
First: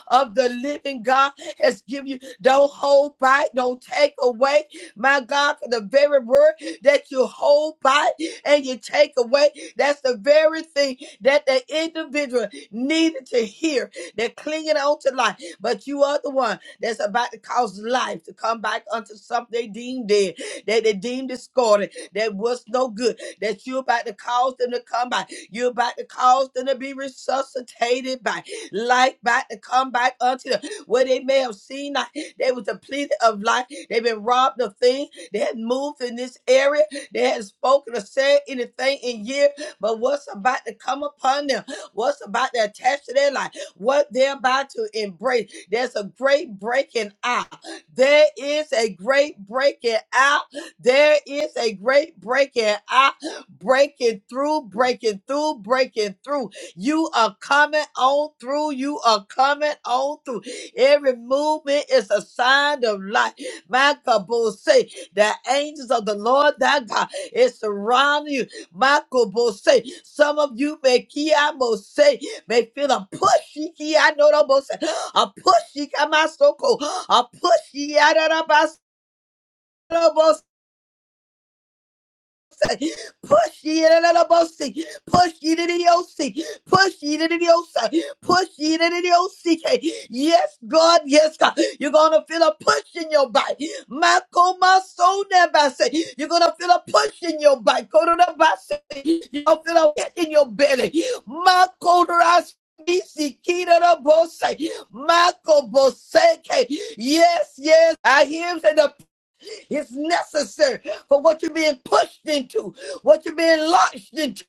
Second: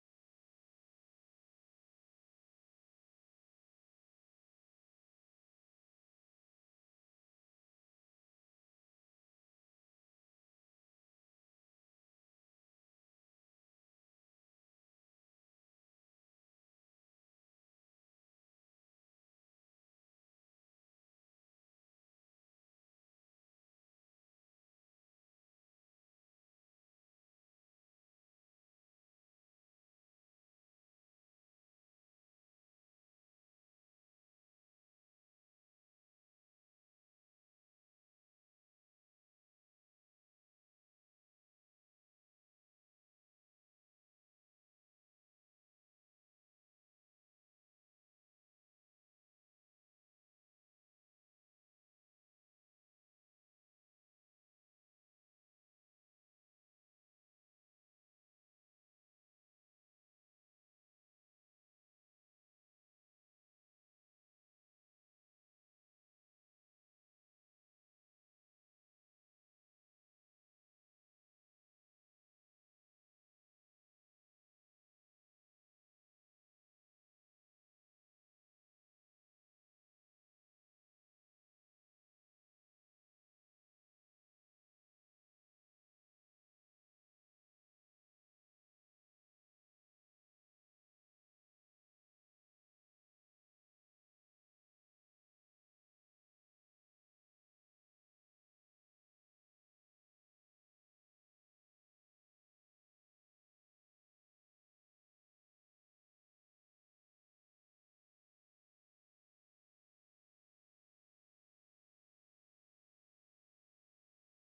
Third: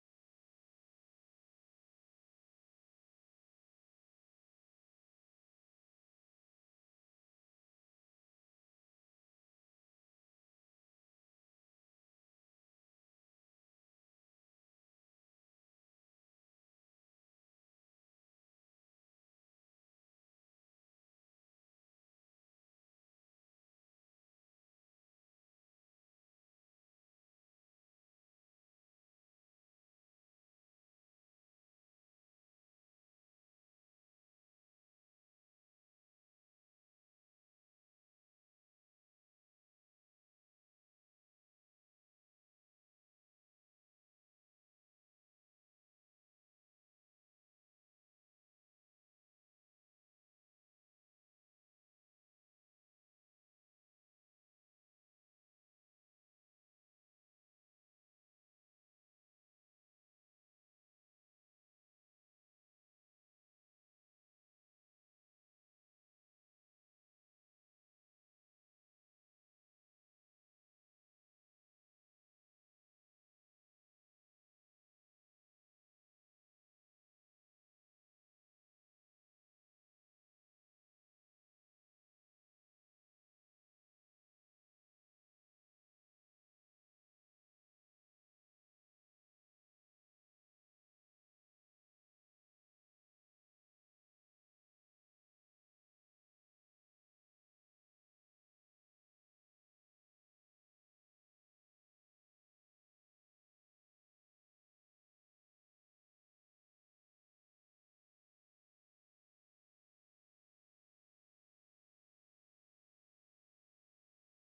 B: of the living God has given you. Don't hold back, don't take away. My God, for the very word that you hold back and you take away, that's the very thing that the individual needed to hear. They're clinging on to life, but you are the one that's about to cause life to come back unto something they deemed dead, that they deemed discarded, that was no good, that you're about to cause them to come back. You're about to cause them to be resuscitated by life, about to come back unto them. Where they may have seen that they was depleted of life. They've been robbed of things. They had moved in this area. They hadn't spoken or said anything in years. But what's about to come upon them? What's about to attach to their life? What they're about to embrace? There's a great breaking out. There is a great breaking out. There is a great breaking out breaking through, breaking through, breaking through. You are coming on through. You are coming on through. Every movement is a sign of life. Michael Bull say the angels of the Lord thy God is surrounding you. Michael Bull say some of you may Kiamo say may feel a pushy key. I know the most a pushy come my so cold. A pushy I don't out of Push ye to the bossy. Push ye to the OC. Push ye to the OC. Push ye to the OC. Yes, God. Yes, God. You're going to feel a push in your body. Mako maso nebase. You're going to feel a push in your body. Koronabase. You're going to feel a hit in your belly. Mako ras. Isi kira da bose. Mako boseke. Yes, yes. I hear him say the. It's necessary for what you're being pushed into, what you're being launched into.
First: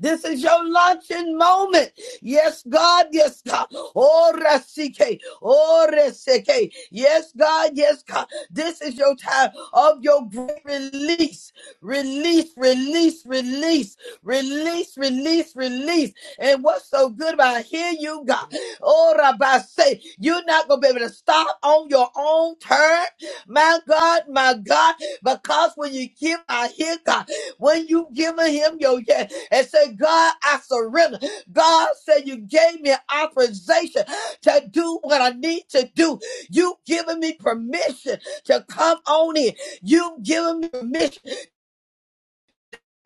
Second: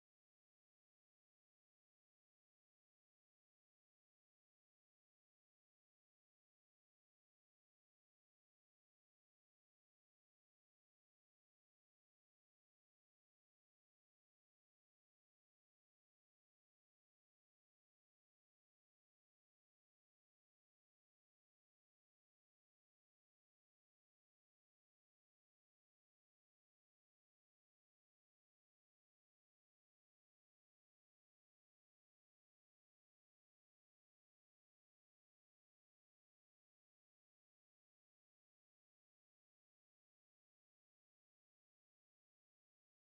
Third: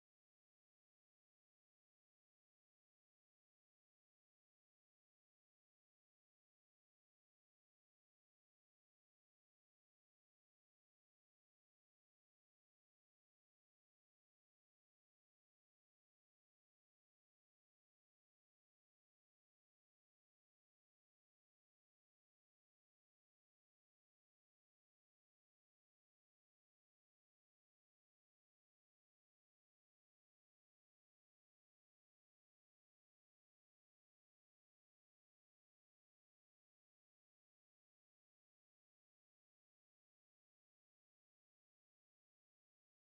B: This is your luncheon moment. Yes, God. Yes, God. Oh, Rasike. Oh, Resike. Yes, God. Yes, God. This is your time of your great release. Release, release, release, release, release, release. And what's so good about it, hear you, God? Oh, Rabbi, say you're not gonna be able to stop on your own turn, my God, my God, because when you give, I hear God. When you give him your yes and say, God, I surrender. God said, You gave me authorization to do what I need to do. You've given me permission to come on in. You've given me permission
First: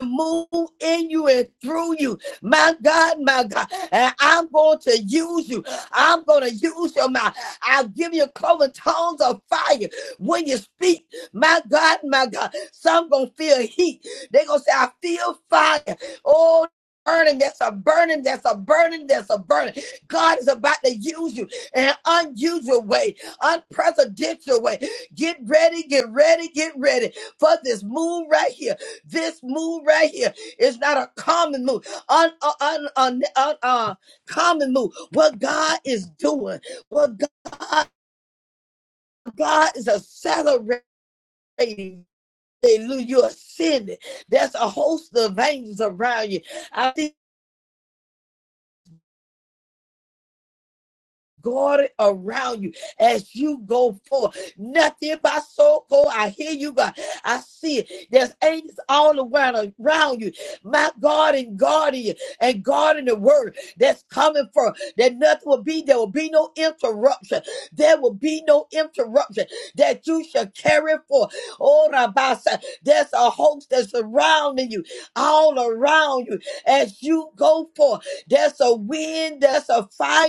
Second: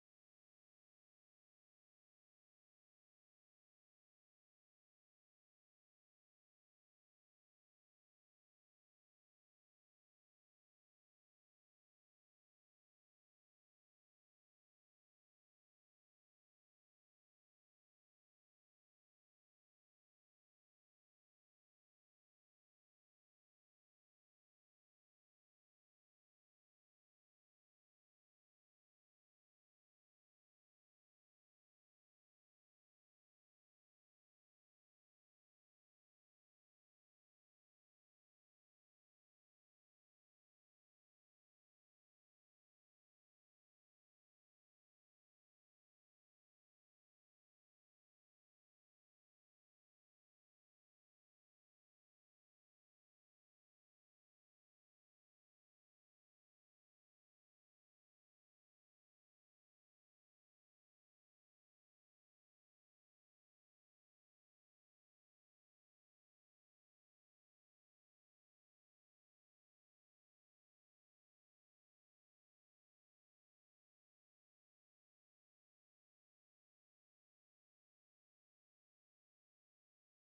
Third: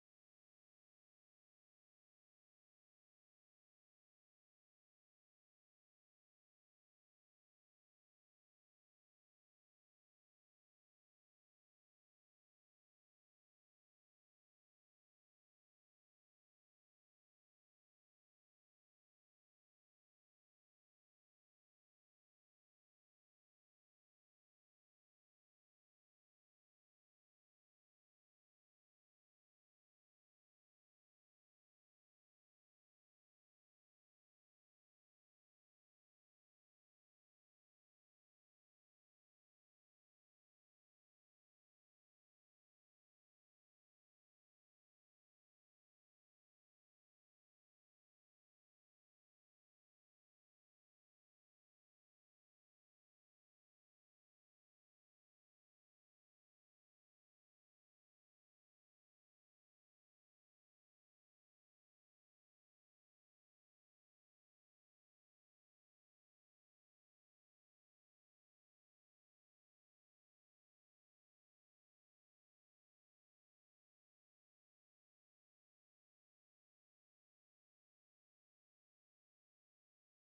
B: move in you and through you. My God, my God. And I'm going to use you. I'm going to use your mouth. I'll give you cloven tongues of fire when you speak. My God, my God. Some going to feel heat. they going to say, I feel fire. Oh, burning, that's a burning, that's a burning, that's a burning. God is about to use you in an unusual way, unprecedented way. Get ready, get ready, get ready for this move right here. This move right here is not a common move, un, un, un, un, un- uh, uh, common move. What God is doing, what God, God is accelerating. Hallelujah, you're ascending. There's a host of angels around you. I see guard around you as you go forth. Nothing by so cold. I hear you, God. I see it. There's angels all around, around you. My God and guardian and guarding the word that's coming from that nothing will be. There will be no interruption. There will be no interruption that you shall carry forth. Oh, Rabasa, there's a host that's surrounding you, all around you as you go forth. There's a wind, there's a fire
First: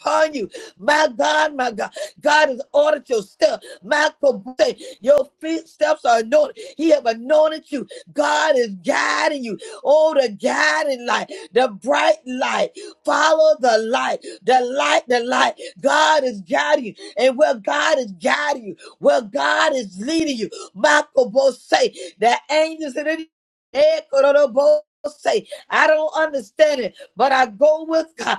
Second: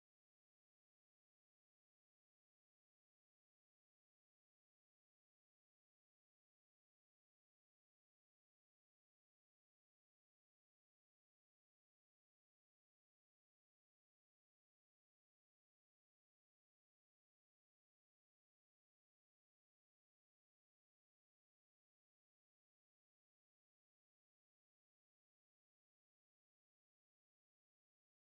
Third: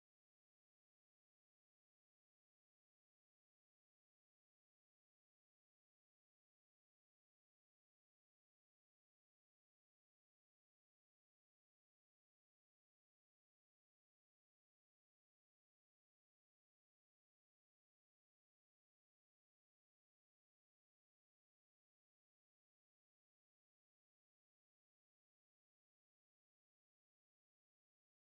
B: upon you. My God, my God. God has ordered your steps. My kabute, your feet steps are anointed. He have anointed you. God is guiding you. Oh, the guiding light, the bright light. Follow the light, the light, the light. God is guiding you. And where God is guiding you, where God is leading you, Michael my say the angels in the Eh, kororo bo- say, I don't understand it, but I go with God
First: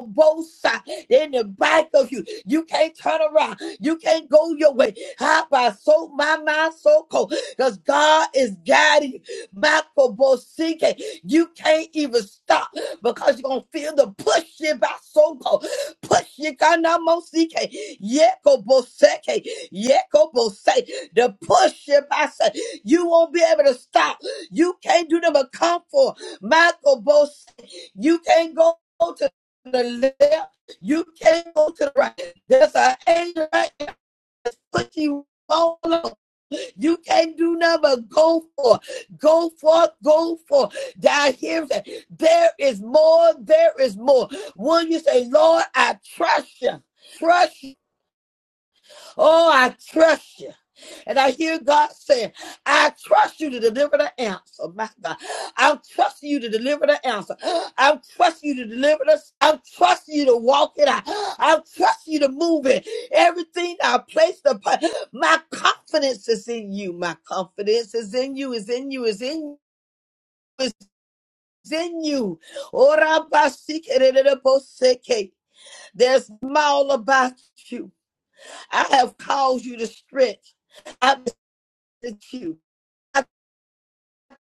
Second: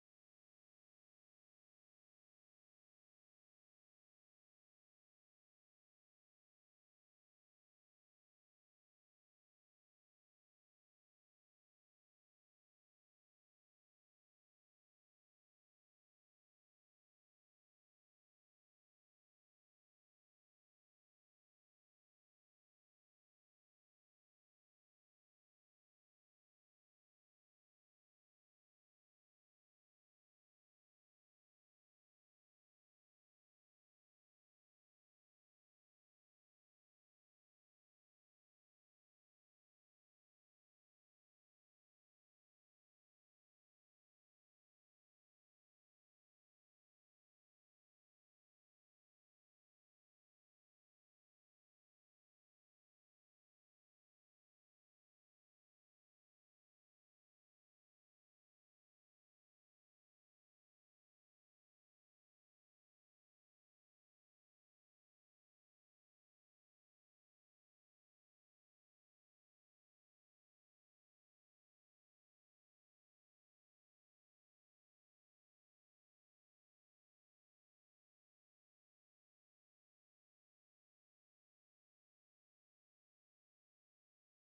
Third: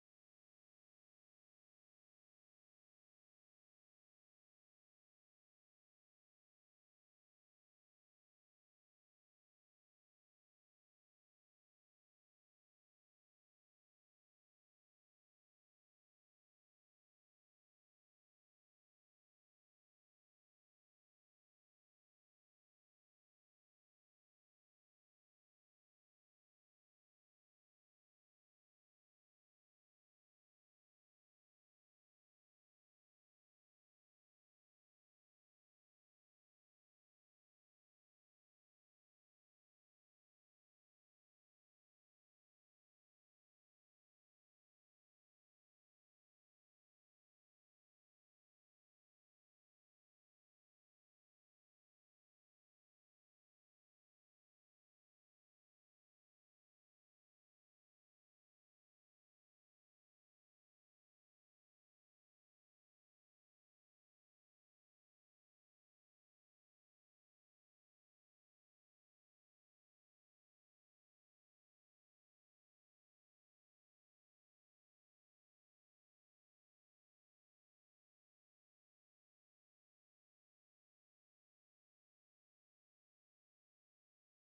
B: both sides in the back of you. You can't turn around. You can't go your way. How by so my mind so cold. Because God is guiding you. Michael Bosike. You can't even stop because you're gonna feel the push it by so cold. Push you it kanamosike. Yeko Boseke. Yeko Bose. The push it by so you won't be able to stop. You can't do them a comfort. Michael Bose. You can't go the left, you can't go to the right. There's an angel right there that's pushing you all along. You can't do nothing but go forth, go forth, go forth. I hear that there is more, there is more. When you say, Lord, I trust you, trust you. Oh, I trust you. And I hear God saying, I trust you to deliver the answer. My God. I'm trusting you to deliver the answer. I'm trusting you to deliver this. I'm trusting you to walk it out. I'm trusting you to move it. Everything I placed upon my confidence is in you. My confidence is in you, is in you, is in you. Is in you. Ora basikeredeboseke. There's all about you. I have caused you to stretch. I'm with you. I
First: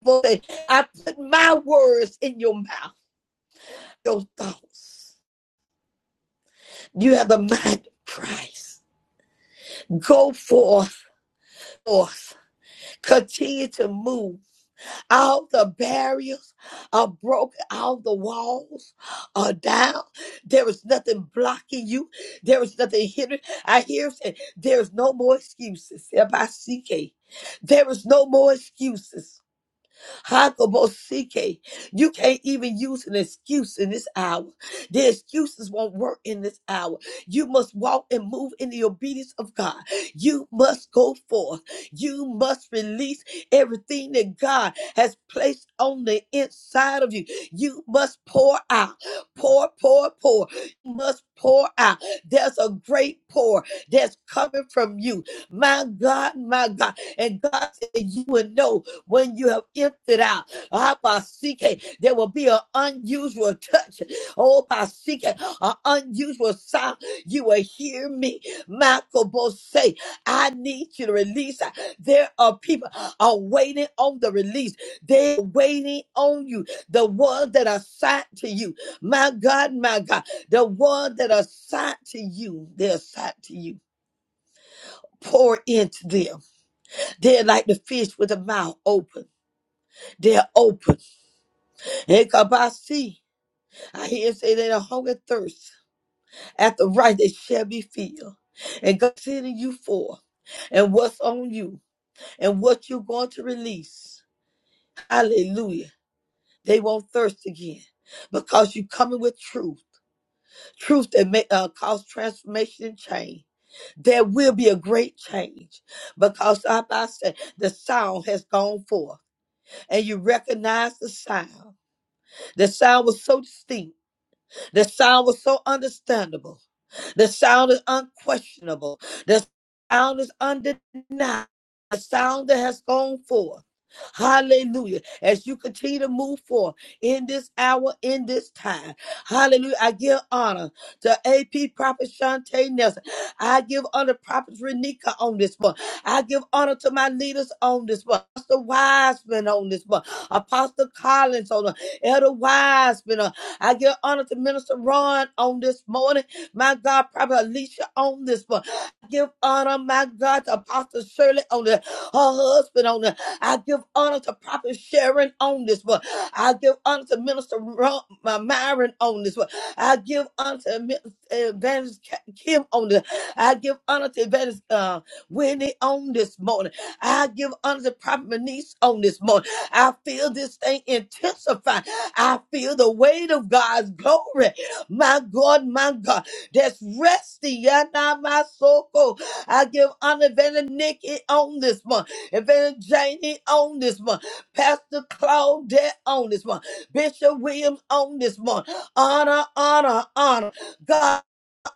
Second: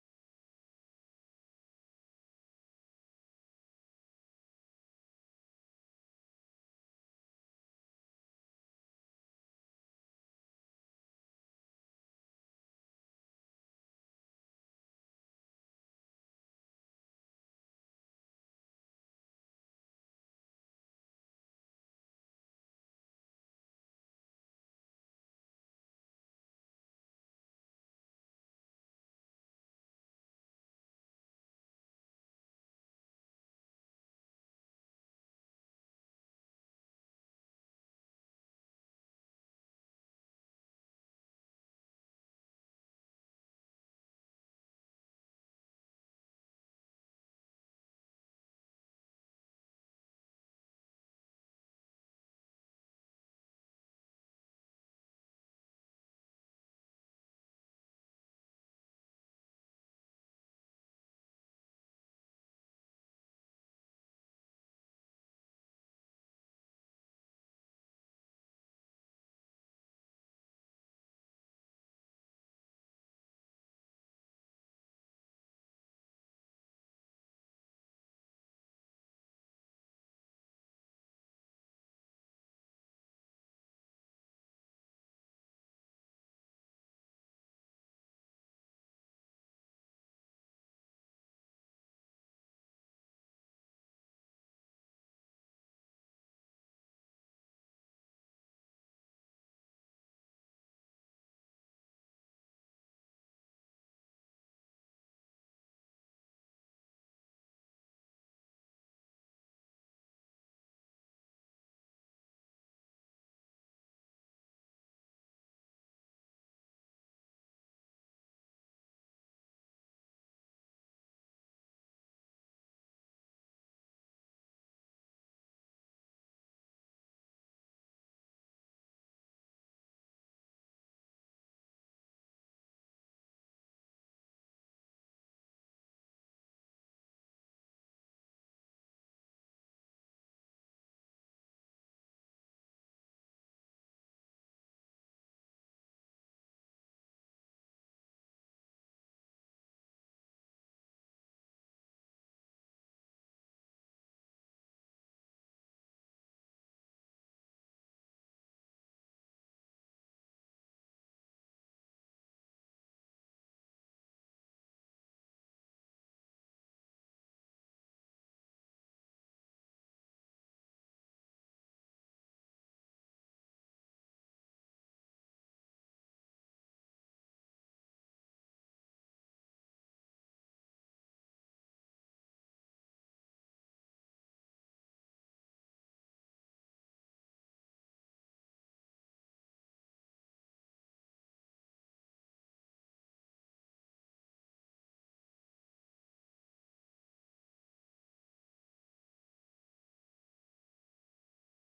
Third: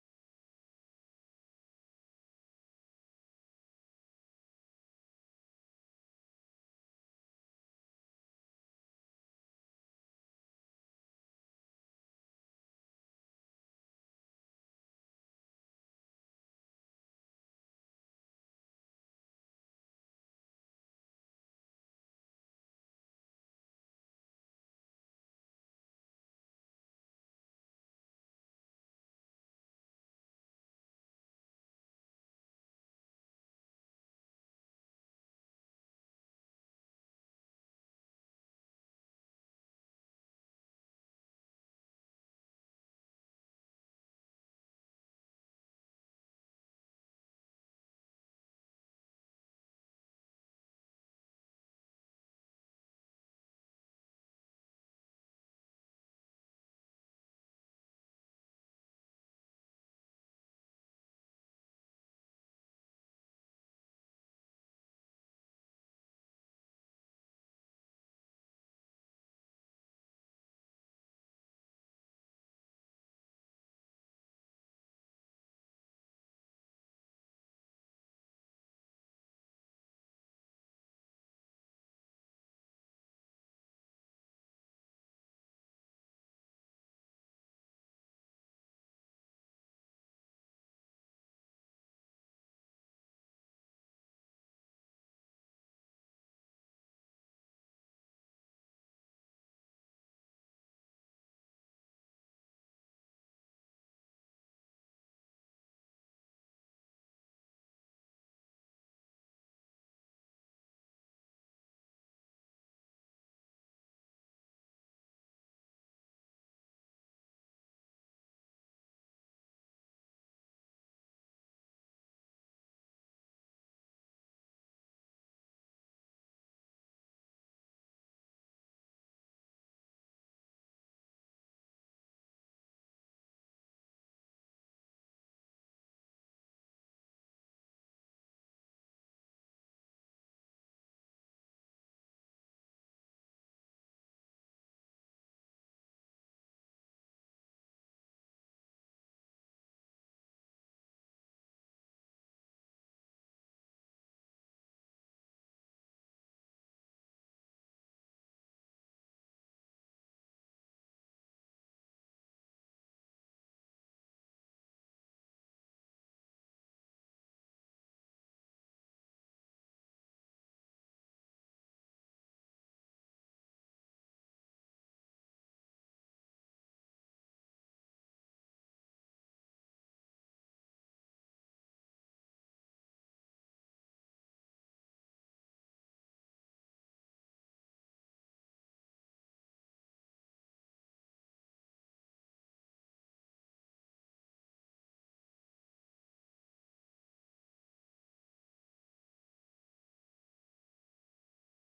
B: voice. I put my words in your mouth, your thoughts. You have the mind of Christ. Go forth, forth. Continue to move. All the barriers are broken. All the walls are down. There is nothing blocking you. There is nothing hindering. I hear saying, there is no more excuses. F-I-C-K. There is no more excuses. Hakobosike. You can't even use an excuse in this hour. The excuses won't work in this hour. You must walk and move in the obedience of God. You must go forth. You must release everything that God has placed on the inside of you. You must pour out. Pour, pour, pour. You must pour out. There's a great pour that's coming from you. My God, my God. And God said, You will know when you have emptied out, ah, Basike, there will be an unusual touch. Oh, Basike, an unusual sound. You will hear me. Michael Bose say, I need you to release. There are people are waiting on the release. They're waiting on you. The ones that are signed to you. My God, my God. The ones that are signed to you, they're signed to you. Pour into them. They're like the fish with the mouth open. They're open. Ekabasi. I hear him say that a hunger thirst after right they shall be filled. And God sending you forth and what's on you and what you're going to release. Hallelujah. They won't thirst again because you're coming with truth. Truth that may uh, cause transformation and change. There will be a great change because like I said, the sound has gone forth and you recognize the sound. The sound was so distinct The sound was so understandable. The sound is unquestionable. The sound is undeniable. The sound that has gone forth. Hallelujah. As you continue to move forth in this hour, in this time. Hallelujah. I give honor to AP Prophet Shantae Nelson. I give honor to Prophet Renika on this one. I give honor to my leaders on this one. Apostle Wiseman on this one. Apostle Collins on the Elder Wiseman. uh, I give honor to Minister Ron on this morning. My God, Prophet Alicia on this one. I give honor, my God, to Apostle Shirley on this, her husband on this. I give honor to Prophet Sharon on this one. I give honor to Minister Ron, my Myron on this one. I give honor to Mi- uh, Evangelist Ka- Kim on this. I give honor to Evangelist uh, Wendy on this morning. I give honor to Prophet Manice on this morning. I feel this thing intensify. I feel the weight of God's glory. My God, my God, that's resting. Yana my soko. I give honor Vanna Nikki on this one, Vanna Janie on this one, Pastor Claudette on this one, Bishop Williams on this one. Honor, honor, honor. God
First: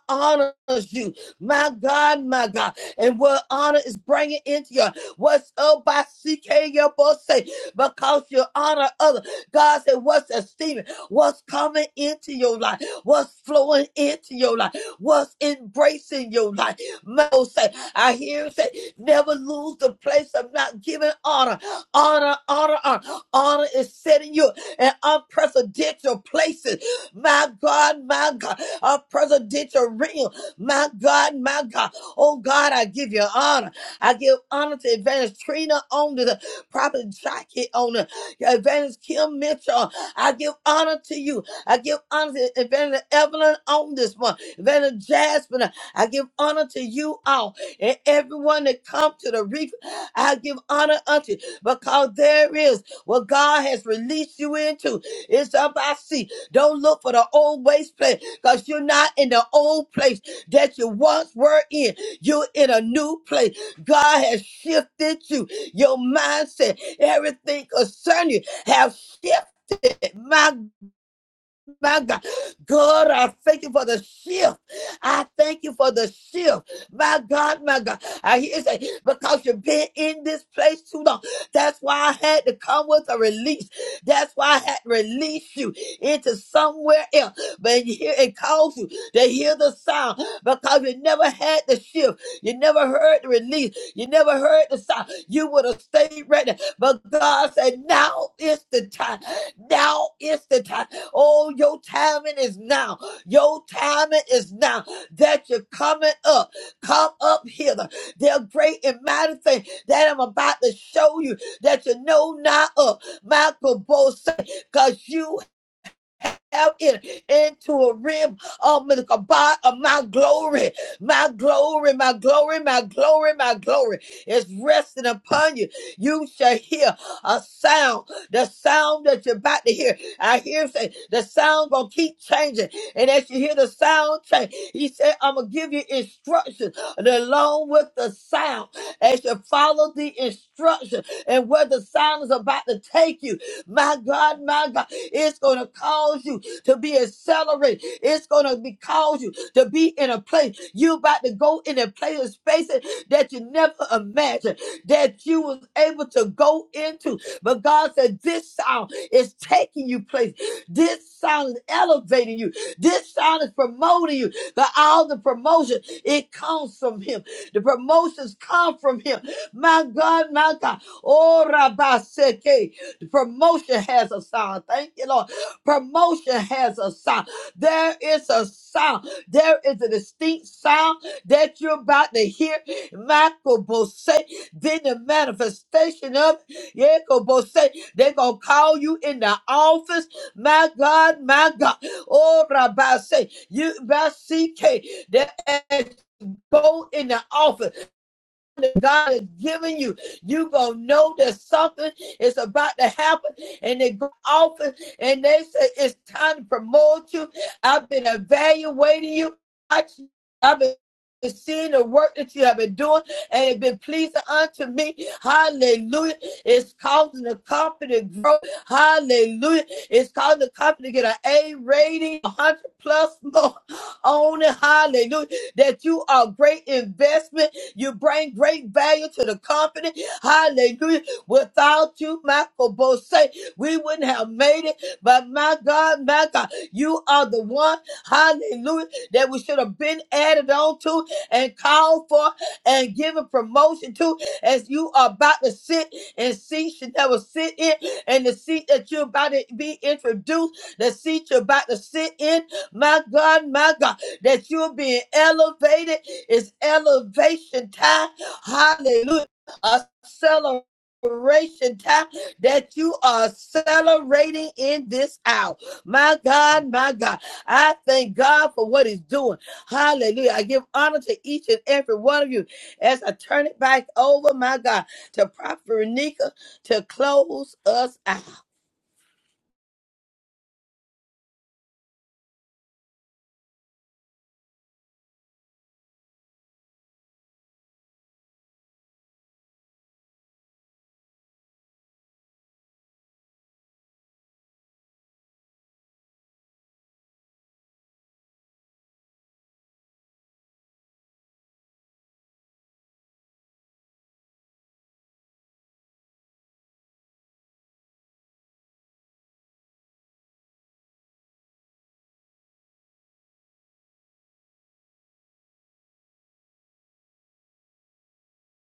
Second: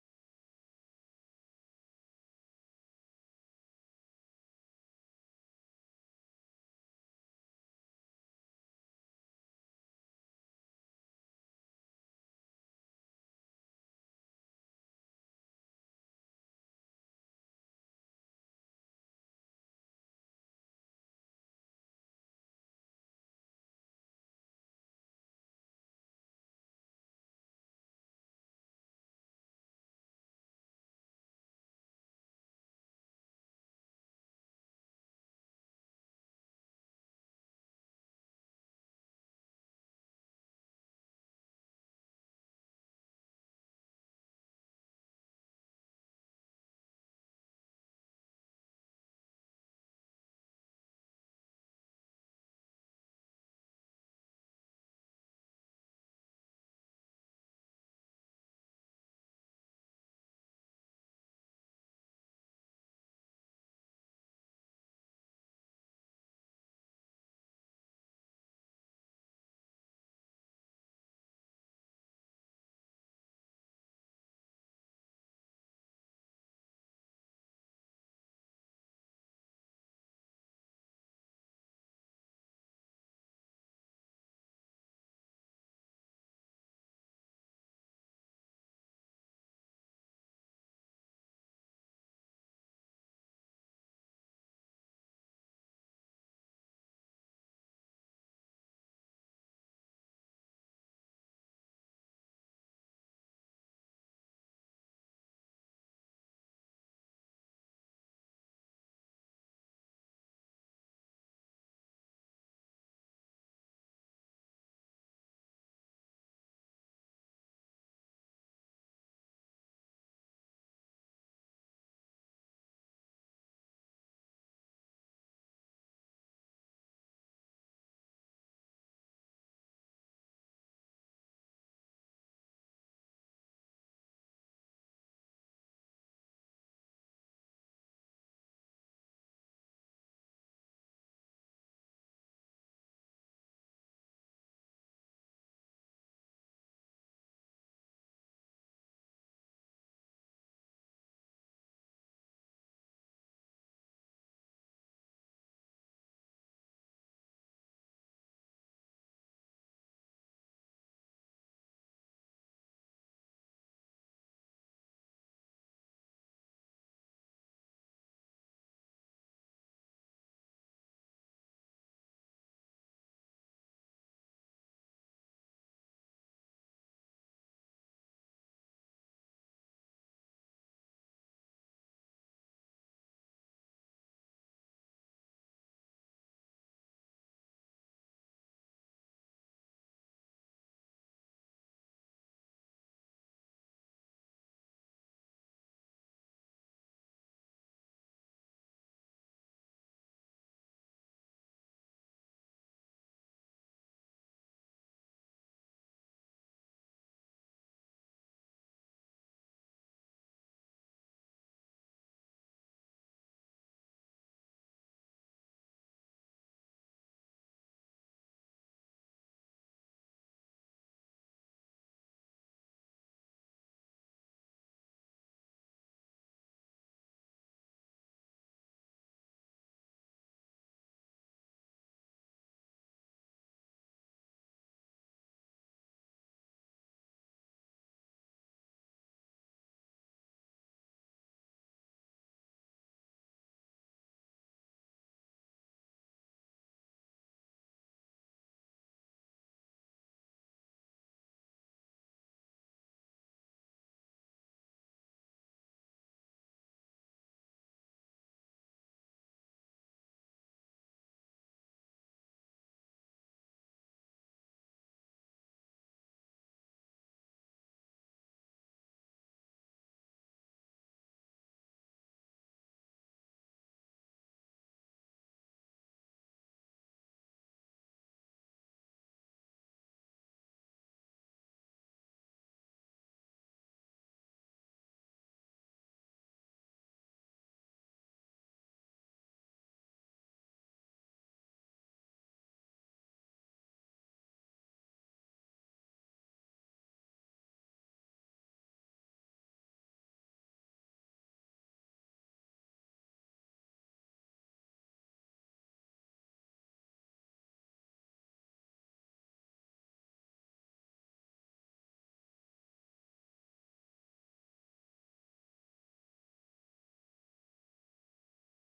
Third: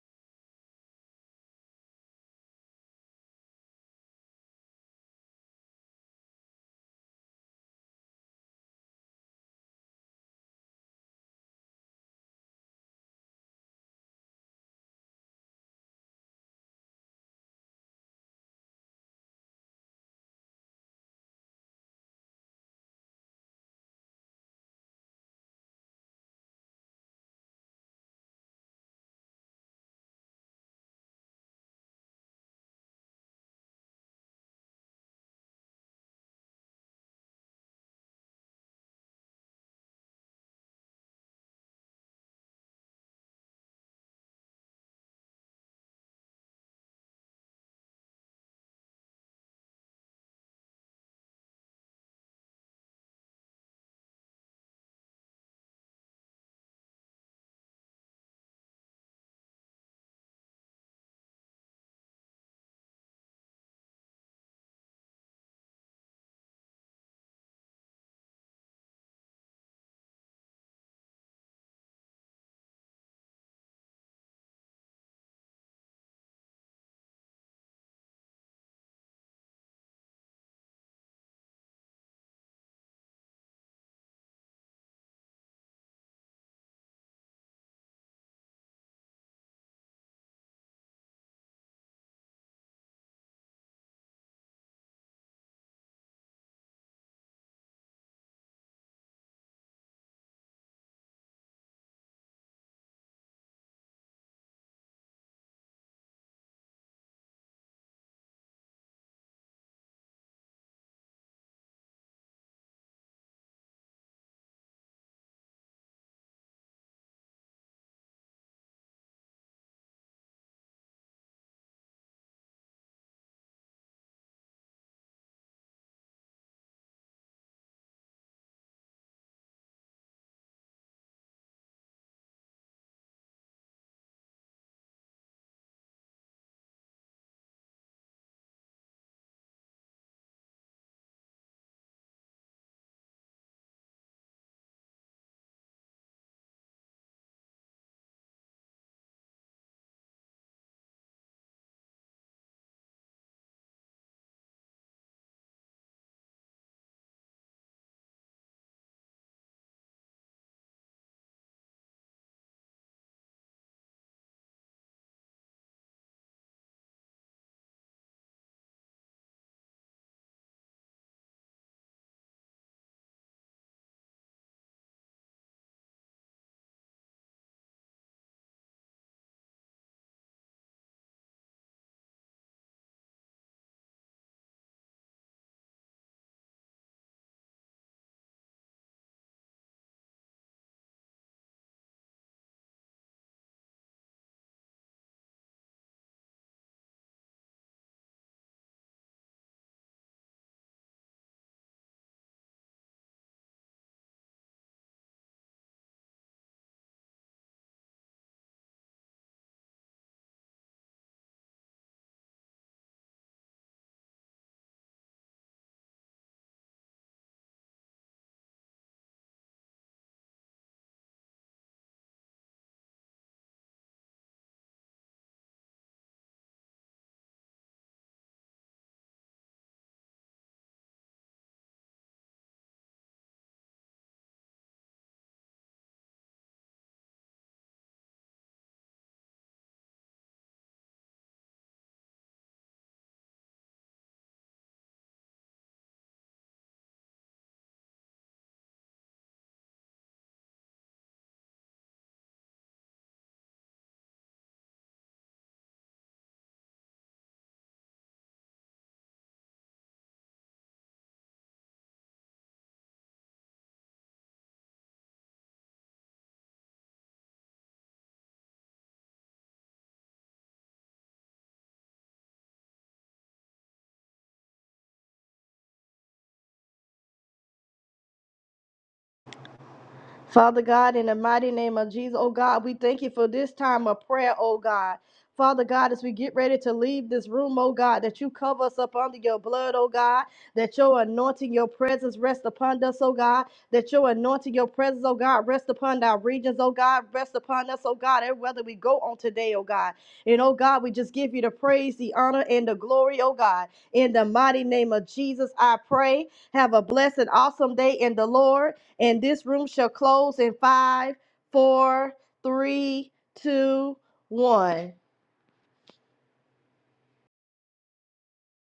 B: honors you. My God, my God. And what honor is bringing into your what's up by CK, your boss say, because you honor other. God said, what's esteeming, what's coming into your life, what's flowing into your life, what's embracing your life. Mo say, I hear him say, never lose the place of not giving honor. Honor, honor, honor. Honor is setting you in unprecedented places my God, my God, a presidential ring, my God, my God. Oh God, I give you honor. I give honor to Advantage Trina on the Prophet Jackie on the Advantage Kim Mitchell. I give honor to you. I give honor to Advantage Evelyn on this one, Advantage Jasmine. I give honor to you all and everyone that come to the reef. I give honor unto you because there is what God has released you into. It's up I see. Don't look for the old waste place because you're not in the old place that you once were in. You're in a new place. God has shifted you. Your mindset, everything concerning you have shifted. My my God, God, I thank you for the shift. I thank you for the shift. My God, my God. I hear you say, because you've been in this place too long. That's why I had to come with a release. That's why I had to release you into somewhere else. But here it calls you to hear the sound because you never had the shift. You never heard the release. You never heard the sound. You would have stayed right there. But God said, now is the time. Now is the time. Oh, your timing is now. Your timing is now that you're coming up. Come up hither. They're great and mighty things that I'm about to show you that you know not of. Michael Bose, because you out in, into a rim of my glory. My glory, my glory, my glory, my glory is resting upon you. You shall hear a sound, the sound that you're about to hear. I hear say the sound gonna keep changing, and as you hear the sound change, he said, "I'm gonna give you instructions along with the sound as you follow the instruction and where the sound is about to take you." My God, my God, it's gonna cause you to be accelerated. It's going to be cause you to be in a place. you about to go in a place of spaces that you never imagined that you was able to go into. But God said, this sound is taking you place. This sound is elevating you. This sound is promoting you. The all the promotion, it comes from him. The promotions come from him. My God, my God. Oh, Rabbi Seke. The promotion has a sound. Thank you, Lord. Promotion has a sound. There is a sound. There is a distinct sound that you're about to hear. Michael Bose, then the manifestation of Michael Bose. They're going to call you in the office. My God, my God. Oh, Rabbi, say, you, Rabbi CK, that as you go in the office that God has given you. You gonna know that something is about to happen, and they go off and they say it's time to promote you. I've been evaluating you. I- have been seeing the work that you have been doing, and it's been pleasing unto me. Hallelujah! It's causing the company to grow. Hallelujah! It's causing the company to get an A rating, a hundred plus more on it. Hallelujah! That you are a great investment. You bring great value to the company. Hallelujah. Without you, Michael Bose, we wouldn't have made it. But my God, my God, you are the one, hallelujah, that we should have been added on to and called for and given promotion to as you are about to sit in seats you never sit in and the seat that you're about to be introduced, the seat you're about to sit in. My God, my God that you're being elevated. It's elevation time. Hallelujah. A celebration time that you are celebrating in this hour. My God, my God. I thank God for what He's doing. Hallelujah. I give honor to each and every one of you as I turn it back over, my God, to Prophet Renika to close us out.
A: Father God, in the mighty name of Jesus, oh God, we thank you for this time of prayer, oh God. Father God, as we get ready to leave this room, oh God, that you cover us up under your blood, oh God, that your anointing, your presence rest upon us, oh God, that your anointing, your presence, oh God, rest upon our regions, oh God, rest upon us, oh God, and whether we go on today, oh God. And oh God, we just give you the praise, the honor, and the glory, oh God. In the mighty name of Jesus, I pray. Have a blessed, awesome day in the Lord. And this room shall close in five, four, three, two, one.